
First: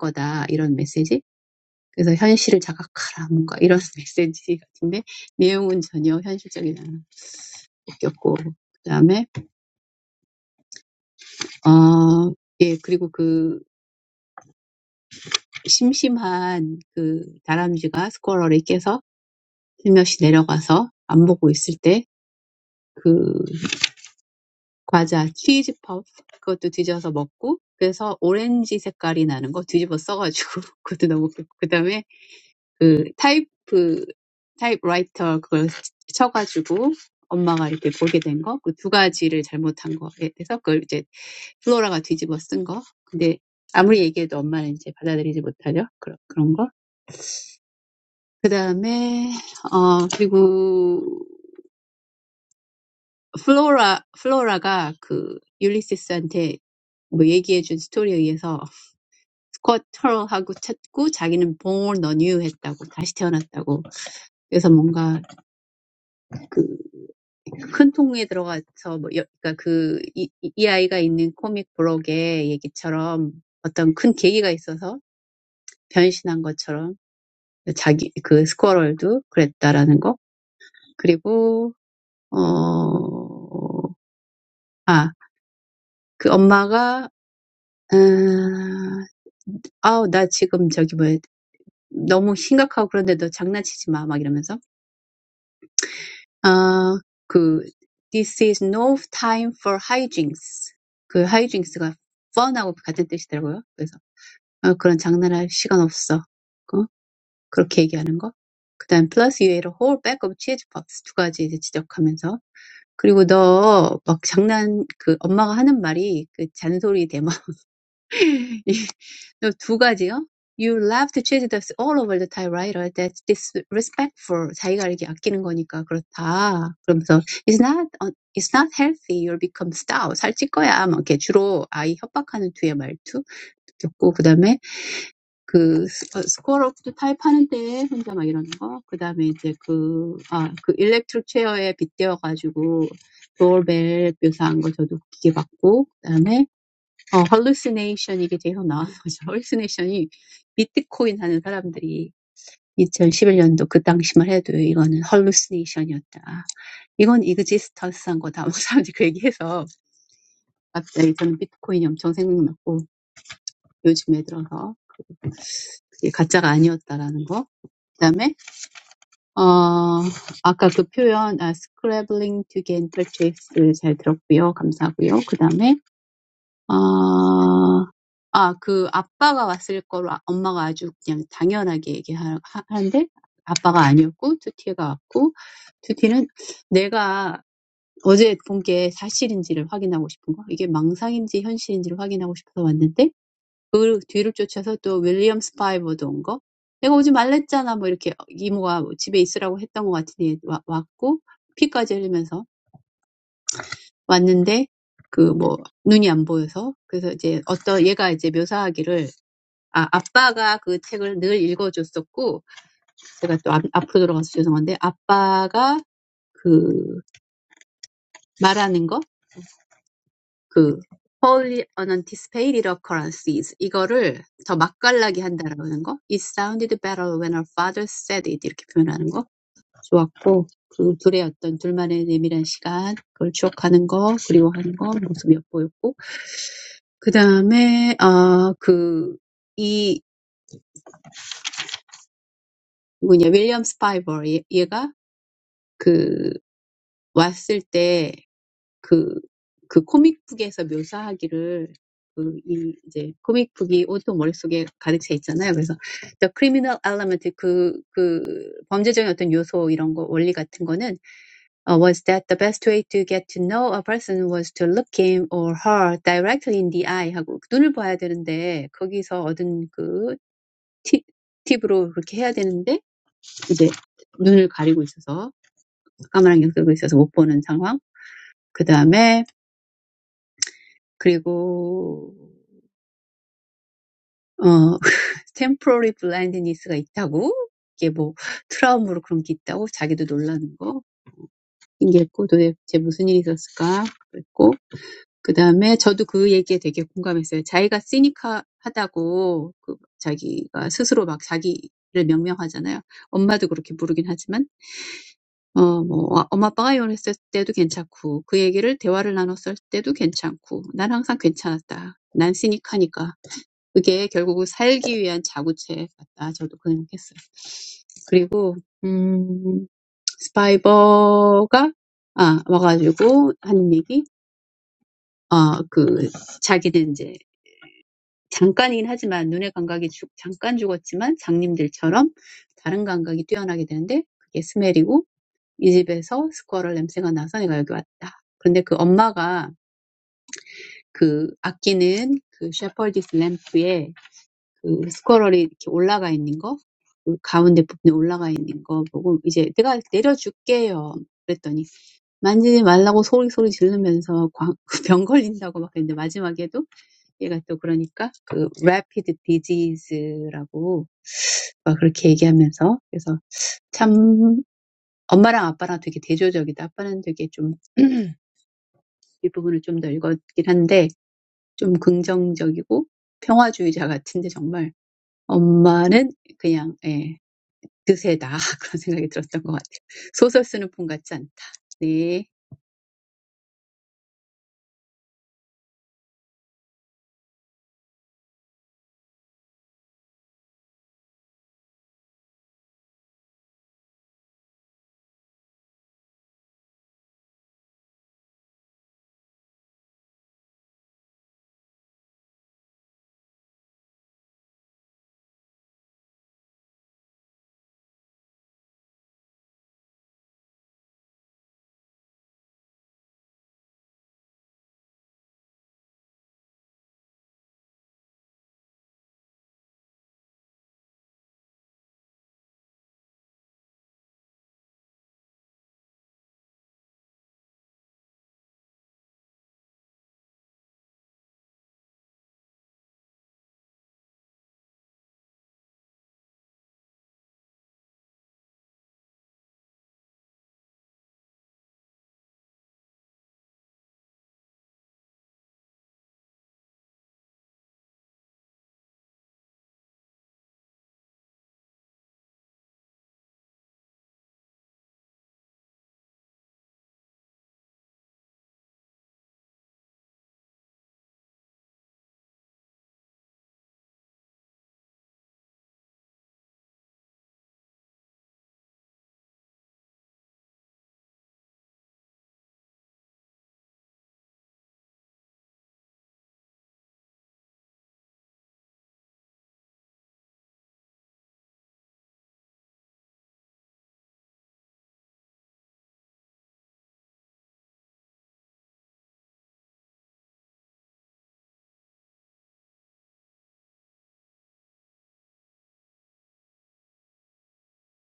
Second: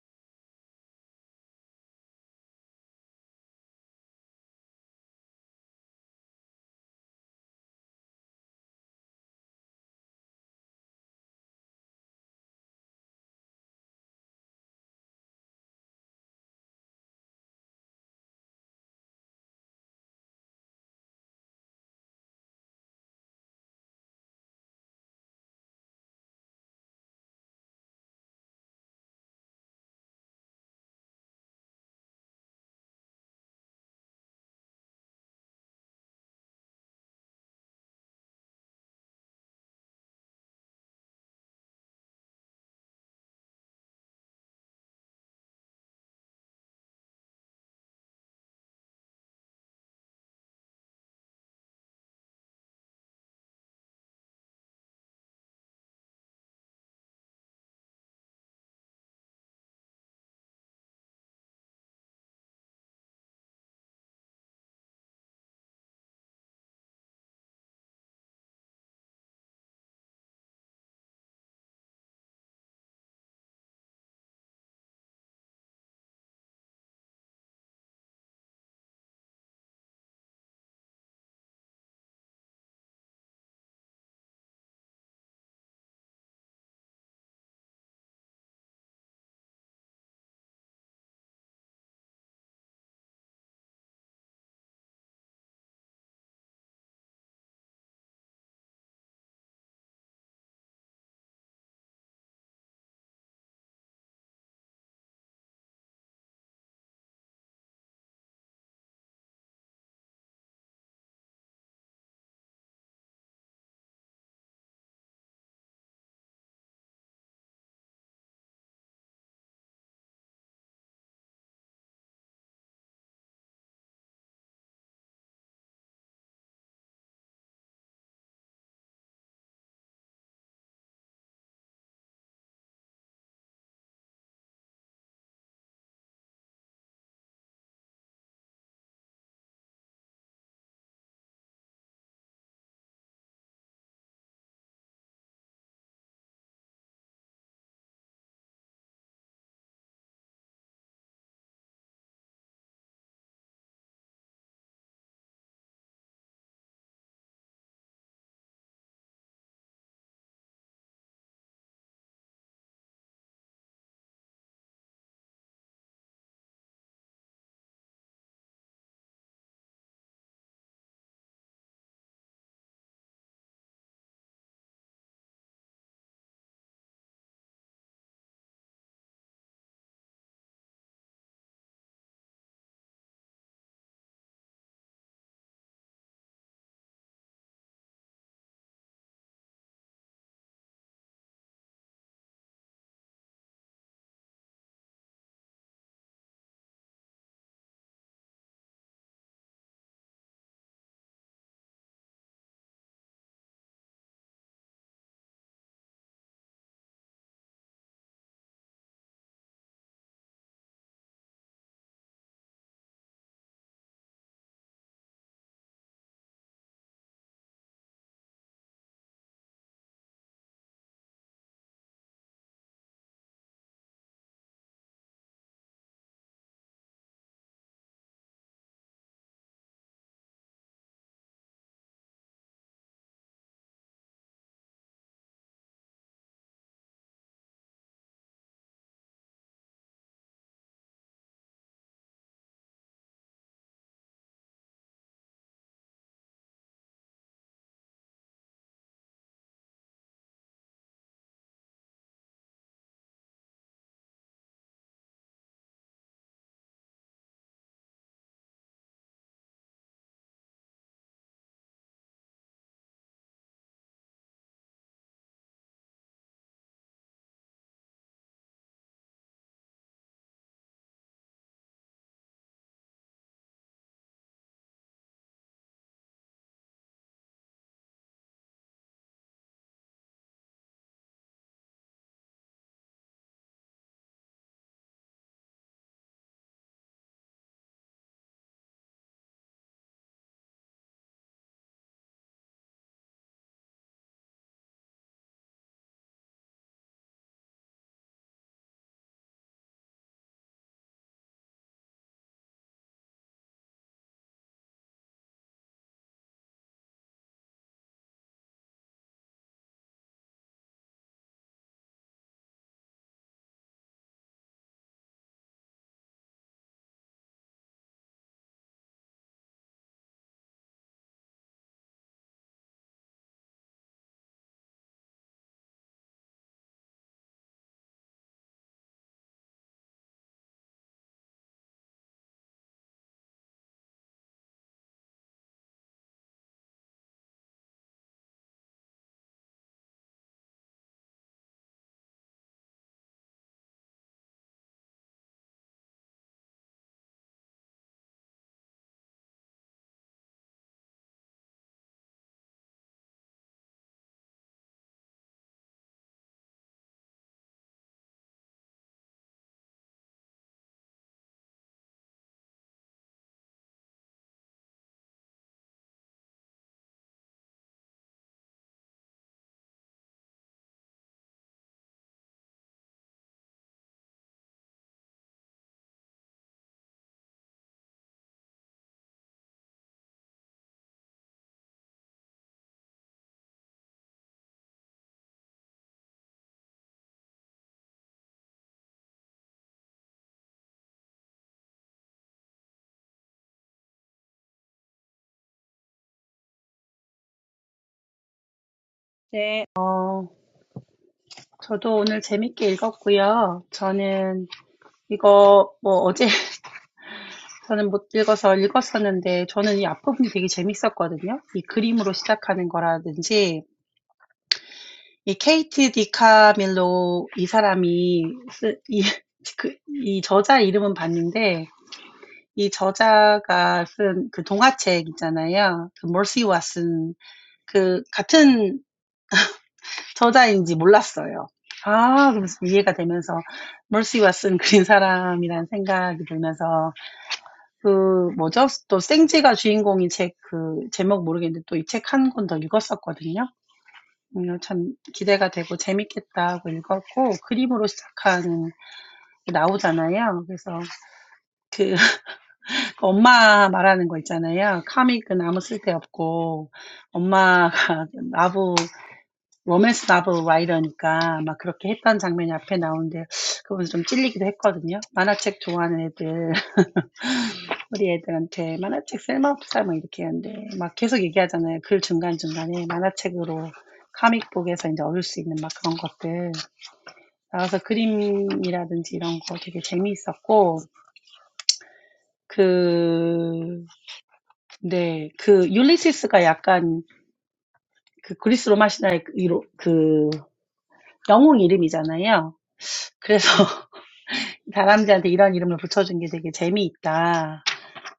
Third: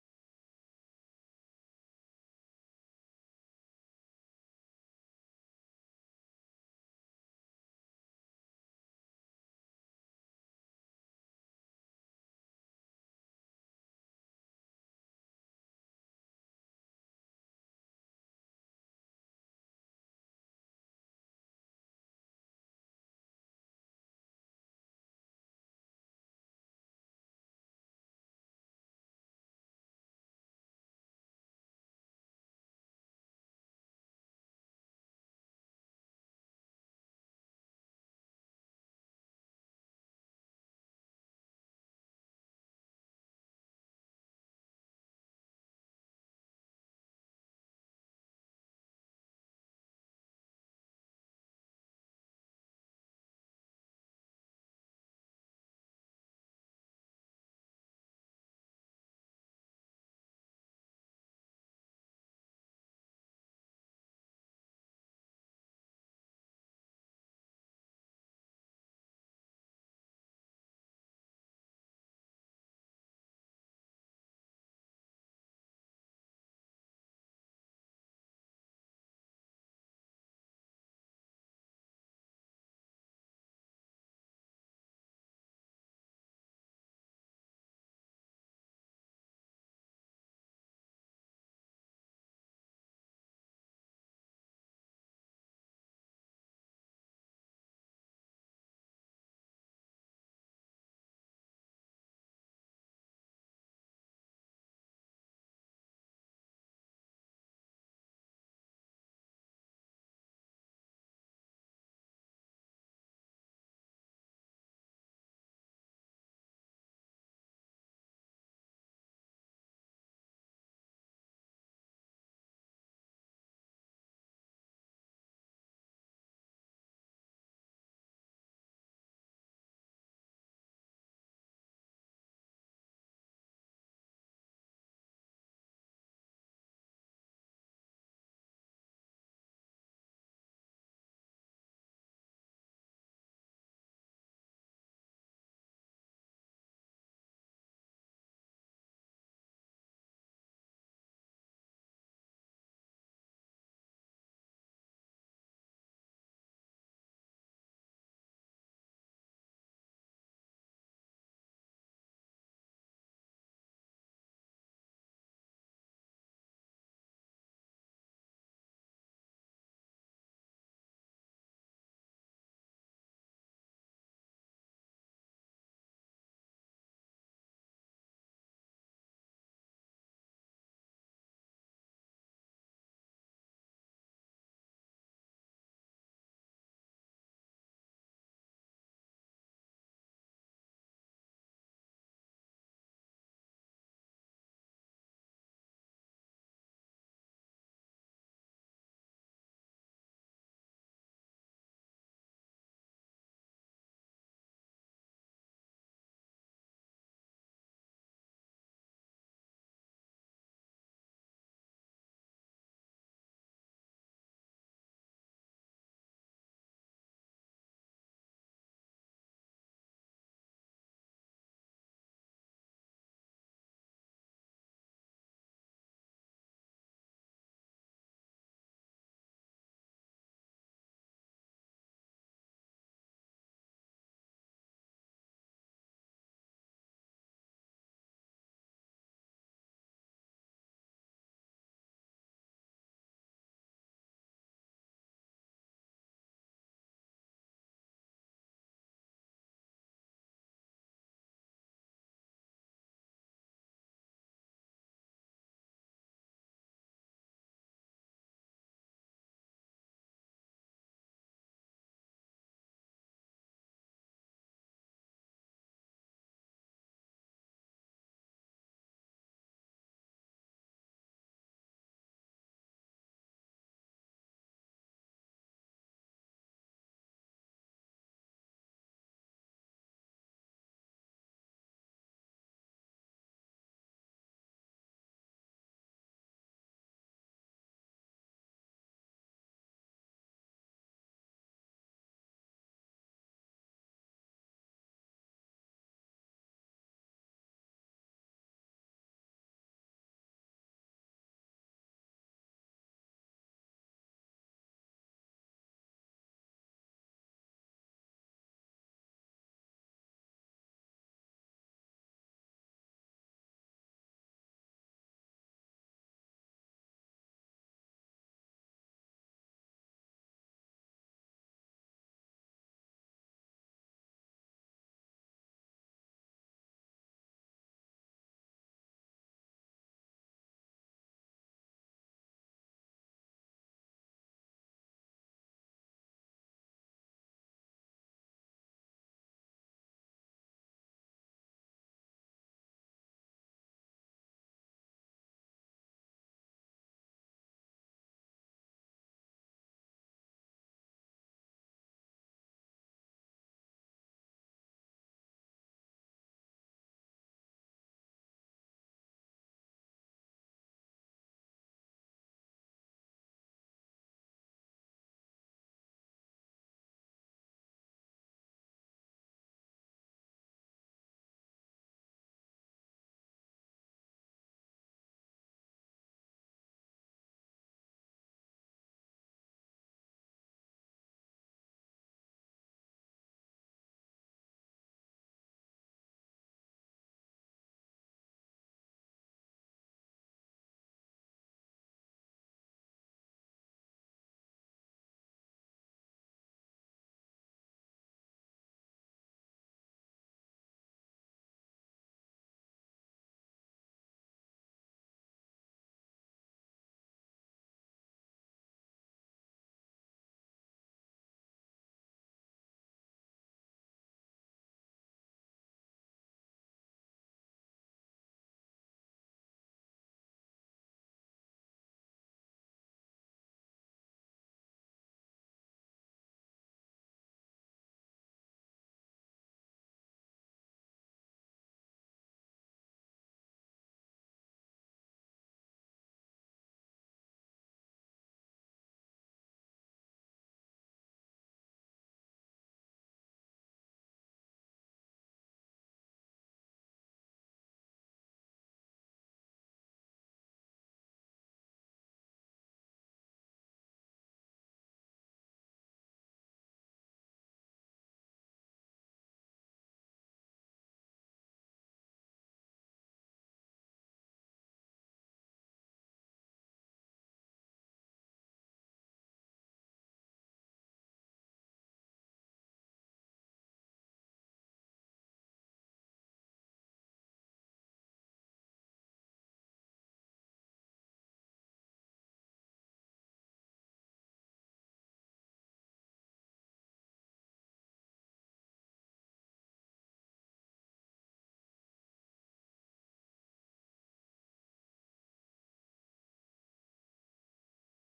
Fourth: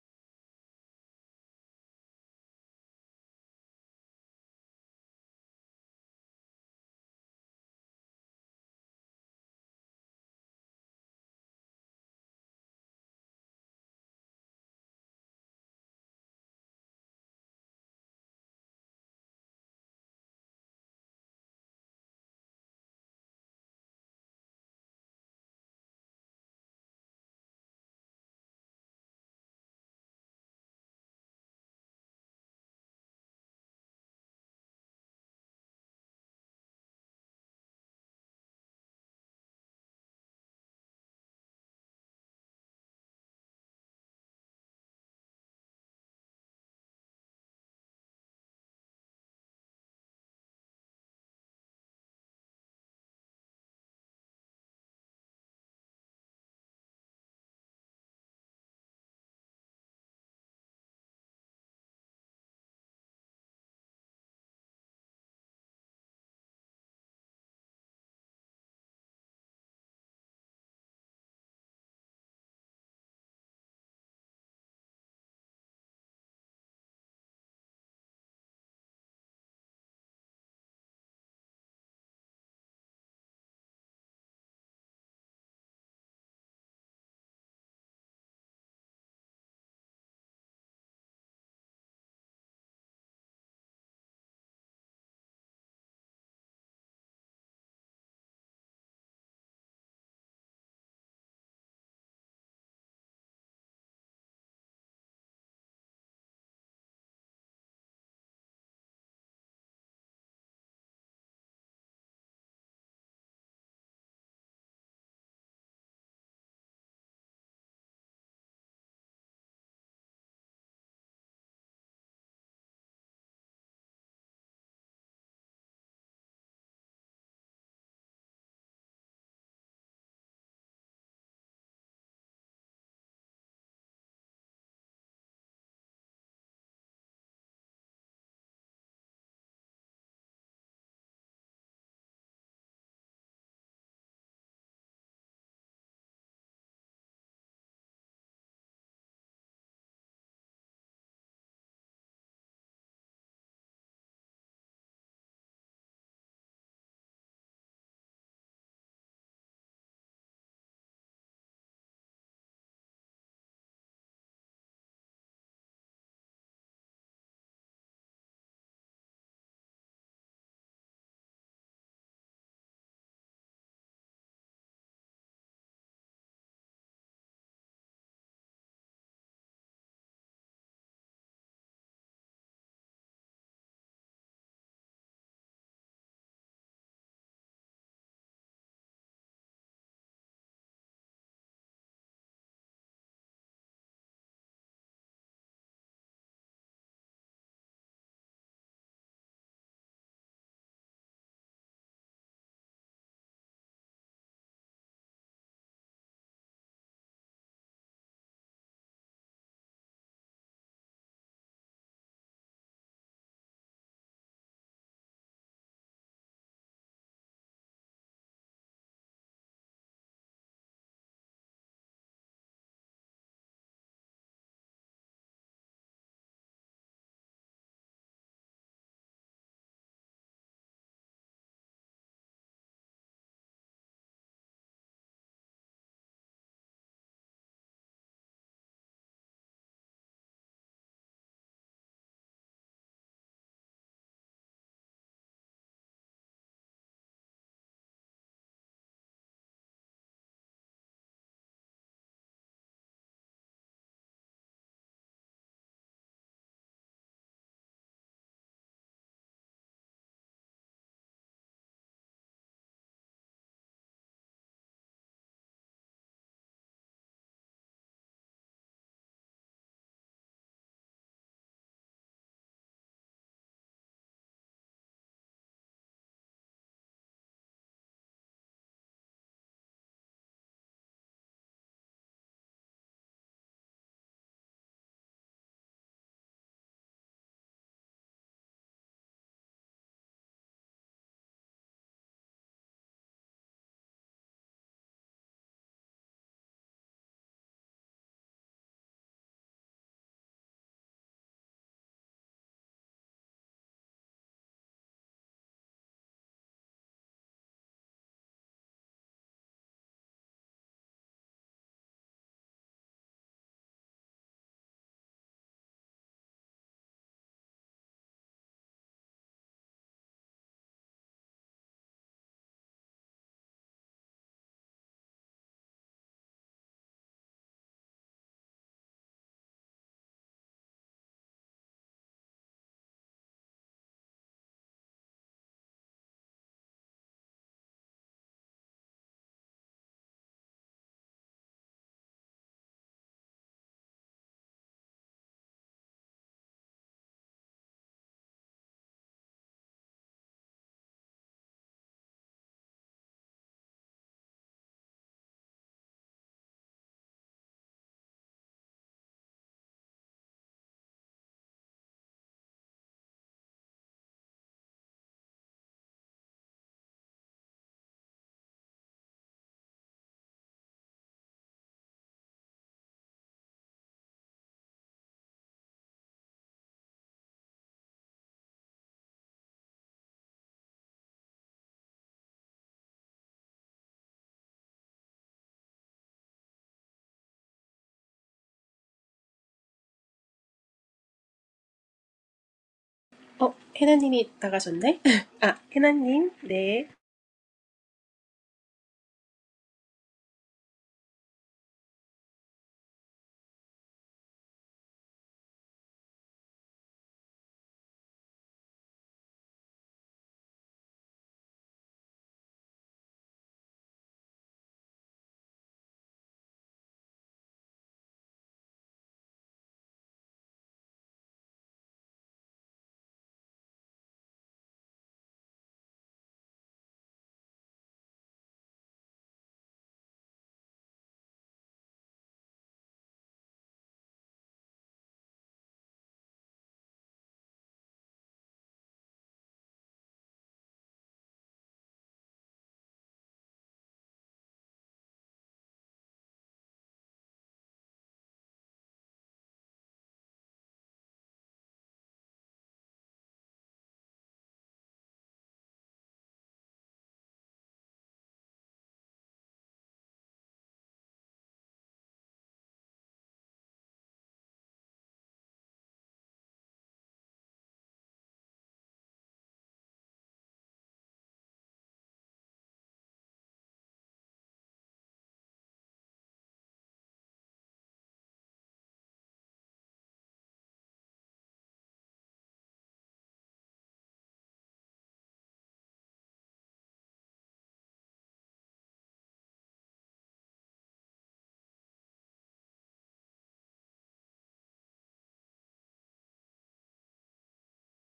to die. 그래서 현실을 자각하라 뭔가 이런 [laughs] 메시지 같은데 내용은 전혀 현실적인 적이 없고 그다음에 어, 예 그리고 그 심심한 그 다람쥐가 스쿼러를 깨서 슬며시 내려가서 안 보고 있을 때 그 과자 치즈 퍼프 그것도 뒤져서 먹고 그래서 오렌지 색깔이 나는 거 뒤집어 써가지고 [laughs] 그것도 너무 그다음에 그 타이프 타이프라이터 그걸 쳐가지고 엄마가 이렇게 보게 된 거, 그 두 가지를 잘못한 거에 대해서 그걸 이제 플로라가 뒤집어 쓴 거. 근데 아무리 얘기해도 엄마는 이제 받아들이지 못하죠. 그런 그런 거. 그 다음에 어 그리고 플로라 플로라가 그 율리시스한테 뭐 얘기해준 스토리에 의해서 스쿼터하고 찾고 자기는 born anew 했다고 다시 태어났다고. 그래서 뭔가 그 큰 통에 들어가서 뭐 여, 그러니까 그 이, 이이 아이가 있는 코믹 블록의 얘기처럼 어떤 큰 계기가 있어서 변신한 것처럼 자기 그 스쿼럴도 그랬다라는 거 그리고 어아그 엄마가 음, 아우 나 지금 저기 뭐야 너무 심각하고 그런데도 장난치지 마막 이러면서 아, 그 This is no time for hijinks. 그 hijings가 fun하고 같은 뜻이더라고요. 그래서 아, 그런 장난할 시간 없어. 어? 그렇게 얘기하는 거. 그다음 plus you ate a whole bag of cheese puffs 두 가지 이제 지적하면서 그리고 너막 장난 그 엄마가 하는 말이 그 잔소리 대마 어, 두 가지요. You love to chase the all over the type writer that's disrespectful. 자기가 이렇게 아끼는 거니까 그렇다. 그러면서 it's not uh, it's not healthy. You'll become stout. 살찔 거야. 막 이렇게 주로 아이 협박하는 뒤에 말투 듣고 그다음에 그 스- 어, score of the type 하는데 혼자 막 이러는 거. 그다음에 이제 그 아, 그 electric chair에 빗대어 가지고 doorbell 묘사한 거 저도 기계 봤고 그다음에 어, hallucination 이게 계속 나오는 [laughs] 거죠. hallucination이 비트코인 하는 사람들이 2011년도 그 당시만 해도 이거는 hallucination이었다. 이건 existence한 거다. 뭐 사람들이 그 얘기해서 갑자기 저는 비트코인이 엄청 생각났고 요즘에 들어서 그게 가짜가 아니었다라는 거. 그다음에 어 아까 그 표현 아, scrambling to gain purchase 잘 들었고요. 감사하고요. 그다음에 아, 아, 그 아빠가 왔을 거로 아- 엄마가 아주 그냥 당연하게 얘기하는데 아빠가 아니었고 투티가 왔고 투티는 내가 어제 본게 사실인지를 확인하고 싶은 거 이게 망상인지 현실인지를 확인하고 싶어서 왔는데 그 뒤를 쫓아서 또 윌리엄 스파이버도 온 거. 내가 오지 말랬잖아. 뭐 이렇게 이모가 뭐 집에 있으라고 했던 것 같으니 와, 왔고 피까지 흘리면서 왔는데 그뭐 눈이 안 보여서 그래서 이제 어떤 얘가 이제 묘사하기를 아 아빠가 그 책을 늘 읽어줬었고 제가 또 앞, 앞으로 돌아가서 죄송한데 아빠가 그 말하는 거그 wholly unanticipated occurrences 이거를 더 맛깔나게 한다라는 거 it sounded better when our father said it 이렇게 표현하는 거 좋았고 그 둘의 어떤 둘만의 내밀한 시간 그걸 추억하는 거 그리워하는 거 모습이 엿보였고 그 다음에, 어, 그, 이, 뭐냐, 윌리엄 스파이버, 얘, 얘가 그, 왔을 때 그, 그 코믹북에서 묘사하기를 그, 이, 이제, 코믹북이 온통 머릿속에 가득 차 있잖아요. 그래서, the criminal element, 그, 그, 범죄적인 어떤 요소, 이런 거, 원리 같은 거는, 어, was that the best way to get to know a person was to look him or her directly in the eye 하고, 눈을 봐야 되는데, 거기서 얻은 그, 팁, 팁으로 그렇게 해야 되는데 이제 눈을 가리고 있어서 까만 안경 쓰고 있어서 못 보는 상황. 그 다음에 그리고 어 [laughs] temporary blindness가 있다고 이게 뭐 트라우마로 그런 게 있다고 자기도 놀라는 거 신기했고 도대체 무슨 일이 있었을까 그랬고 그 다음에 저도 그 얘기에 되게 공감했어요. 자기가 시니카하다고 그 자기가 스스로 막 자기를 명명하잖아요. 엄마도 그렇게 부르긴 하지만 어뭐아 엄마 아빠가 이혼했을 때도 괜찮고 그 얘기를 대화를 나눴을 때도 괜찮고 난 항상 괜찮았다. 난 시닉하니까. 그게 결국은 살기 위한 자구책 같다. 저도 그 생각했어요. 그리고 음 스파이버가 아 와가지고 하는 얘기 어, 그 자기는 이제 잠깐이긴 하지만 눈의 감각이 죽 잠깐 죽었지만 장님들처럼 다른 감각이 뛰어나게 되는데 그게 스멜이고 이 집에서 스쿼럴 냄새가 나서 내가 여기 왔다. 근데 그 엄마가 그 아끼는 그 셰퍼디스 램프에 그 스쿼럴이 이렇게 올라가 있는 거, 그 가운데 부분에 올라가 있는 거 보고 이제 내가 내려줄게요. 그랬더니 만지지 말라고 소리 소리 지르면서 광- [laughs] 병 걸린다고 막 했는데 마지막에도 얘가 또 그러니까 그 rapid disease라고 막 그렇게 얘기하면서 그래서 참 엄마랑 아빠랑 되게 대조적이다. 아빠는 되게 좀 [clears throat] 이 부분을 좀더 읽었긴 한데 좀 긍정적이고 평화주의자 같은데 정말 엄마는 그냥 예, 드세다 [laughs] 그런 생각이 들었던 것 같아요. 소설 쓰는 분 같지 않다. 네. 어, 해나님이 나가셨네? [laughs] 아, 해나님, 네. 네, 어, 저도 오늘 재밌게 읽었고요. 저는 이거 뭐 어제 [laughs] 저는 못 읽어서 읽었었는데 저는 이 앞부분이 되게 재밌었거든요. 이 그림으로 시작하는 거라든지 이 케이트 디카밀로 이 사람이 쓰, 이, [laughs] 그, 이 저자 이름은 봤는데 이 저자가 쓴 그 동화책 있잖아요. 그 머시와 쓴그 같은 저자인지 몰랐어요. 아, 그러면서 이해가 되면서 머시와 쓴 그린 사람이라는 생각이 들면서 그 뭐죠? 또 생지가 주인공인 책 그 제목 모르겠는데 또 이 책 한 권 더 읽었었거든요. 음, 참 기대가 되고 재밌겠다고 읽었고 그림으로 시작하는 게 나오잖아요. 그래서 그 [laughs] 엄마 말하는 거 있잖아요. 카믹은 아무 쓸데 없고 엄마가 나부 로맨스 나부 라이터니까 막 그렇게 했던 장면이 앞에 나오는데 그거 좀 찔리기도 했거든요. 만화책 좋아하는 애들 우리 애들한테 만화책 쓸모없어 막 이렇게 하는데 막 계속 얘기하잖아요. 글 중간중간에 만화책으로 카믹북에서 이제 얻을 수 있는 막 그런 것들 나와서 그림이라든지 이런 거 되게 재미있었고 그 네, 그 율리시스가 약간 그 그리스 로마 신화의 그 이로- 그 영웅 이름이잖아요. 그래서 [laughs] 사람들한테 이런 이름을 붙여준 게 되게 재미있다.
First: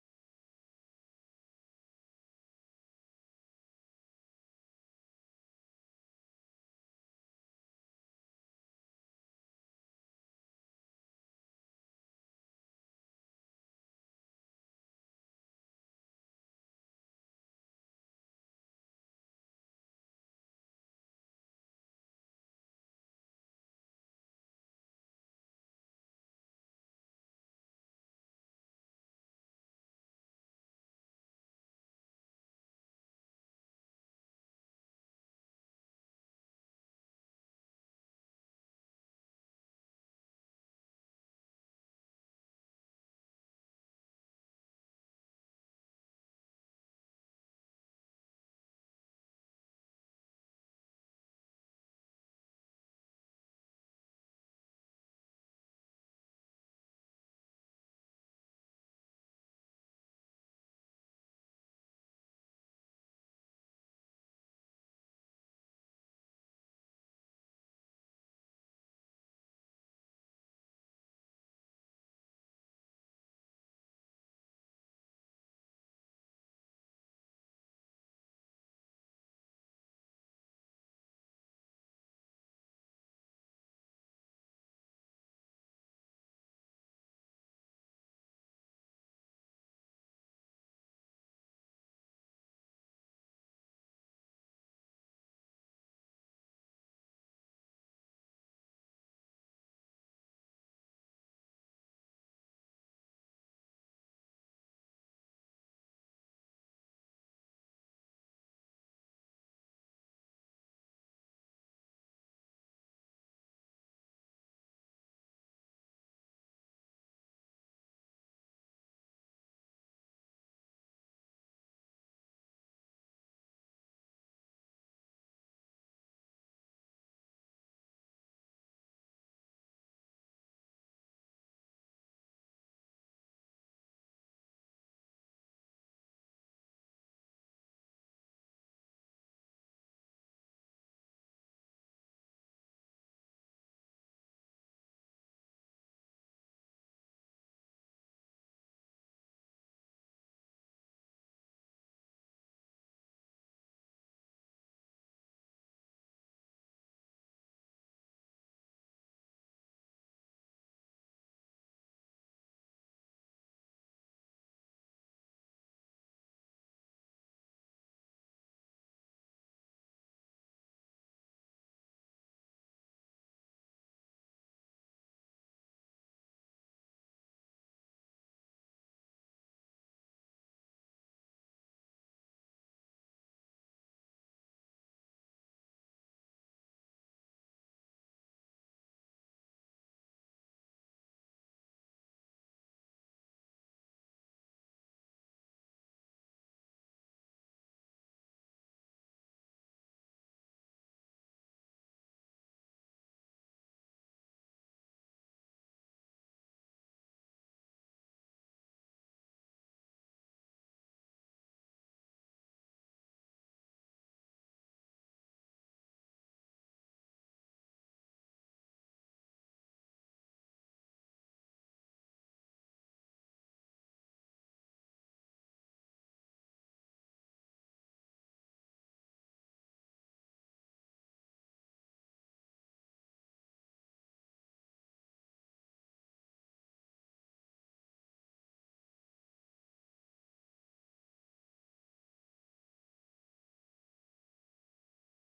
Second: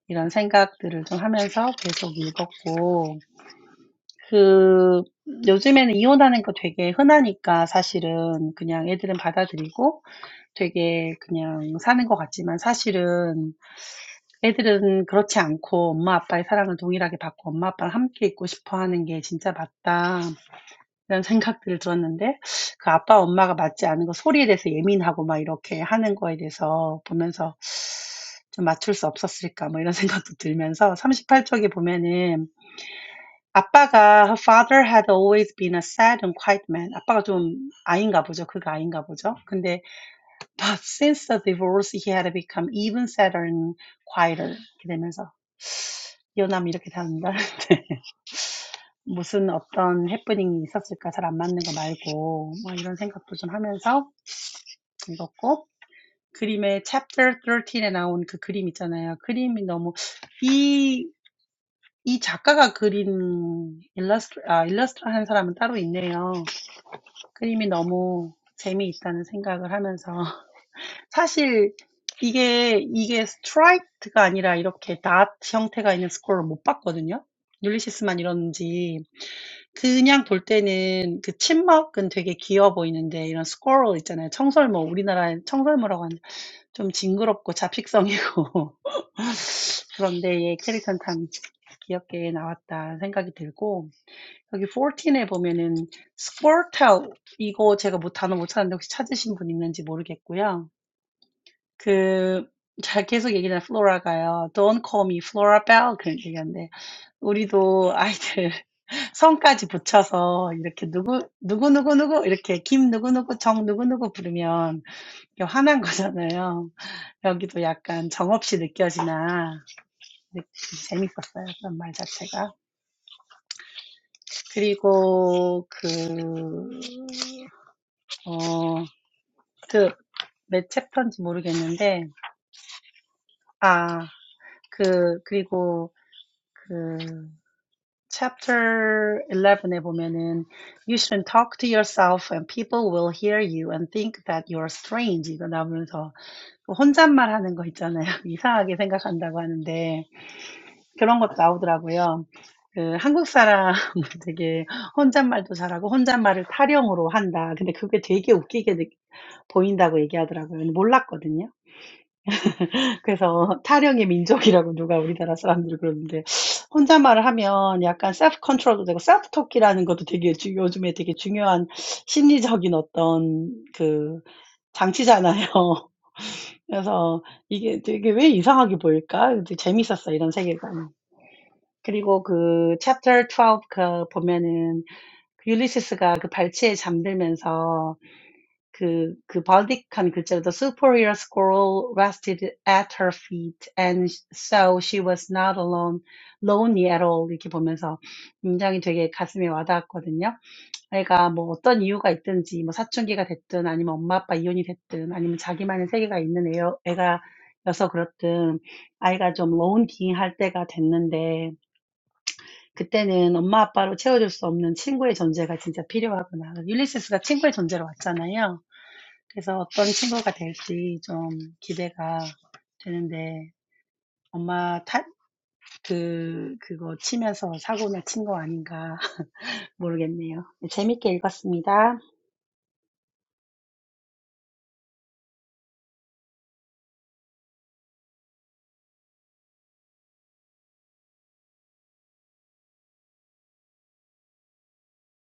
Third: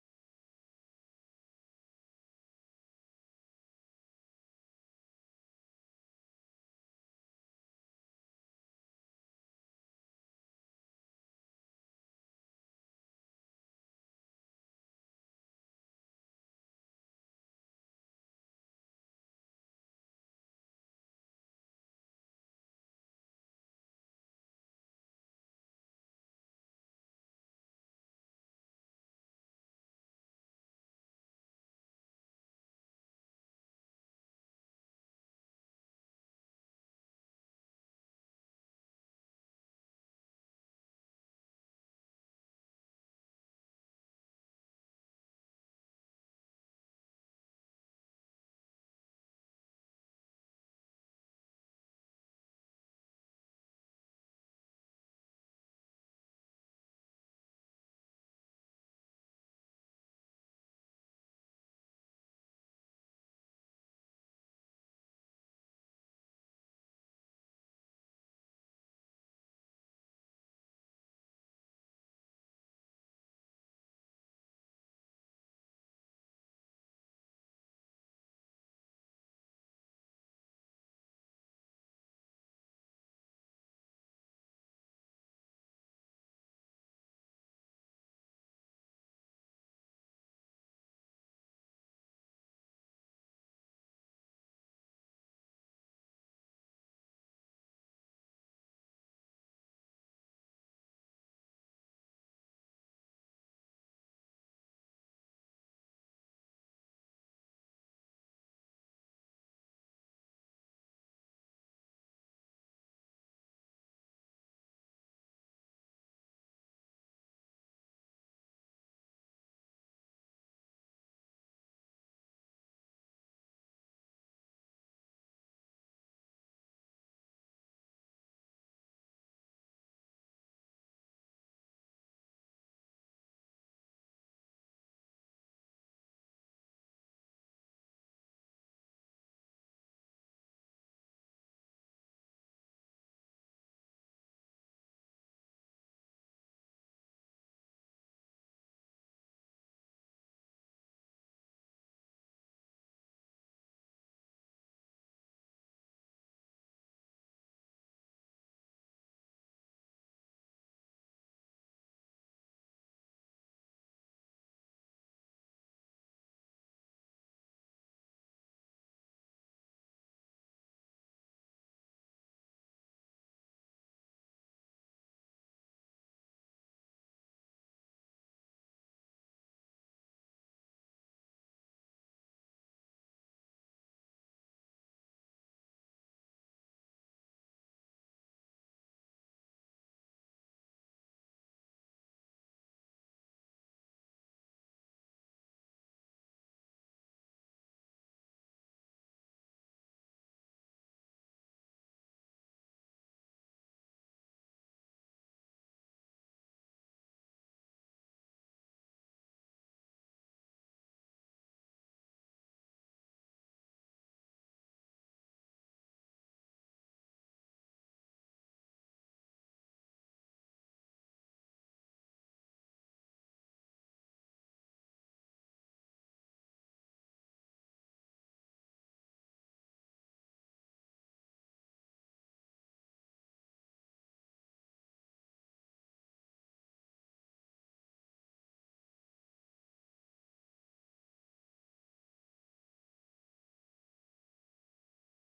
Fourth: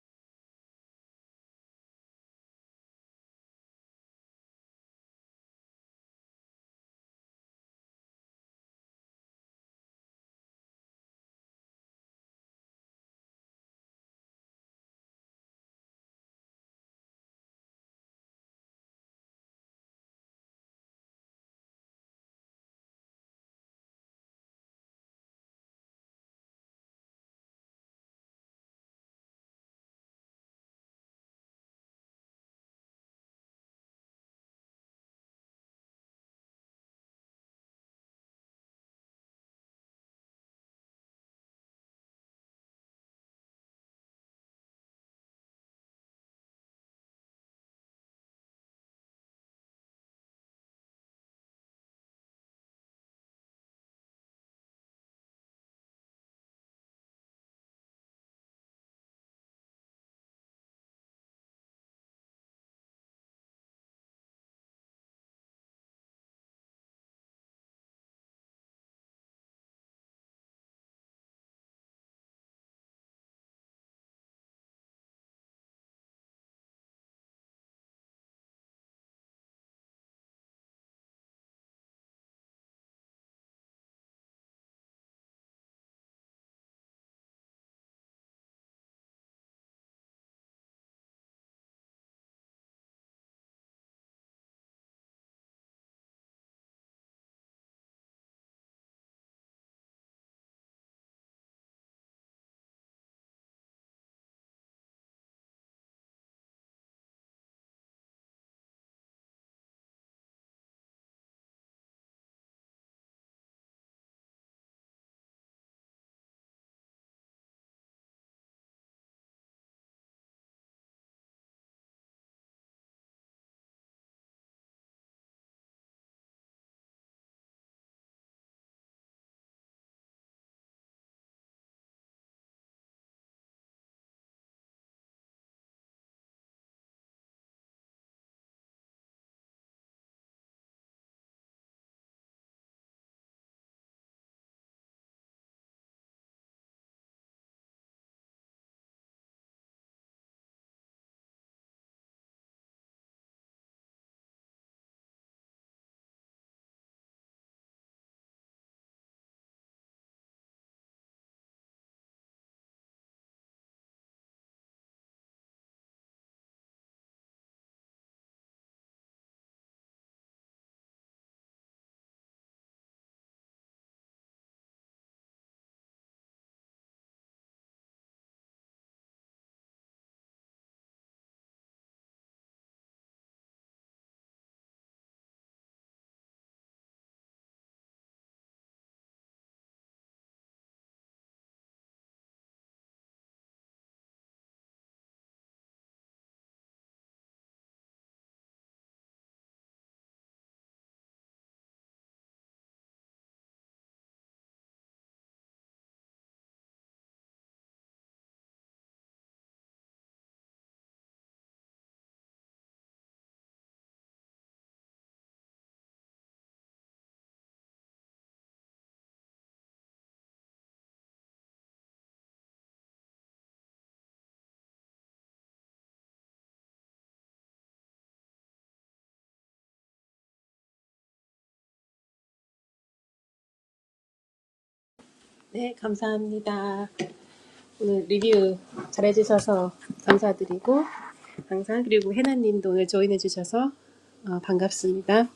이런 생각들을 좀 하면서 계속 읽었고 그 요즘에는 이혼하는 거 되게 흔하니까 사실은 그냥 애들은 받아들이고 되게 그냥 사는 것 같지만 사실은 애들은 그렇지 않고 엄마 아빠의 사랑을 동일하게 받고 엄마 아빠랑 함께 있고 싶어 하는 게 진짜 맞다. 이런 생각들을 들었는데 그 아빠 엄마가 맞지 않은 거 소리에 대해서 예민하고 막 이렇게 하는 거에 대해서 보면서 좀 맞출 수 없었을까 뭐 이런 [laughs] 생각도 들면서 38쪽에 보면은 아빠가 Her father had always been a sad and quiet man. Papa가 좀 아닌가 보죠. 그게 아닌가 보죠. 그런데 but since the divorce, he had become even sadder and quieter. 이렇게 되면서 이 남이 이렇게 된다. [laughs] 무슨 어떤 happening이 있었을까? 잘 안 맞는 거 말고 뭐 이런 생각도 좀 하면서 읽었고 그림의 chapter thirteen에 나온 그 그림 있잖아요. 그림이 너무 이 이 작가가 그린 illustration 한 사람은 따로 있네요. 그림이 너무 재미있다는 생각을 하면서 [laughs] 사실 이게 이게 스트라이트가 아니라 이렇게 닷 형태가 있는 스코어를 못 봤거든요. 율리시스만 이러는지 그냥 볼 때는 그 침묵은 되게 귀여워 보이는데 이런 스코어 있잖아요. 청설모 우리나라에 청설모라고 하는 좀 징그럽고 잡식성이고 [laughs] 그런데 얘 캐릭터는 참 귀엽게 나왔다 생각이 들고 여기 십사에 보면은 squirtle 이거 제가 뭐 단어 못 찾는데 혹시 찾으신 분 있는지 모르겠고요. 그 잘 계속 얘기하는 플로라가요. Don't call me Flora Bell 그런 얘기하는데 우리도 아이들 [laughs] 성까지 붙여서 이렇게 누구 누구 누구 누구 이렇게 김 누구 누구 정 누구 누구 부르면 화난 거잖아요. 여기도 약간 정없이 느껴지나 재밌었어요. 그런 말 자체가. 그리고 그어 The match part, I don't know. Ah, and then in Chapter 11, you should talk to yourself, and people will hear you and think that you're strange. This is from the book. Korean people have something called "one-man talk," which they think is strange. I didn't know that. [laughs] [laughs] 그래서 타령의 민족이라고 누가 우리나라 사람들이 그러는데 혼잣말을 하면 약간 셀프 컨트롤도 되고 셀프 토끼라는 것도 되게 주, 요즘에 되게 중요한 심리적인 어떤 그 장치잖아요. [laughs] 그래서 이게 되게 왜 이상하게 보일까? 근데 재밌었어, 이런 세계관. 그리고 그 챕터 12그 보면은 그 율리시스가 그 발치에 잠들면서 그, 그 번득한 글자로도 superior squirrel rested at her feet and so she was not alone, lonely at all 이렇게 보면서 굉장히 되게 가슴에 와닿았거든요. 애가 뭐 어떤 이유가 있든지 뭐 사춘기가 됐든 아니면 엄마 아빠 이혼이 됐든 아니면 자기만의 세계가 있는 애, 애가 여서 그렇든 아이가 좀 론킹할 때가 됐는데 그때는 엄마 아빠로 채워줄 수 없는 친구의 존재가 진짜 필요하구나. 율리세스가 친구의 존재로 왔잖아요. 그래서 어떤 친구가 될지 좀 기대가 되는데 엄마 탓, 그, 그거 치면서 사고나 친거 아닌가 [laughs] 모르겠네요. 네, 재밌게 읽었습니다. 네, 감사합니다. 오늘 리뷰 잘해주셔서 감사드리고, 항상, 그리고 해나님도 오늘 조인해주셔서 어, 반갑습니다.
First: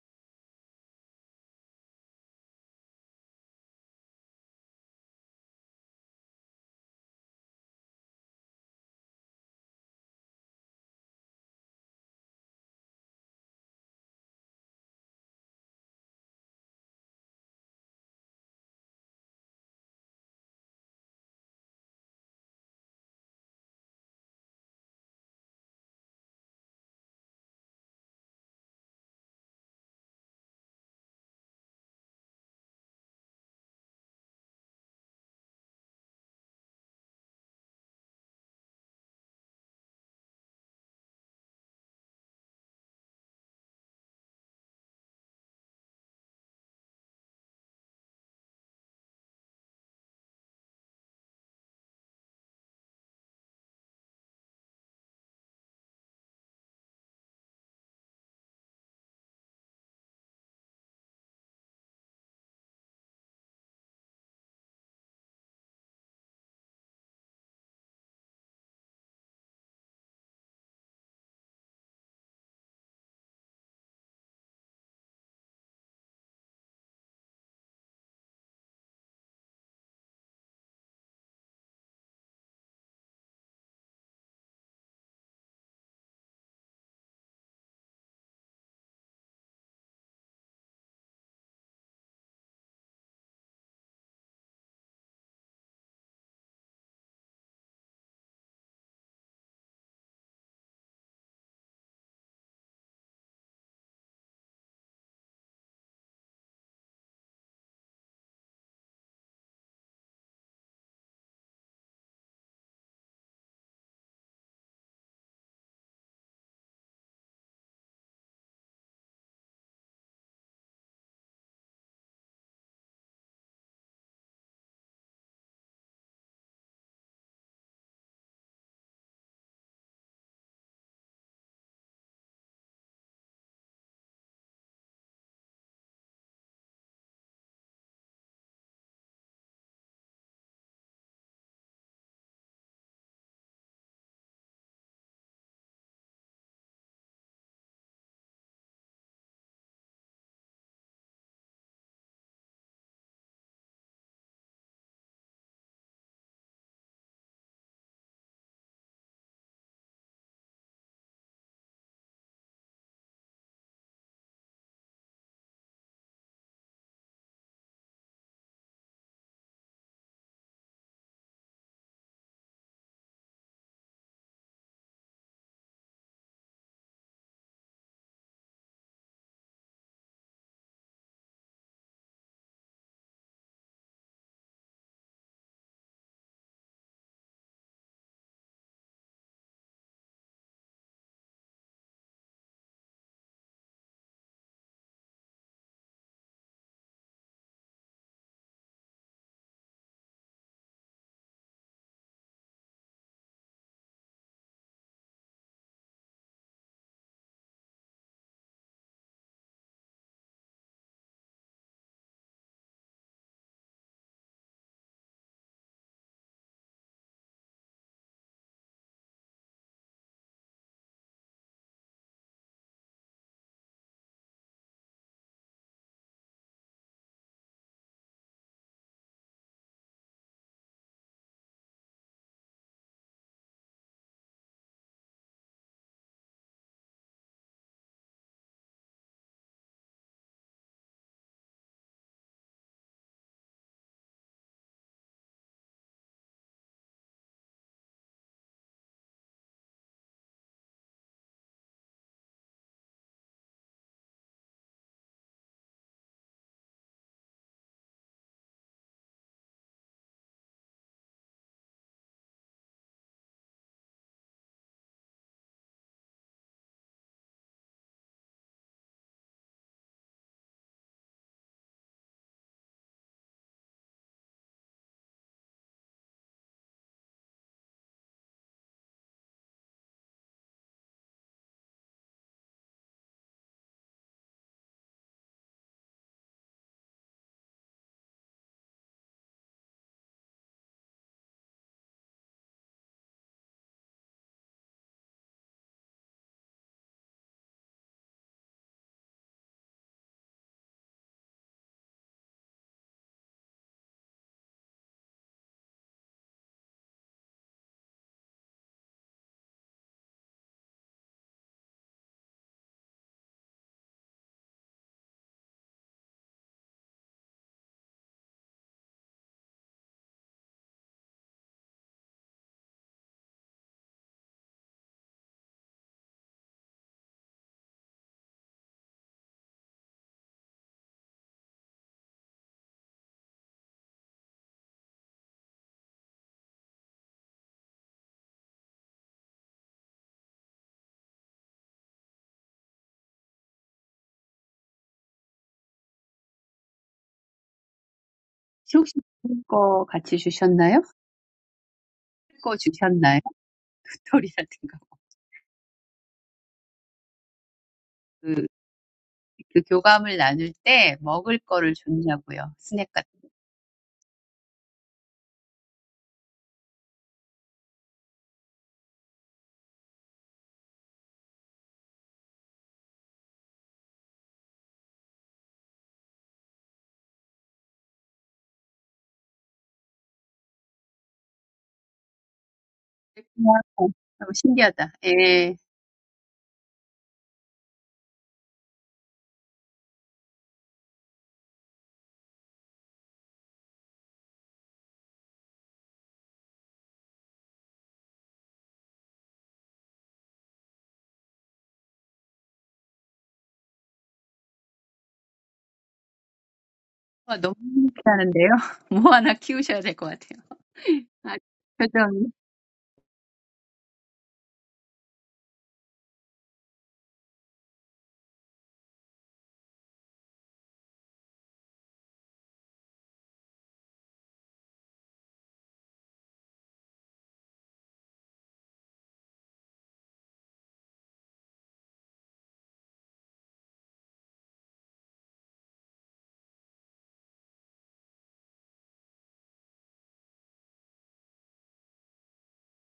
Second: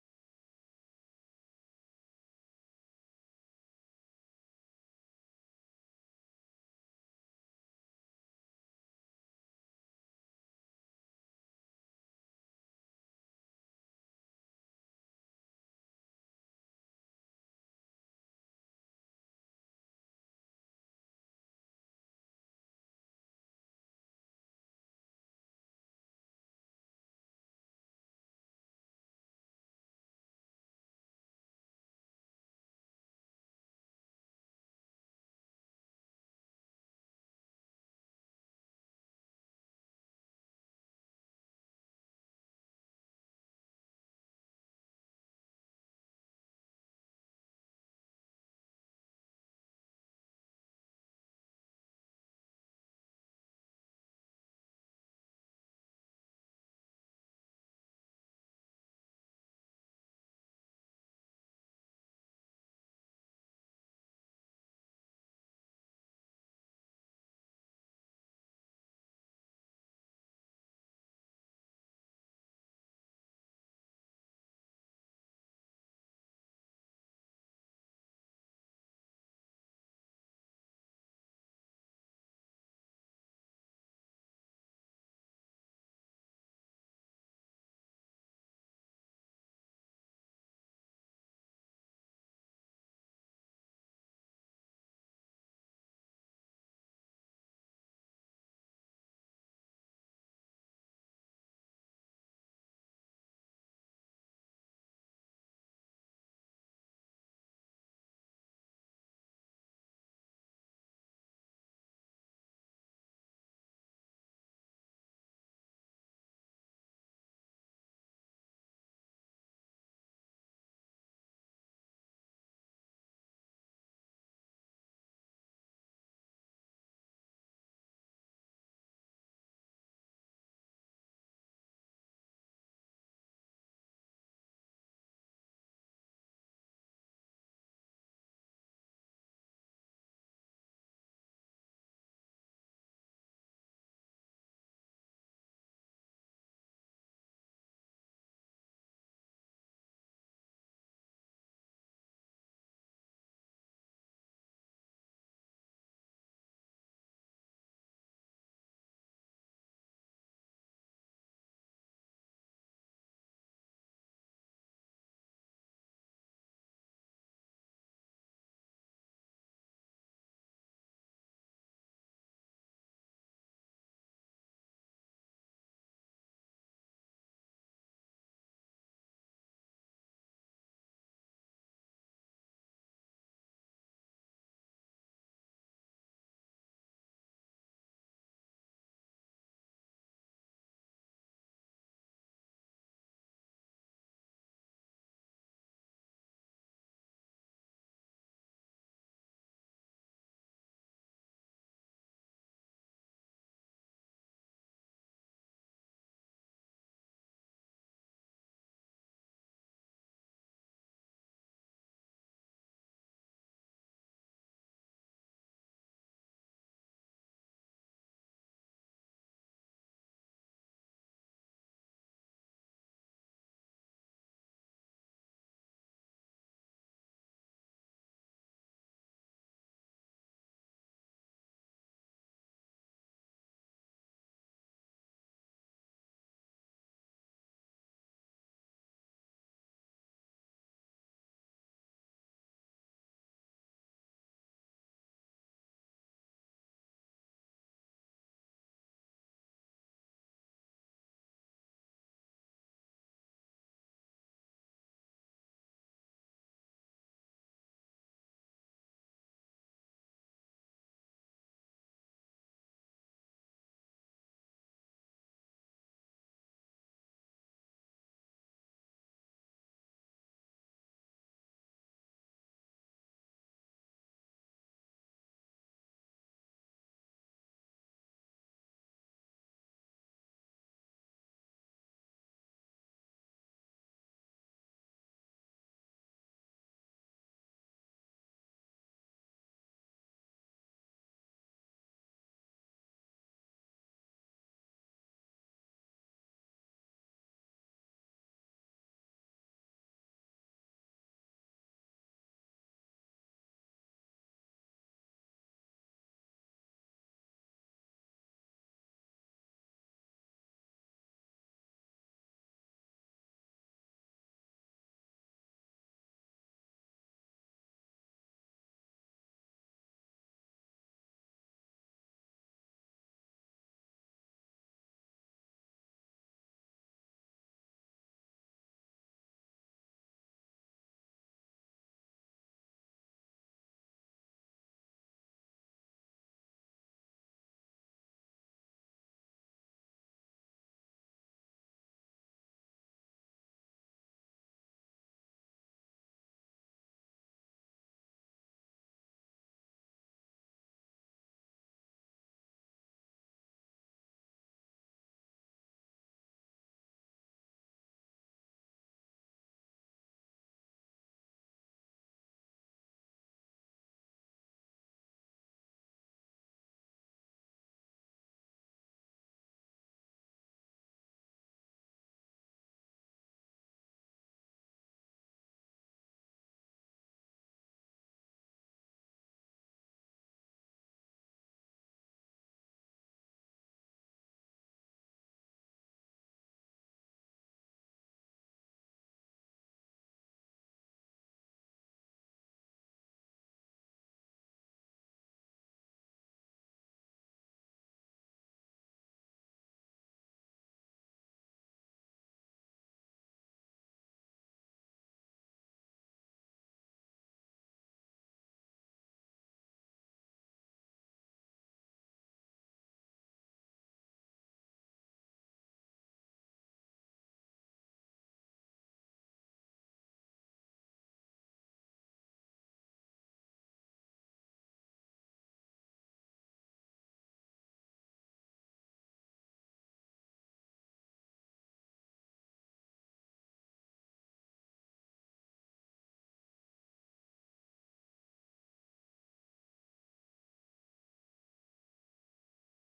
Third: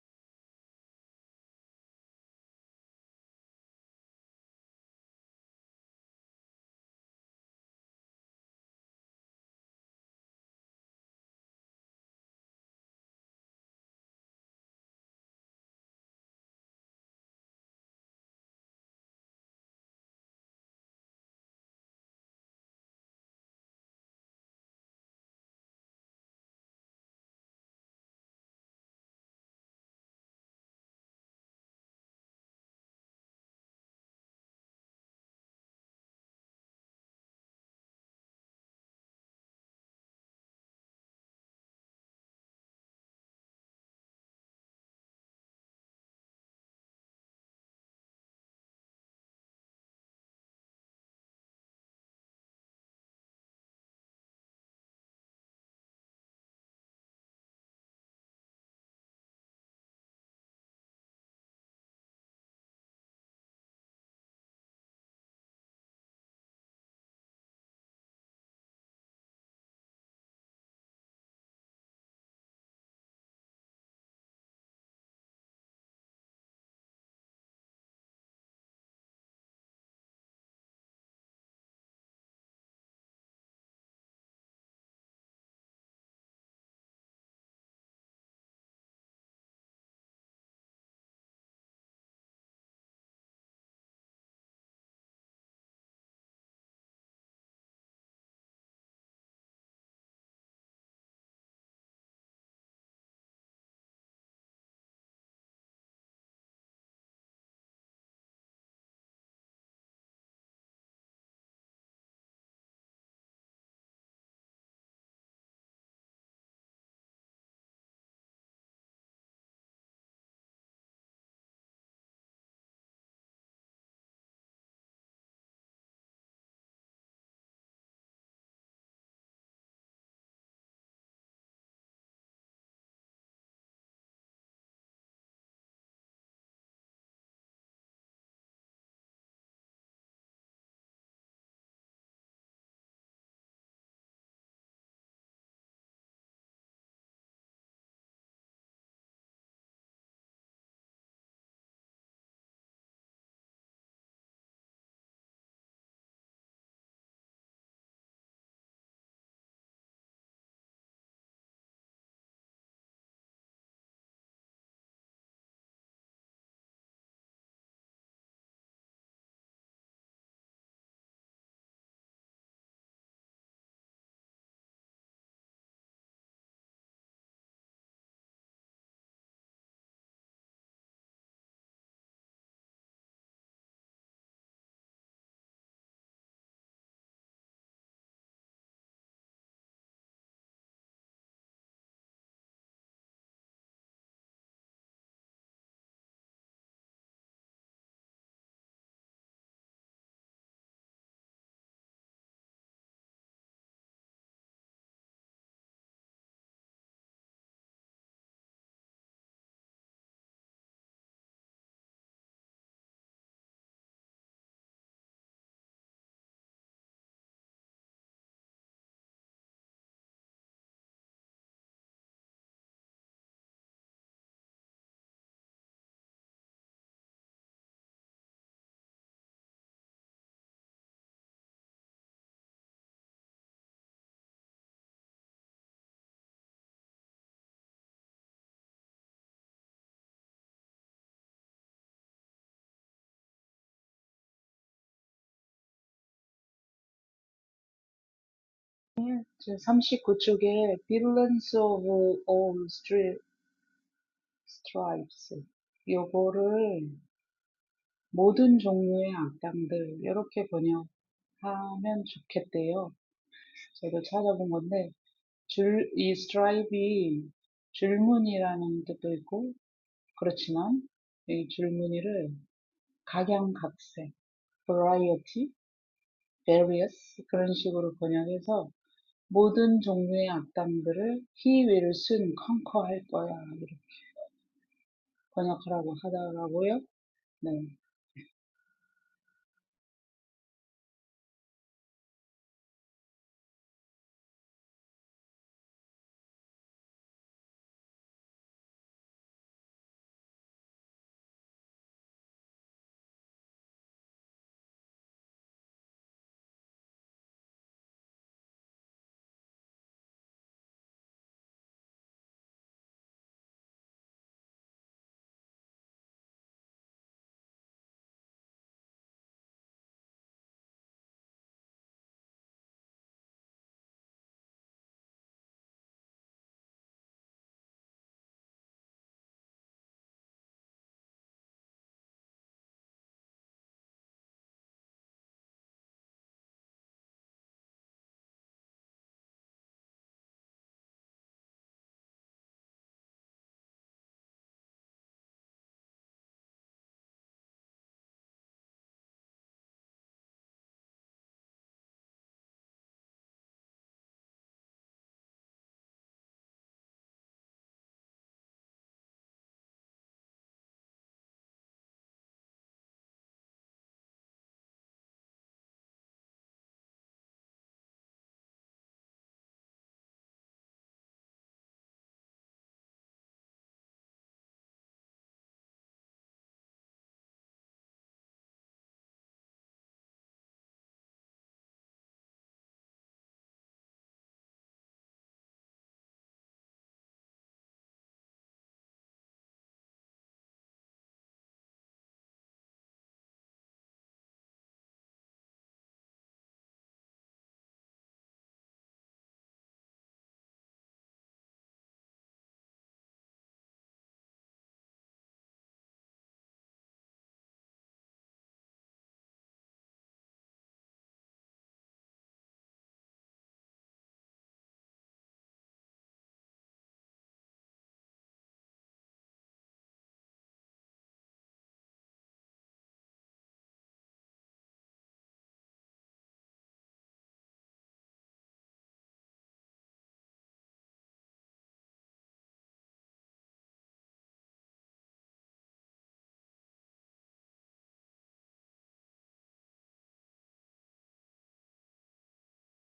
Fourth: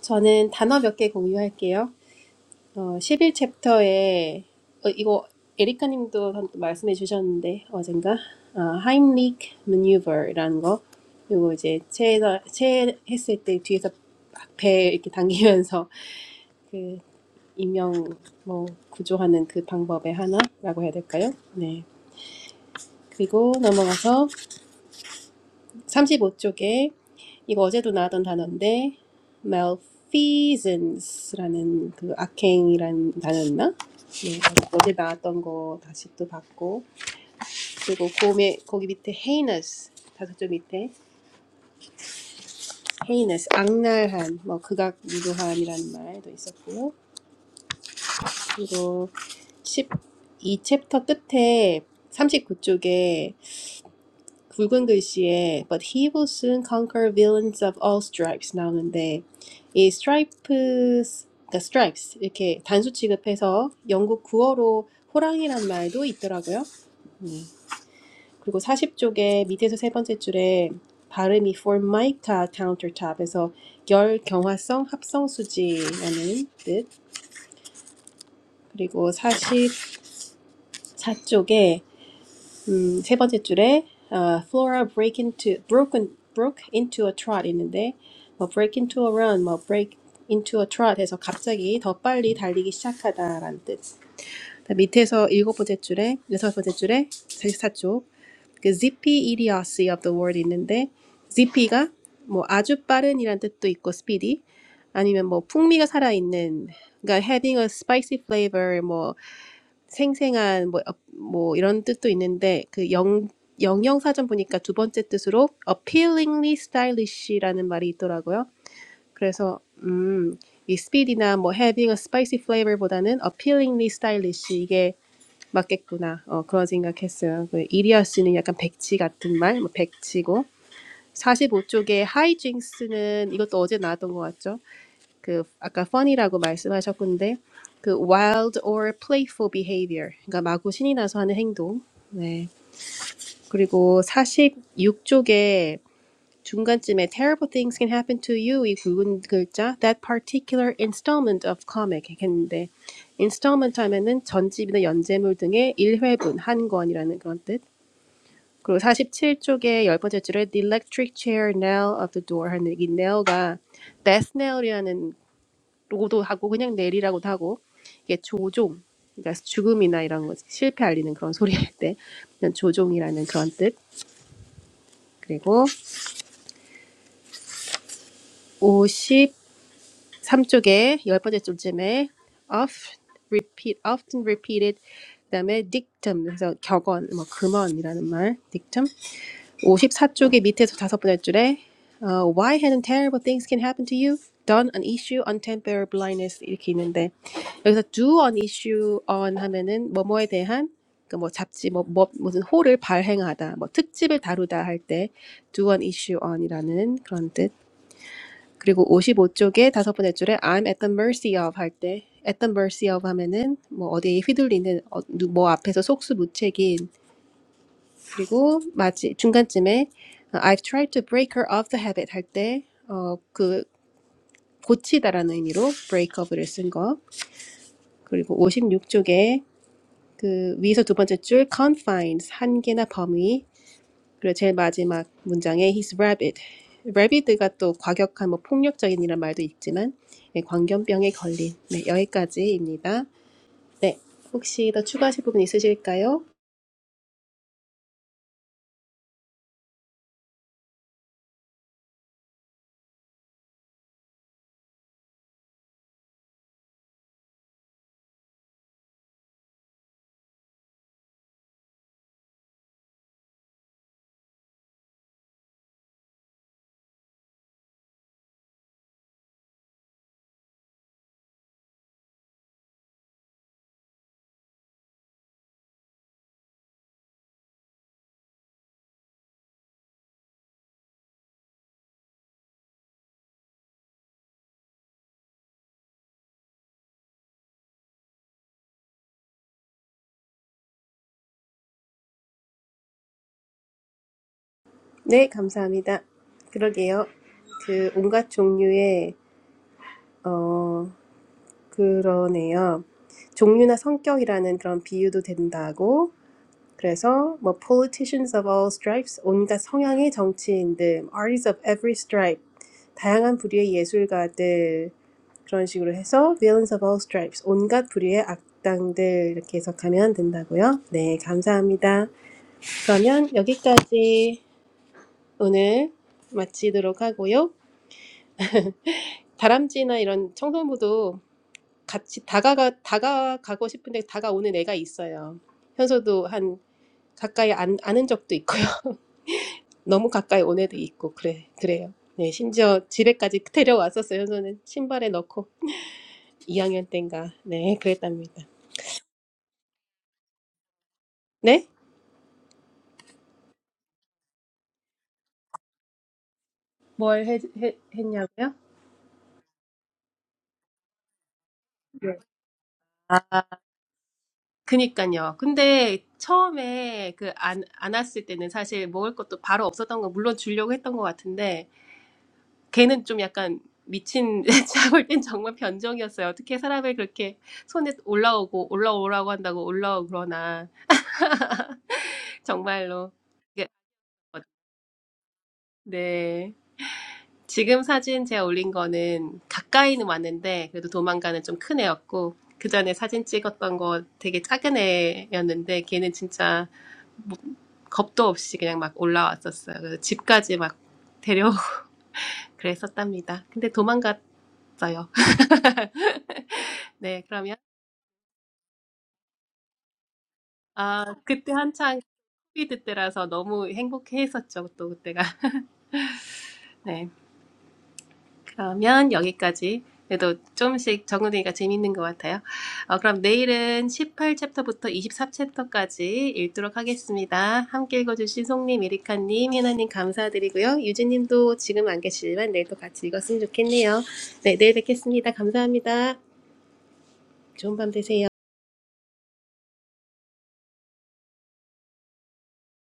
저는 단어 몇 개 공유할게요. 어, 11챕터에, 어, 이거 에리카님도 한- 말씀해주셨는데, 어젠가, 어, Heimlich Maneuver라는 거, 요거 이제 체에서, 체 했을 때 뒤에서 막배 이렇게 당기면서 그 인명 뭐 구조하는 그 방법의 하나라고 해야 될까요? 네. 그리고 넘어가서 35쪽에 이거 어제도 나왔던 단어인데 malfeasance라는 그 악행이라는 단어였나? 네, 어제 나왔던 거 다시 또 봤고 그리고 고음에 거기 밑에 heinous 다섯 점 밑에 heinous 악랄한 뭐 극악 유도함이라는 말도 있었고요. 그리고 십이 챕터 끝에 39쪽에 굵은 글씨에 But he will soon conquer villains of all stripes 나오는데 이 스트라이프스, 그러니까 t r i 이 e s 이렇게 단수 취급해서 영국 구어로 호랑이란 말도 있더라고요. 음, 그리고 40쪽에 밑에서 세 번째 줄에 발음이 formica countertop에서 열 경화성 합성 수지라는 뜻. 그리고 44쪽에 음, 세 번째 줄에 아, Flora break into broken broke into a trot 있는데 뭐 break into a run, 뭐 break into a trot 해서 갑자기 더 빨리 달리기 시작하다라는 뜻. 그다음 밑에서 일곱 번째 줄에 여섯 번째 줄에 44쪽 그 zippy idiocy of the word 있는데 zippy가 뭐 아주 빠른이란 뜻도 있고 speedy 아니면 뭐 풍미가 살아있는 그러니까 having a spicy flavor 뭐. 생생한 뭐, 어, 뭐 이런 뜻도 있는데 그 영, 영영사전 보니까 두 번째 뜻으로 appealingly stylish라는 말이 있더라고요. 그래서 음, 이 speed이나 뭐 having a spicy flavor보다는 appealingly stylish 이게 맞겠구나. 어, 그런 생각했어요. 그 이리아스는 약간 백치 같은 말, 뭐 백치고 45쪽에 hijinks는 이것도 어제 나왔던 것 같죠? 그 아까 fun이라고 말씀하셨군데 그 wild or playful behavior 그러니까 마구 신이 나서 하는 행동 네 그리고 46쪽에 중간쯤에 terrible things can happen to you 이 굵은 글자 that particular installment of comic 했는데 installment 하면은 전집이나 연재물 등의 일회분한 권이라는 그런 뜻 그리고 47쪽에 열 번째 줄에 the electric chair nail of the door 하는 이 nail가 death nail이라는 로고도 하고 그냥 내리라고도 하고 이게 조종 그러니까 죽음이나 이런 거 실패 알리는 그런 소리 할때 조종이라는 그런 뜻 그리고 53쪽에 열 번째 줄쯤에 of repeat often repeated 그다음에 dictum 그래서 격언 뭐 금언이라는 말 dictum 54쪽의 밑에서 다섯 번째 줄에 uh, Why hadn't terrible things can happen to you? Done an issue on temporary blindness 이렇게 있는데 여기서 do an issue on 하면은 뭐뭐에 대한 그뭐 잡지 뭐, 뭐 무슨 호를 발행하다 뭐 특집을 다루다 할 때 do an issue on이라는 그런 뜻 그리고 55쪽의 다섯 번째 줄에 I'm at the mercy of 할 때 at the mercy of 하면은 뭐 어디에 휘둘리는 어, 누- 뭐 앞에서 속수무책인 그리고 마지 중간쯤에 어, I've tried to break her off the habit 할 때 어 그 고치다라는 의미로 break up을 쓴 거. 그리고 56쪽에 그 위에서 두 번째 줄 confines 한계나 범위. 그리고 제일 마지막 문장에 his rabid. rabid가 또 과격한 뭐 폭력적인 이란 말도 있지만 예, 광견병에 걸린. 네, 여기까지입니다. 네. 혹시 더 추가하실 부분 있으실까요? the 39th chapter of *Violence of All Stripes*. This is about all kinds of villains. I think it would be good to translate it. I looked it up. "Stripe" means a pattern of lines. But it's also a pattern of stripes. various 그런 식으로 번역해서 모든 종류의 악당들을 he will soon conquer할 거야 이렇게 번역하라고 하더라고요. 네. 네, 감사합니다. 그러게요. 그 온갖 종류의 어, 그러네요. 종류나 성격이라는 그런 비유도 된다고. 그래서 뭐 politicians of all stripes, 온갖 성향의 정치인들, artists of every stripe, 다양한 부류의 예술가들 그런 식으로 해서 villains of all stripes, 온갖 부류의 악당들 이렇게 해석하면 된다고요. 네, 감사합니다. 그러면 여기까지 오늘 마치도록 하고요. 다람쥐나 이런 청소부도 같이 다가가 다가가고 싶은데 다가오는 애가 있어요. 현서도 한 가까이 안, 아는 적도 있고요. [laughs] 너무 가까이 온 애도 있고 그래 그래요. 네 심지어 집에까지 데려왔었어요. 현서는 신발에 넣고 2학년 땐가 네 그랬답니다. 혹시 읽을 거 같이 주셨나요? 네? 읽을 거 주셨나요? [laughs] 빅토리라든가 뭘 해, 해, 그, 했냐고요? 그 교감을 나눌 때 먹을 거를 줬냐고요. 스낵 같은 아, 그니까요. 근데 처음에 그 안, 안 왔을 때는 사실 먹을 것도 바로 없었던 거 물론 주려고 했던 것 같은데 걔는 좀 약간 미친 [laughs] 제가 볼 땐 정말 변종이었어요. 어떻게 사람을 그렇게 손에 올라오고 올라오라고 한다고 올라오고 그러나 정말로 거. 그냥 이게 너무 어- 신기하다. 예. 네 지금 사진 제가 올린 거는 가까이는 왔는데 그래도 도망가는 좀 큰 애였고 그 전에 사진 찍었던 거 되게 작은 애였는데 걔는 진짜 뭐- 겁도 없이 그냥 막 올라왔었어요. 그래서 집까지 막 데려오고 [laughs] 그랬었답니다. 근데 도망갔어요. [laughs] 네 와, 너무 그러면. 신기하는데요. [laughs] 뭐 하나 키우셔야 될것 같아요. 아, 아, 그때 한창 표정. 코비드 때라서 너무 행복했었죠, 또 그때가. [laughs] 네. 그러면 여기까지. 그래도 조금씩 적응되니까 재밌는 것 같아요. 어, 그럼 내일은 18챕터부터 24챕터까지 읽도록 하겠습니다. 함께 읽어주신 송님, 에리카님, 혜나님 감사드리고요. 유진님도 지금 안 계시지만 내일 도 같이 읽었으면 좋겠네요. 네, 내일 뵙겠습니다. 감사합니다. 좋은 밤 되세요.